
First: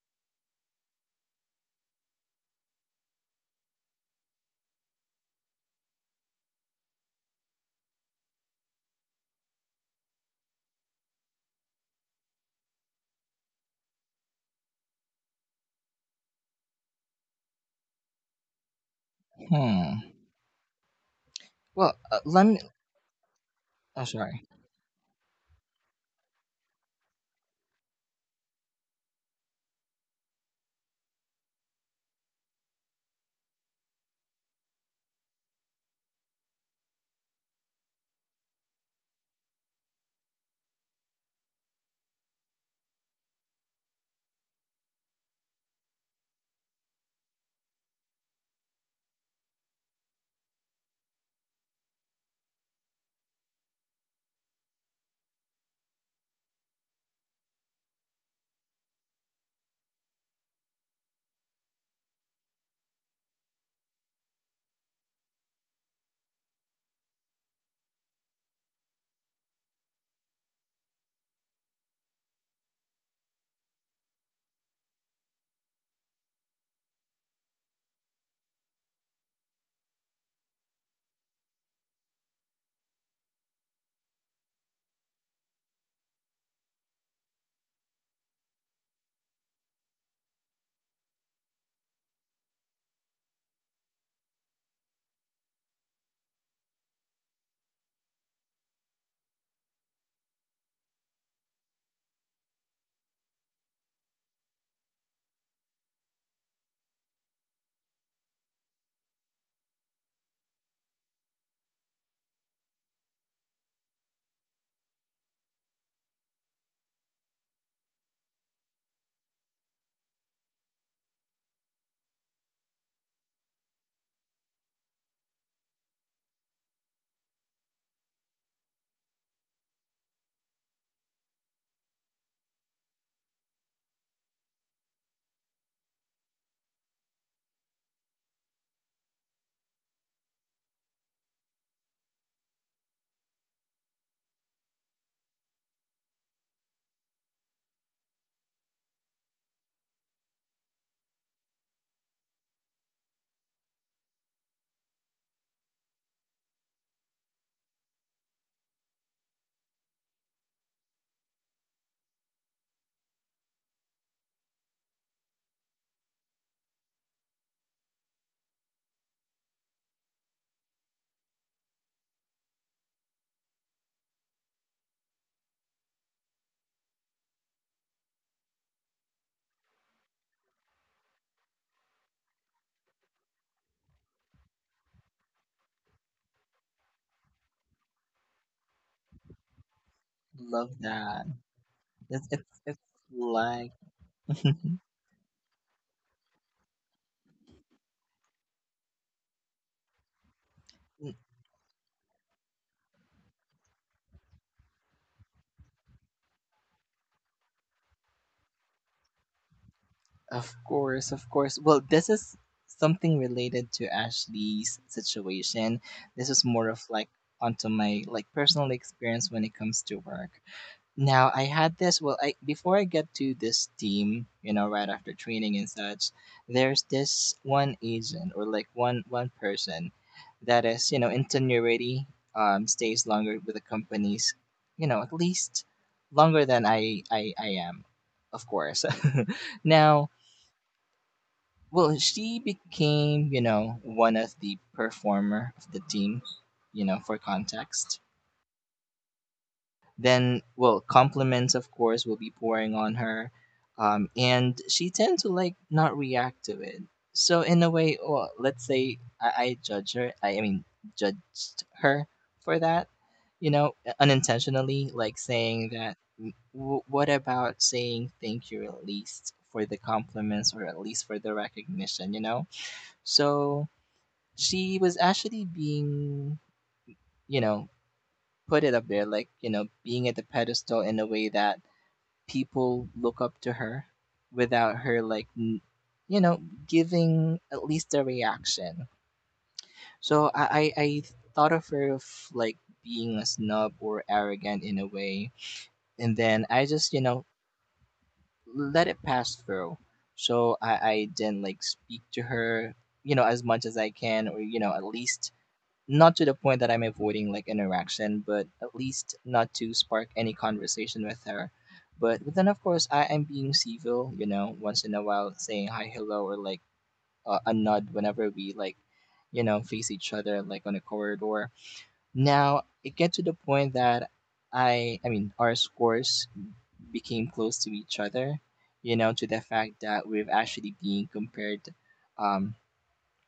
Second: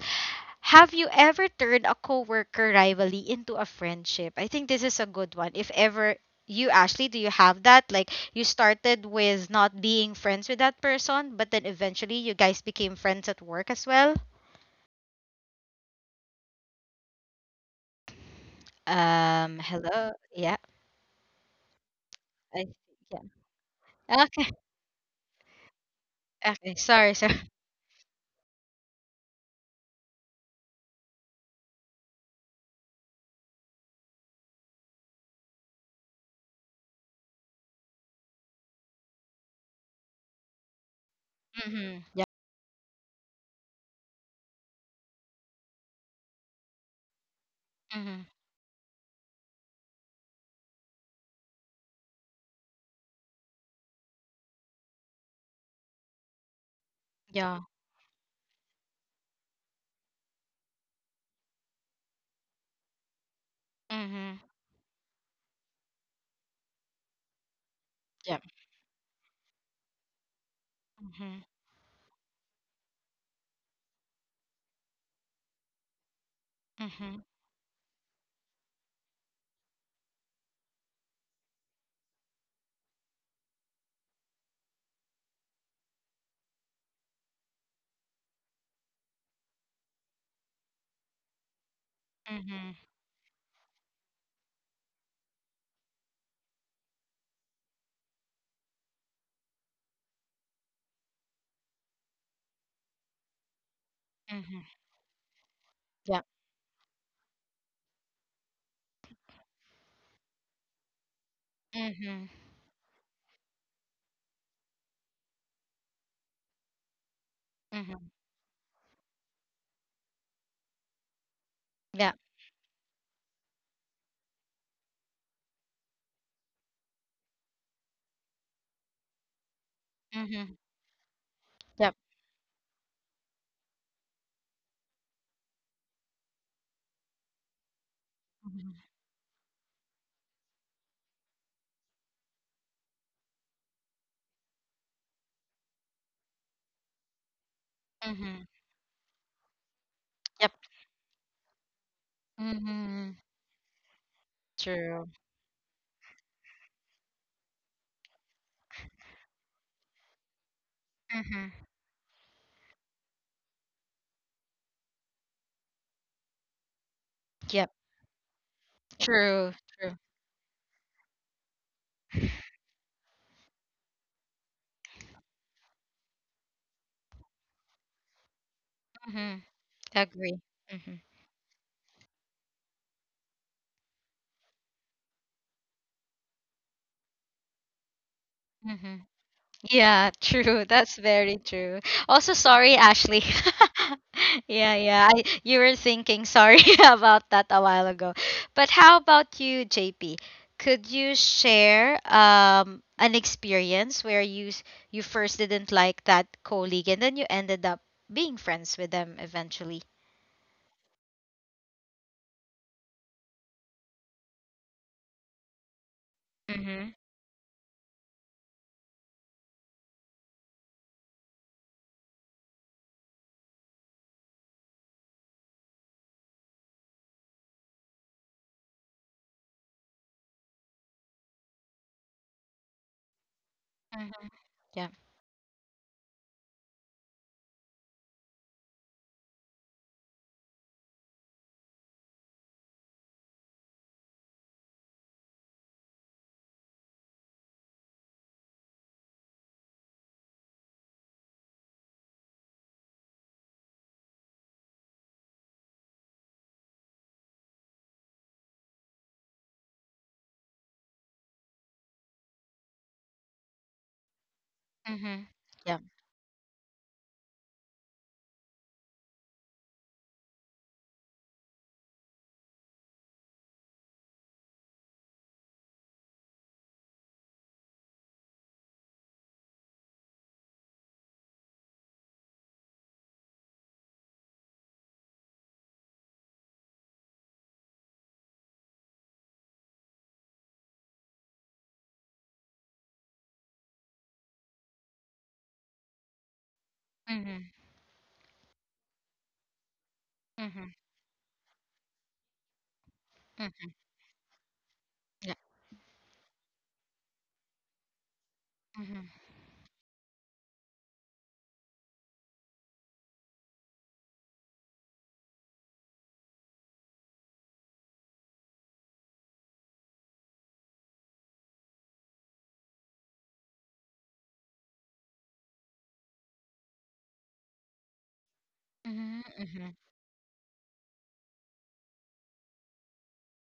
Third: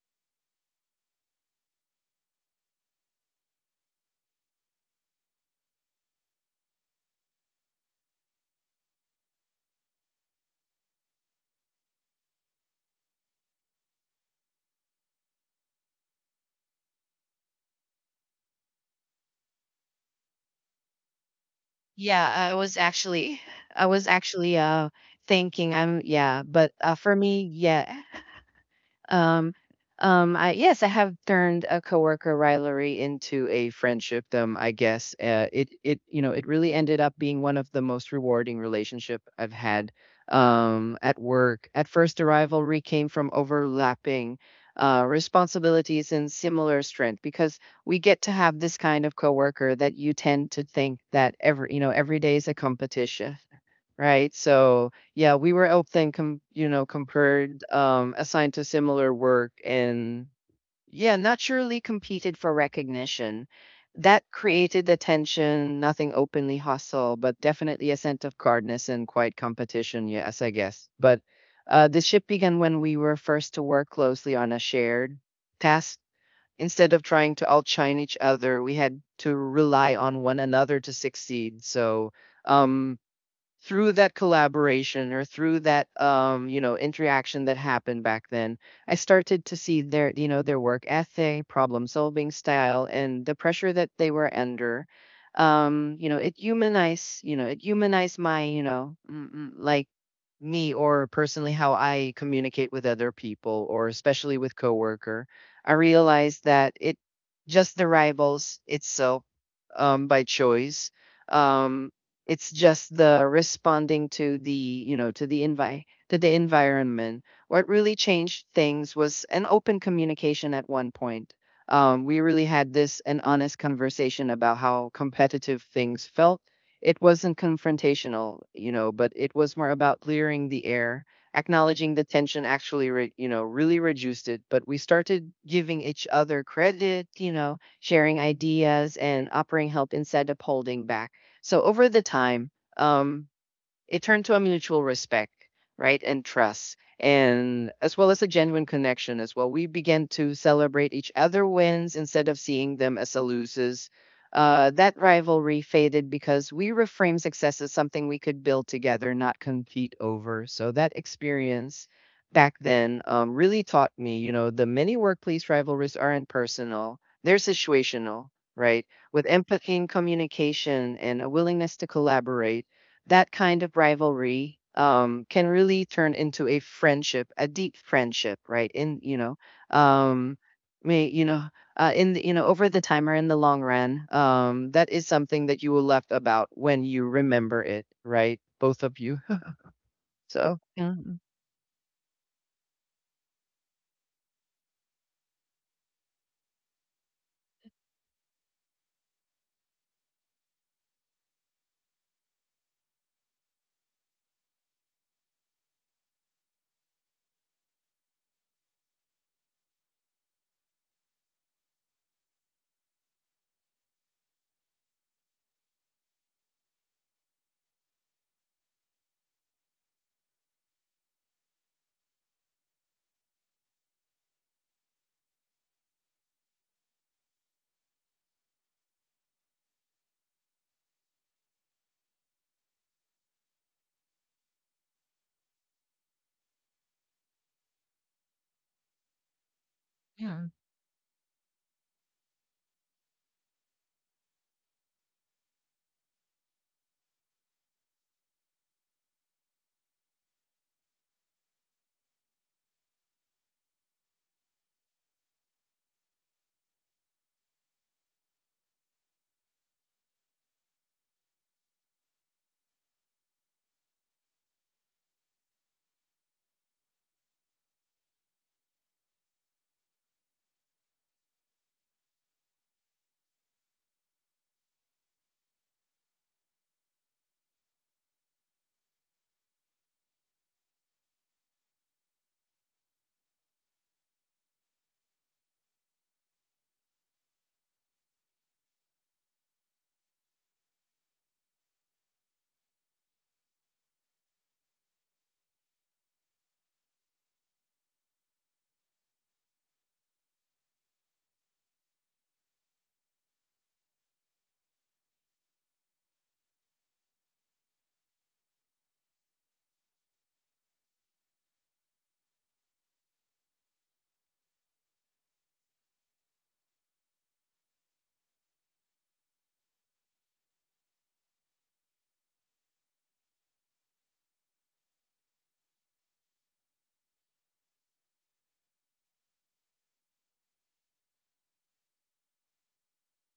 Speaker 1: have you ever turned a coworker rivalry into a friendship? I think this is a good one. If ever you, Ashley, do you have that? Like you started with not being friends with that person, but then eventually you guys became friends at work as well?
Speaker 3: Hmm.
Speaker 1: Hello. Yeah,
Speaker 3: Well,
Speaker 2: Yeah,
Speaker 3: let
Speaker 2: I
Speaker 3: me.
Speaker 1: I
Speaker 2: was
Speaker 1: yeah.
Speaker 2: actually, I
Speaker 3: Oh,
Speaker 2: was
Speaker 3: sorry.
Speaker 1: Okay.
Speaker 2: actually uh thinking I'm yeah, but
Speaker 1: Okay. Sorry.
Speaker 2: for
Speaker 1: So.
Speaker 2: me, yeah. Um, I, yes, I have turned a coworker rivalry into a friendship. I guess it you know, it really ended up being one of the most rewarding relationship I've had, at work. At
Speaker 1: Mhm.
Speaker 2: first, the
Speaker 1: Yeah.
Speaker 2: rivalry came from overlapping responsibilities and similar strength, because we
Speaker 1: Mhm.
Speaker 2: get to have this kind of coworker that you tend to think that every, you know, every day is a competition. Right. So yeah, we were often
Speaker 1: Yeah.
Speaker 2: compared, assigned to similar work, and yeah, naturally competed for recognition. That
Speaker 1: Mhm.
Speaker 2: created the tension, nothing openly hostile, but definitely a sense
Speaker 1: Yeah.
Speaker 2: of guardness and quiet competition, yes, I guess. But
Speaker 1: Mhm.
Speaker 2: the shift began when we were first to work closely on a shared task. Instead of
Speaker 1: Mhm.
Speaker 2: trying to outshine each other, we had to rely on one another to succeed. So um through that collaboration, or through that you know, interaction that happened back then, I started to see their, you know, their work ethic, problem solving
Speaker 1: Mhm.
Speaker 2: style, and the pressure that they were under. You know, it humanized my, like me, or personally, how I communicate with other people, or especially with
Speaker 1: Mhm.
Speaker 2: coworker, I
Speaker 1: Yeah.
Speaker 2: realized that it just the rivals itself, by choice. Um,
Speaker 1: Mhm.
Speaker 2: it's just the responding to the, you know to the envi to the environment. What really
Speaker 1: Mhm.
Speaker 2: changed things was an open communication at one point.
Speaker 1: Yeah.
Speaker 2: We really had this an honest conversation about how competitive things felt. It wasn't confrontational, you know, but it was more about clearing
Speaker 1: Mhm.
Speaker 2: the air,
Speaker 1: Yep.
Speaker 2: acknowledging the tension. Actually, you know, really reduced it. But we started giving each other credit, you know, sharing
Speaker 1: Mhm.
Speaker 2: ideas and offering help instead of holding back. So over the time, um, it turned to a mutual respect, right, and trust, and as well as a
Speaker 1: Mhm.
Speaker 2: genuine connection as well. We began to
Speaker 1: Yep.
Speaker 2: celebrate each other wins instead of seeing them
Speaker 1: Mhm.
Speaker 2: as a loses. That
Speaker 1: True.
Speaker 2: rivalry faded because we reframed success as something we could build together, not compete over. So that
Speaker 1: Mhm.
Speaker 2: experience back then, really taught me, you know, the many workplace rivalries aren't personal; they're
Speaker 1: Yep.
Speaker 2: situational, right? With
Speaker 1: True.
Speaker 2: empathy and
Speaker 1: True.
Speaker 2: communication and a willingness to collaborate, that kind of rivalry, can really turn into a friendship, a deep friendship, right?
Speaker 1: Mhm. Agree.
Speaker 2: Um,
Speaker 1: Mhm.
Speaker 2: may you know, in the, you know, over the time or in the long run, that is something that you will left about when you remember it, right? Both of
Speaker 1: Mhm.
Speaker 2: you.
Speaker 1: Yeah,
Speaker 2: So
Speaker 1: true.
Speaker 3: Love
Speaker 2: yeah.
Speaker 1: That's
Speaker 3: that.
Speaker 1: very true.
Speaker 3: It's
Speaker 1: Also,
Speaker 3: it's,
Speaker 1: sorry,
Speaker 3: it's
Speaker 1: Ashley.
Speaker 3: like.
Speaker 1: Yeah, yeah. I, you were thinking sorry about that a while ago. But how about you, JP? Could you share an experience where you first didn't like that colleague and then you ended up being friends with them eventually?
Speaker 3: Of course, of course. Well, this is something related to Ashley's situation. This is more of
Speaker 1: Mm-hmm.
Speaker 3: like onto my like personal experience when it comes to work. Now I had this well I before I get to this team, you know, right after training and such, there's this one agent or like one person that is, you know, in tenuity, stays longer with the
Speaker 1: Mm-hmm.
Speaker 3: companies,
Speaker 1: Yeah.
Speaker 3: you know, at least longer than I am, of course. Now,
Speaker 2: Yeah.
Speaker 3: well, she became, you know, one of the performer of the team, you know, for context. Then well compliments of course will be pouring on her, and she tends to like not react to it. So in a way, well, let's say I judge her I mean judged her for that, you know, unintentionally,
Speaker 1: Mm-hmm.
Speaker 3: like saying
Speaker 1: Yeah.
Speaker 3: that what about saying thank you at least for the compliments or at least for the recognition, you know. So she was actually being you know put it up there like you know being at the pedestal in a way that people look up to her without her you know giving at least a reaction. So I thought of her of like being a snub or arrogant in a way, and then I just you know
Speaker 1: Mm-hmm.
Speaker 3: let it pass through. So
Speaker 1: Mm-hmm.
Speaker 3: I didn't like speak to her you know as much
Speaker 1: Mm-hmm.
Speaker 3: as I can, or you know at least
Speaker 1: Yeah.
Speaker 3: not to the point that I'm avoiding like interaction, but at
Speaker 1: Mm-hmm.
Speaker 3: least not to spark any conversation with her. But then of course I am being civil, you know, once in a while saying hi, hello, or like a nod whenever we like, you know, face each other like on a corridor. Now it gets to the point that our scores became close to each other, you know, to the
Speaker 1: Mm-hmm.
Speaker 3: fact that we've actually being compared, um,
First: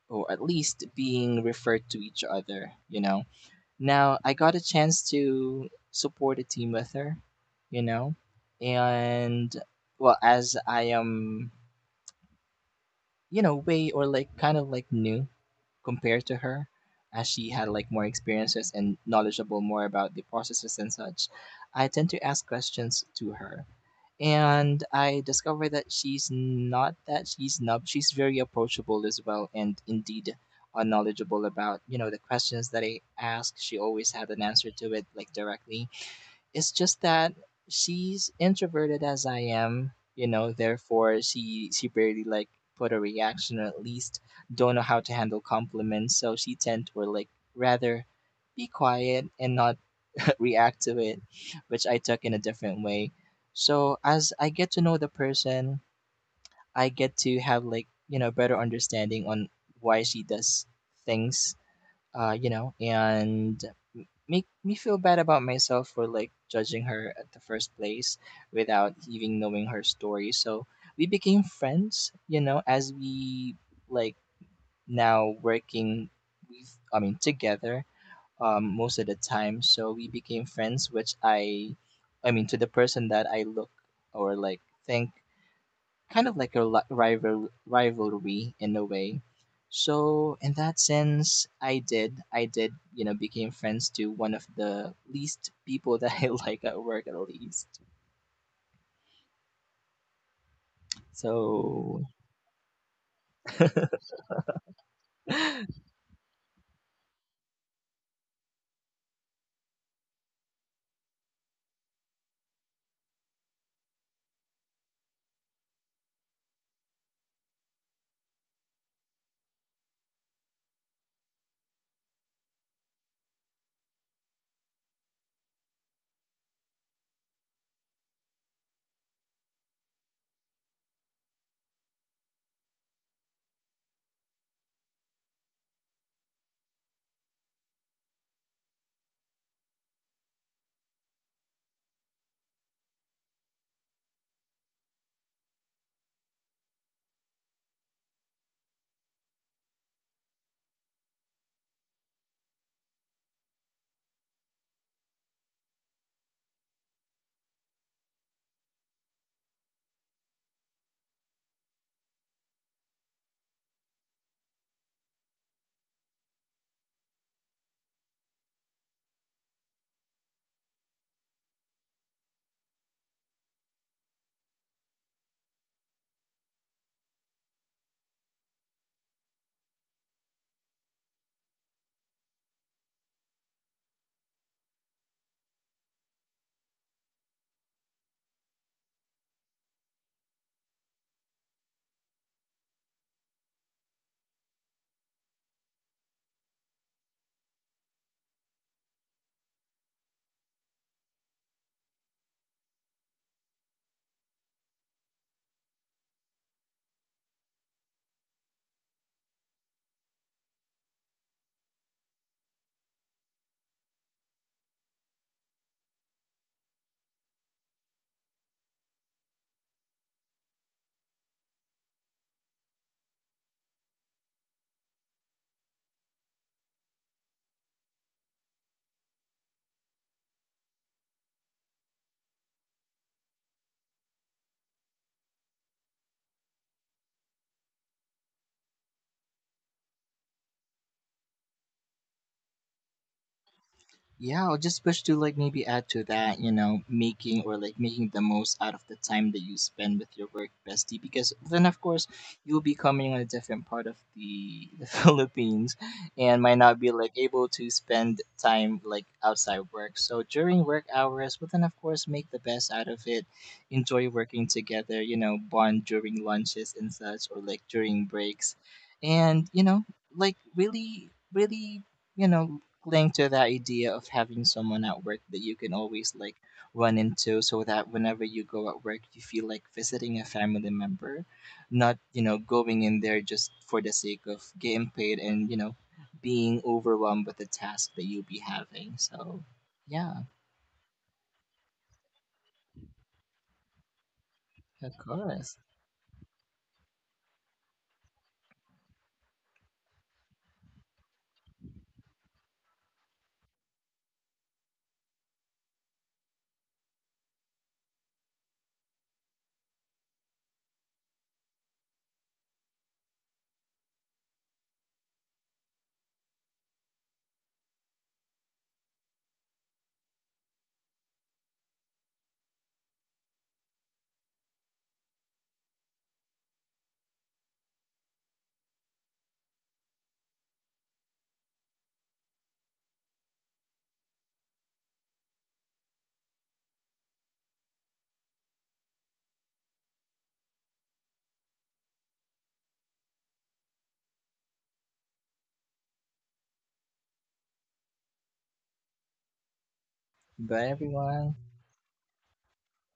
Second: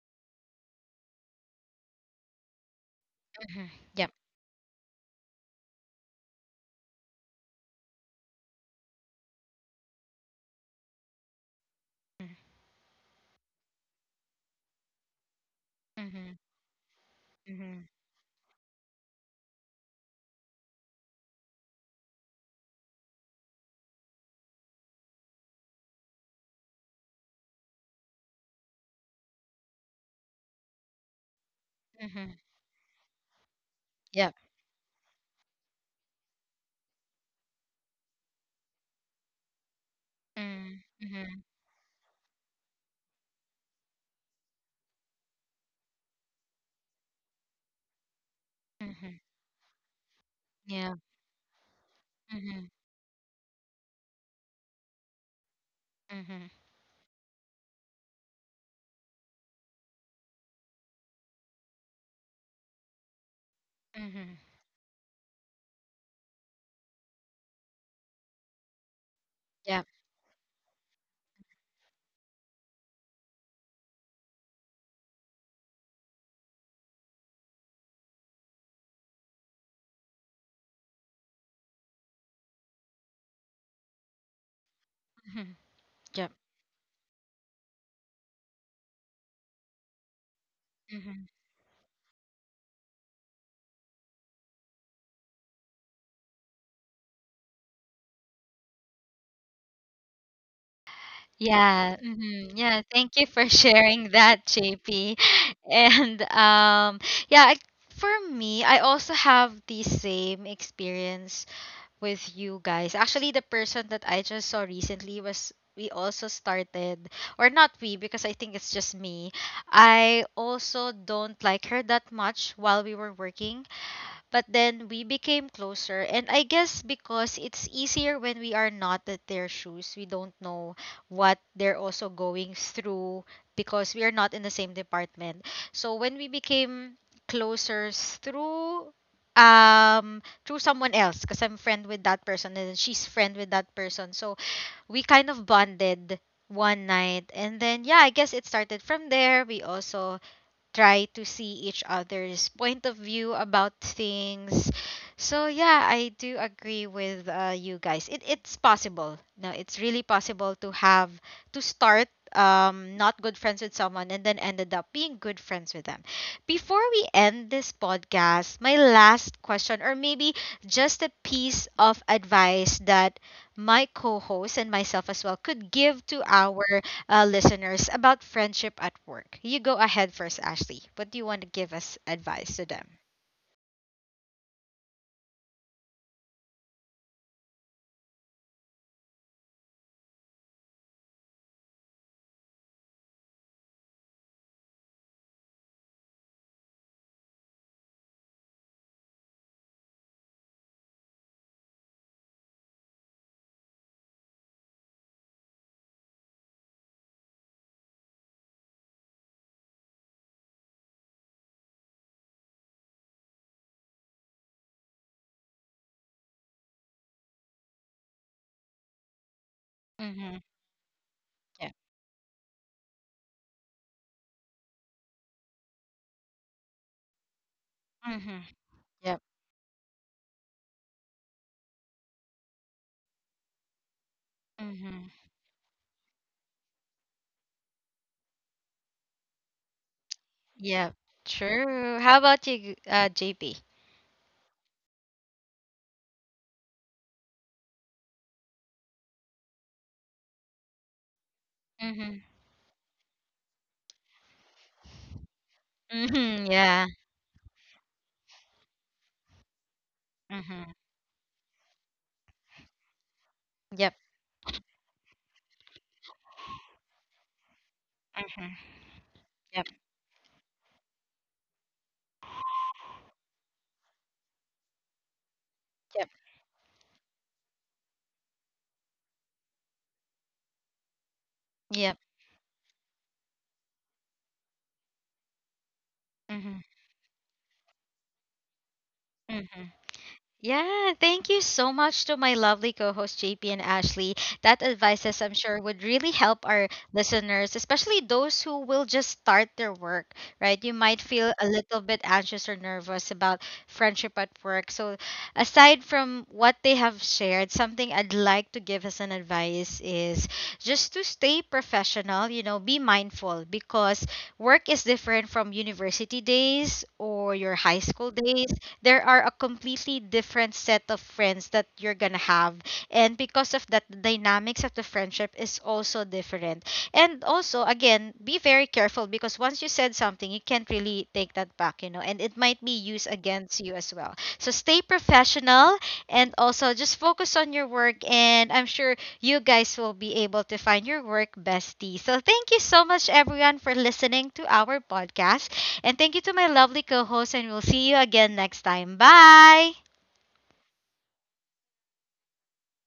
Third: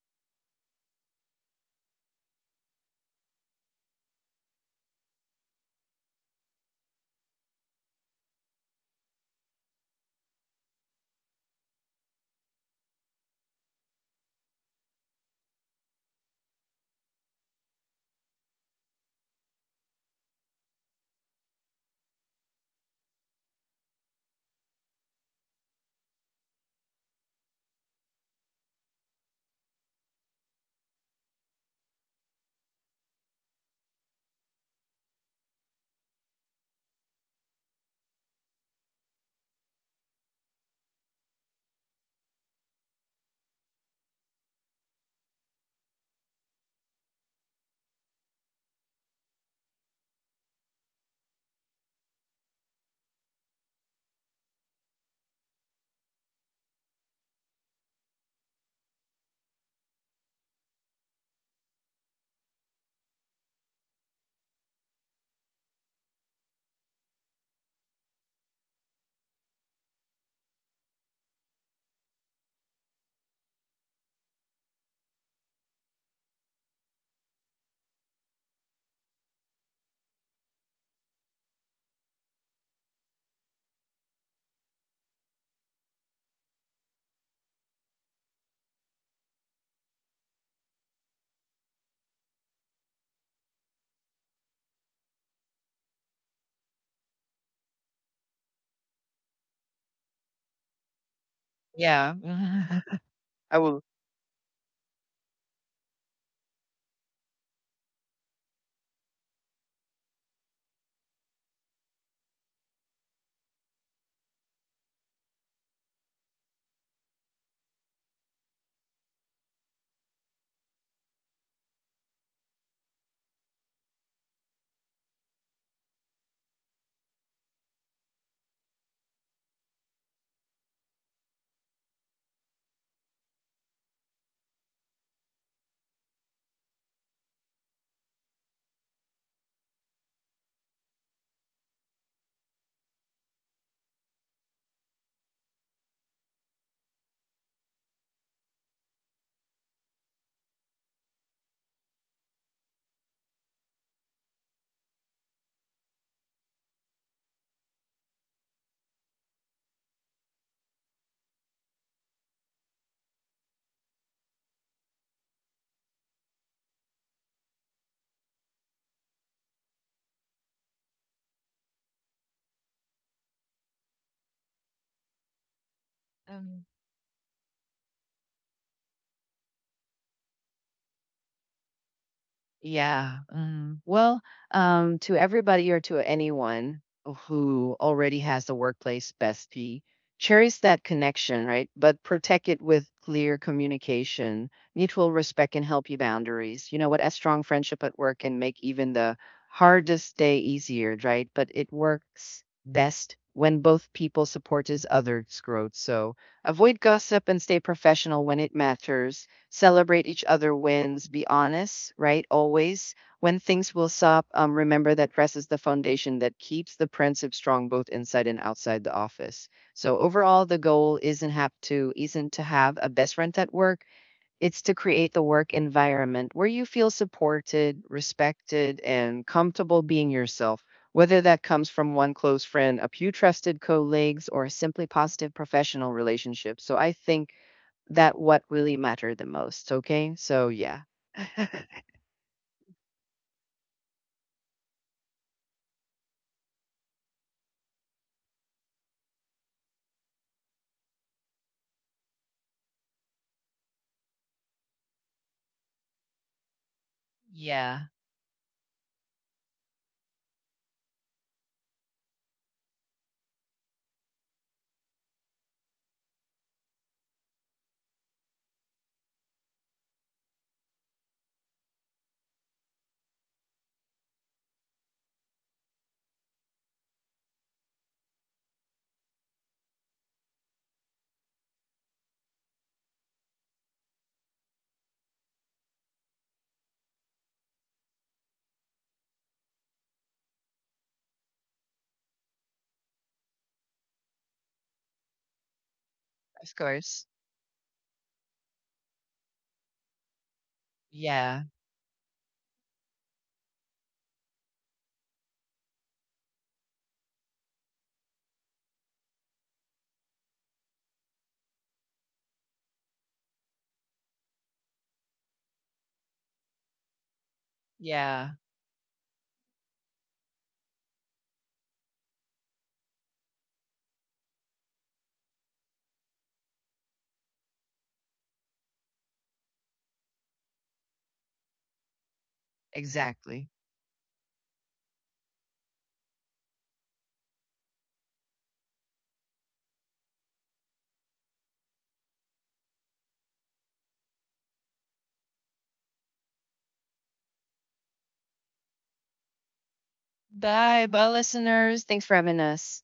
Speaker 3: or at least being referred to each other, you know.
Speaker 1: Mm-hmm. Yeah.
Speaker 3: Now I got a chance to support a team with her, you know, and well, as I am, you know, way or like kind of like new compared
Speaker 1: Mm-hmm.
Speaker 3: to her, as she had like more experiences and knowledgeable more about the processes and such, I tend to ask questions to her, and I discovered that she's not that she's snub. She's very approachable as well, and indeed knowledgeable about you know the
Speaker 1: Mm-hmm.
Speaker 3: questions that I ask. She always had
Speaker 1: Yep.
Speaker 3: an answer to it like directly. It's just that she's introverted as I am, you know.
Speaker 1: Mm,
Speaker 3: Therefore,
Speaker 1: mhm,
Speaker 3: she barely like put a reaction, or at least don't know how to handle compliments. So she tend to like rather be
Speaker 1: mhm.
Speaker 3: quiet and not react
Speaker 1: Yeah.
Speaker 3: to it, which I took in a
Speaker 1: Mhm,
Speaker 3: different way. So as I get to know the person,
Speaker 1: mhm,
Speaker 3: I get to have like, you know, better understanding on why she does things, you know, and
Speaker 1: mhm.
Speaker 3: make me feel bad about myself for like judging her at the first place without even knowing
Speaker 1: Yeah.
Speaker 3: her story. So we became friends, you know, as we like now working with I mean together, most of the time. So we became friends, which to the person that I look or like think
Speaker 1: Mhm,
Speaker 3: kind
Speaker 1: yeah.
Speaker 3: of like a rivalry in a way. So in that
Speaker 1: Mhm.
Speaker 3: sense, I did, you know, became friends to one of the least people that I like at work at least.
Speaker 1: Yeah.
Speaker 3: So
Speaker 2: Yeah.
Speaker 1: Mhm. Yeah. Thank you for
Speaker 2: I will.
Speaker 1: sharing that, JP. And yeah, I, for me, I also have the same experience with you guys. Actually, the person that I just saw recently was, we also started, or not we, because I think it's just me. I also don't like her that much while we were working. But then we became closer, and I guess because it's easier when we are not at their shoes, we don't know what they're also going through because we are not in the same department. So when we became closer through um through someone else, because I'm friend with that person and then she's friend with that person. So we kind of bonded one night, and then yeah, I guess it started from there. We also try to see each other's point of view about things. So yeah, I do agree with you guys. It it's possible. No, it's really possible to have to start not good friends with someone and then ended up being good friends with them. Before we end this podcast, my last question, or maybe just a piece of advice that my co-host and myself as well could give to
Speaker 2: um,
Speaker 1: our listeners about friendship at work. You go ahead first, Ashley. What do you want to give us advice to them?
Speaker 2: yeah. Mm. Well, to everybody or to anyone who already has a workplace bestie, cherish that connection, right? But protect it with clear communication, mutual respect, and healthy boundaries. You know what? A strong friendship at work can make even the hardest day easier, right? But it works best when both people support each other's growth. So avoid gossip and stay professional when it matters. Celebrate each other wins. Be honest, right? Always. When things will stop, remember that rest is the foundation that keeps the principle strong both inside and outside the office. So
Speaker 1: Mm-hmm.
Speaker 2: overall, the goal isn't have
Speaker 1: Yeah.
Speaker 2: to isn't to have a best friend at work. It's to create the work environment where you feel supported,
Speaker 1: Mm-hmm.
Speaker 2: respected,
Speaker 1: Yep.
Speaker 2: and comfortable being yourself. Whether that comes from one close friend, a few trusted colleagues, or simply
Speaker 1: Mm-hmm.
Speaker 2: positive professional relationships. So I think that what really matter the most, okay? So yeah.
Speaker 1: Yep. True. How about you, JP?
Speaker 3: yeah, I'll just wish to like maybe add to that, you know, making or like making the most out of the time that you spend with your work bestie, because then of course
Speaker 1: Mm-hmm.
Speaker 3: you'll be coming on a different part of the, the Philippines, and
Speaker 1: Mm-hmm.
Speaker 3: might not be
Speaker 1: Yeah.
Speaker 3: like able to
Speaker 2: Yeah,
Speaker 3: spend time like outside work. So during
Speaker 1: Mm-hmm.
Speaker 3: work hours, but then of course make the best out of it,
Speaker 1: Yep.
Speaker 3: enjoy working together, you know, bond during lunches and such, or like during breaks,
Speaker 1: Mm-hmm.
Speaker 3: and you
Speaker 1: Yep.
Speaker 3: know, like really you know cling to that idea of having someone at work that you can always
Speaker 1: Yep.
Speaker 3: like run into, so that whenever you go at work you feel like visiting a family member, not
Speaker 1: Yep.
Speaker 3: you know going in there just for the sake of getting paid and you know being
Speaker 1: Mm-hmm.
Speaker 3: overwhelmed with the task that you'll be having. So
Speaker 1: Mm-hmm.
Speaker 3: yeah,
Speaker 1: Yeah, thank you so much to my lovely co host JP and Ashley. That
Speaker 3: of
Speaker 1: advices I'm
Speaker 3: course.
Speaker 1: sure would really help
Speaker 2: of
Speaker 1: our
Speaker 2: course.
Speaker 1: listeners, especially those who will just start their work, right? You might feel
Speaker 2: Yeah,
Speaker 1: a little bit anxious or nervous about friendship at work. So, aside from what they have shared, something I'd like to give as an advice is just to stay professional, you know, be mindful, because work is different from university days or your high school
Speaker 2: yeah,
Speaker 1: days. There are a completely different set of friends that you're gonna have, and because of that, the dynamics of the friendship is also different. And also, again, be very careful, because once you said something, you can't really take that back, you know, and it might be used
Speaker 2: exactly.
Speaker 1: against you as well, so stay professional. And also, just focus on your work, and I'm sure you guys will be able to find your work bestie. So thank you so much, everyone, for listening to our podcast, and thank you to my lovely co host, and we'll see you again next time. Bye!
Speaker 3: Bye,
Speaker 2: Bye, bye,
Speaker 3: everyone.
Speaker 2: listeners. Thanks for having us.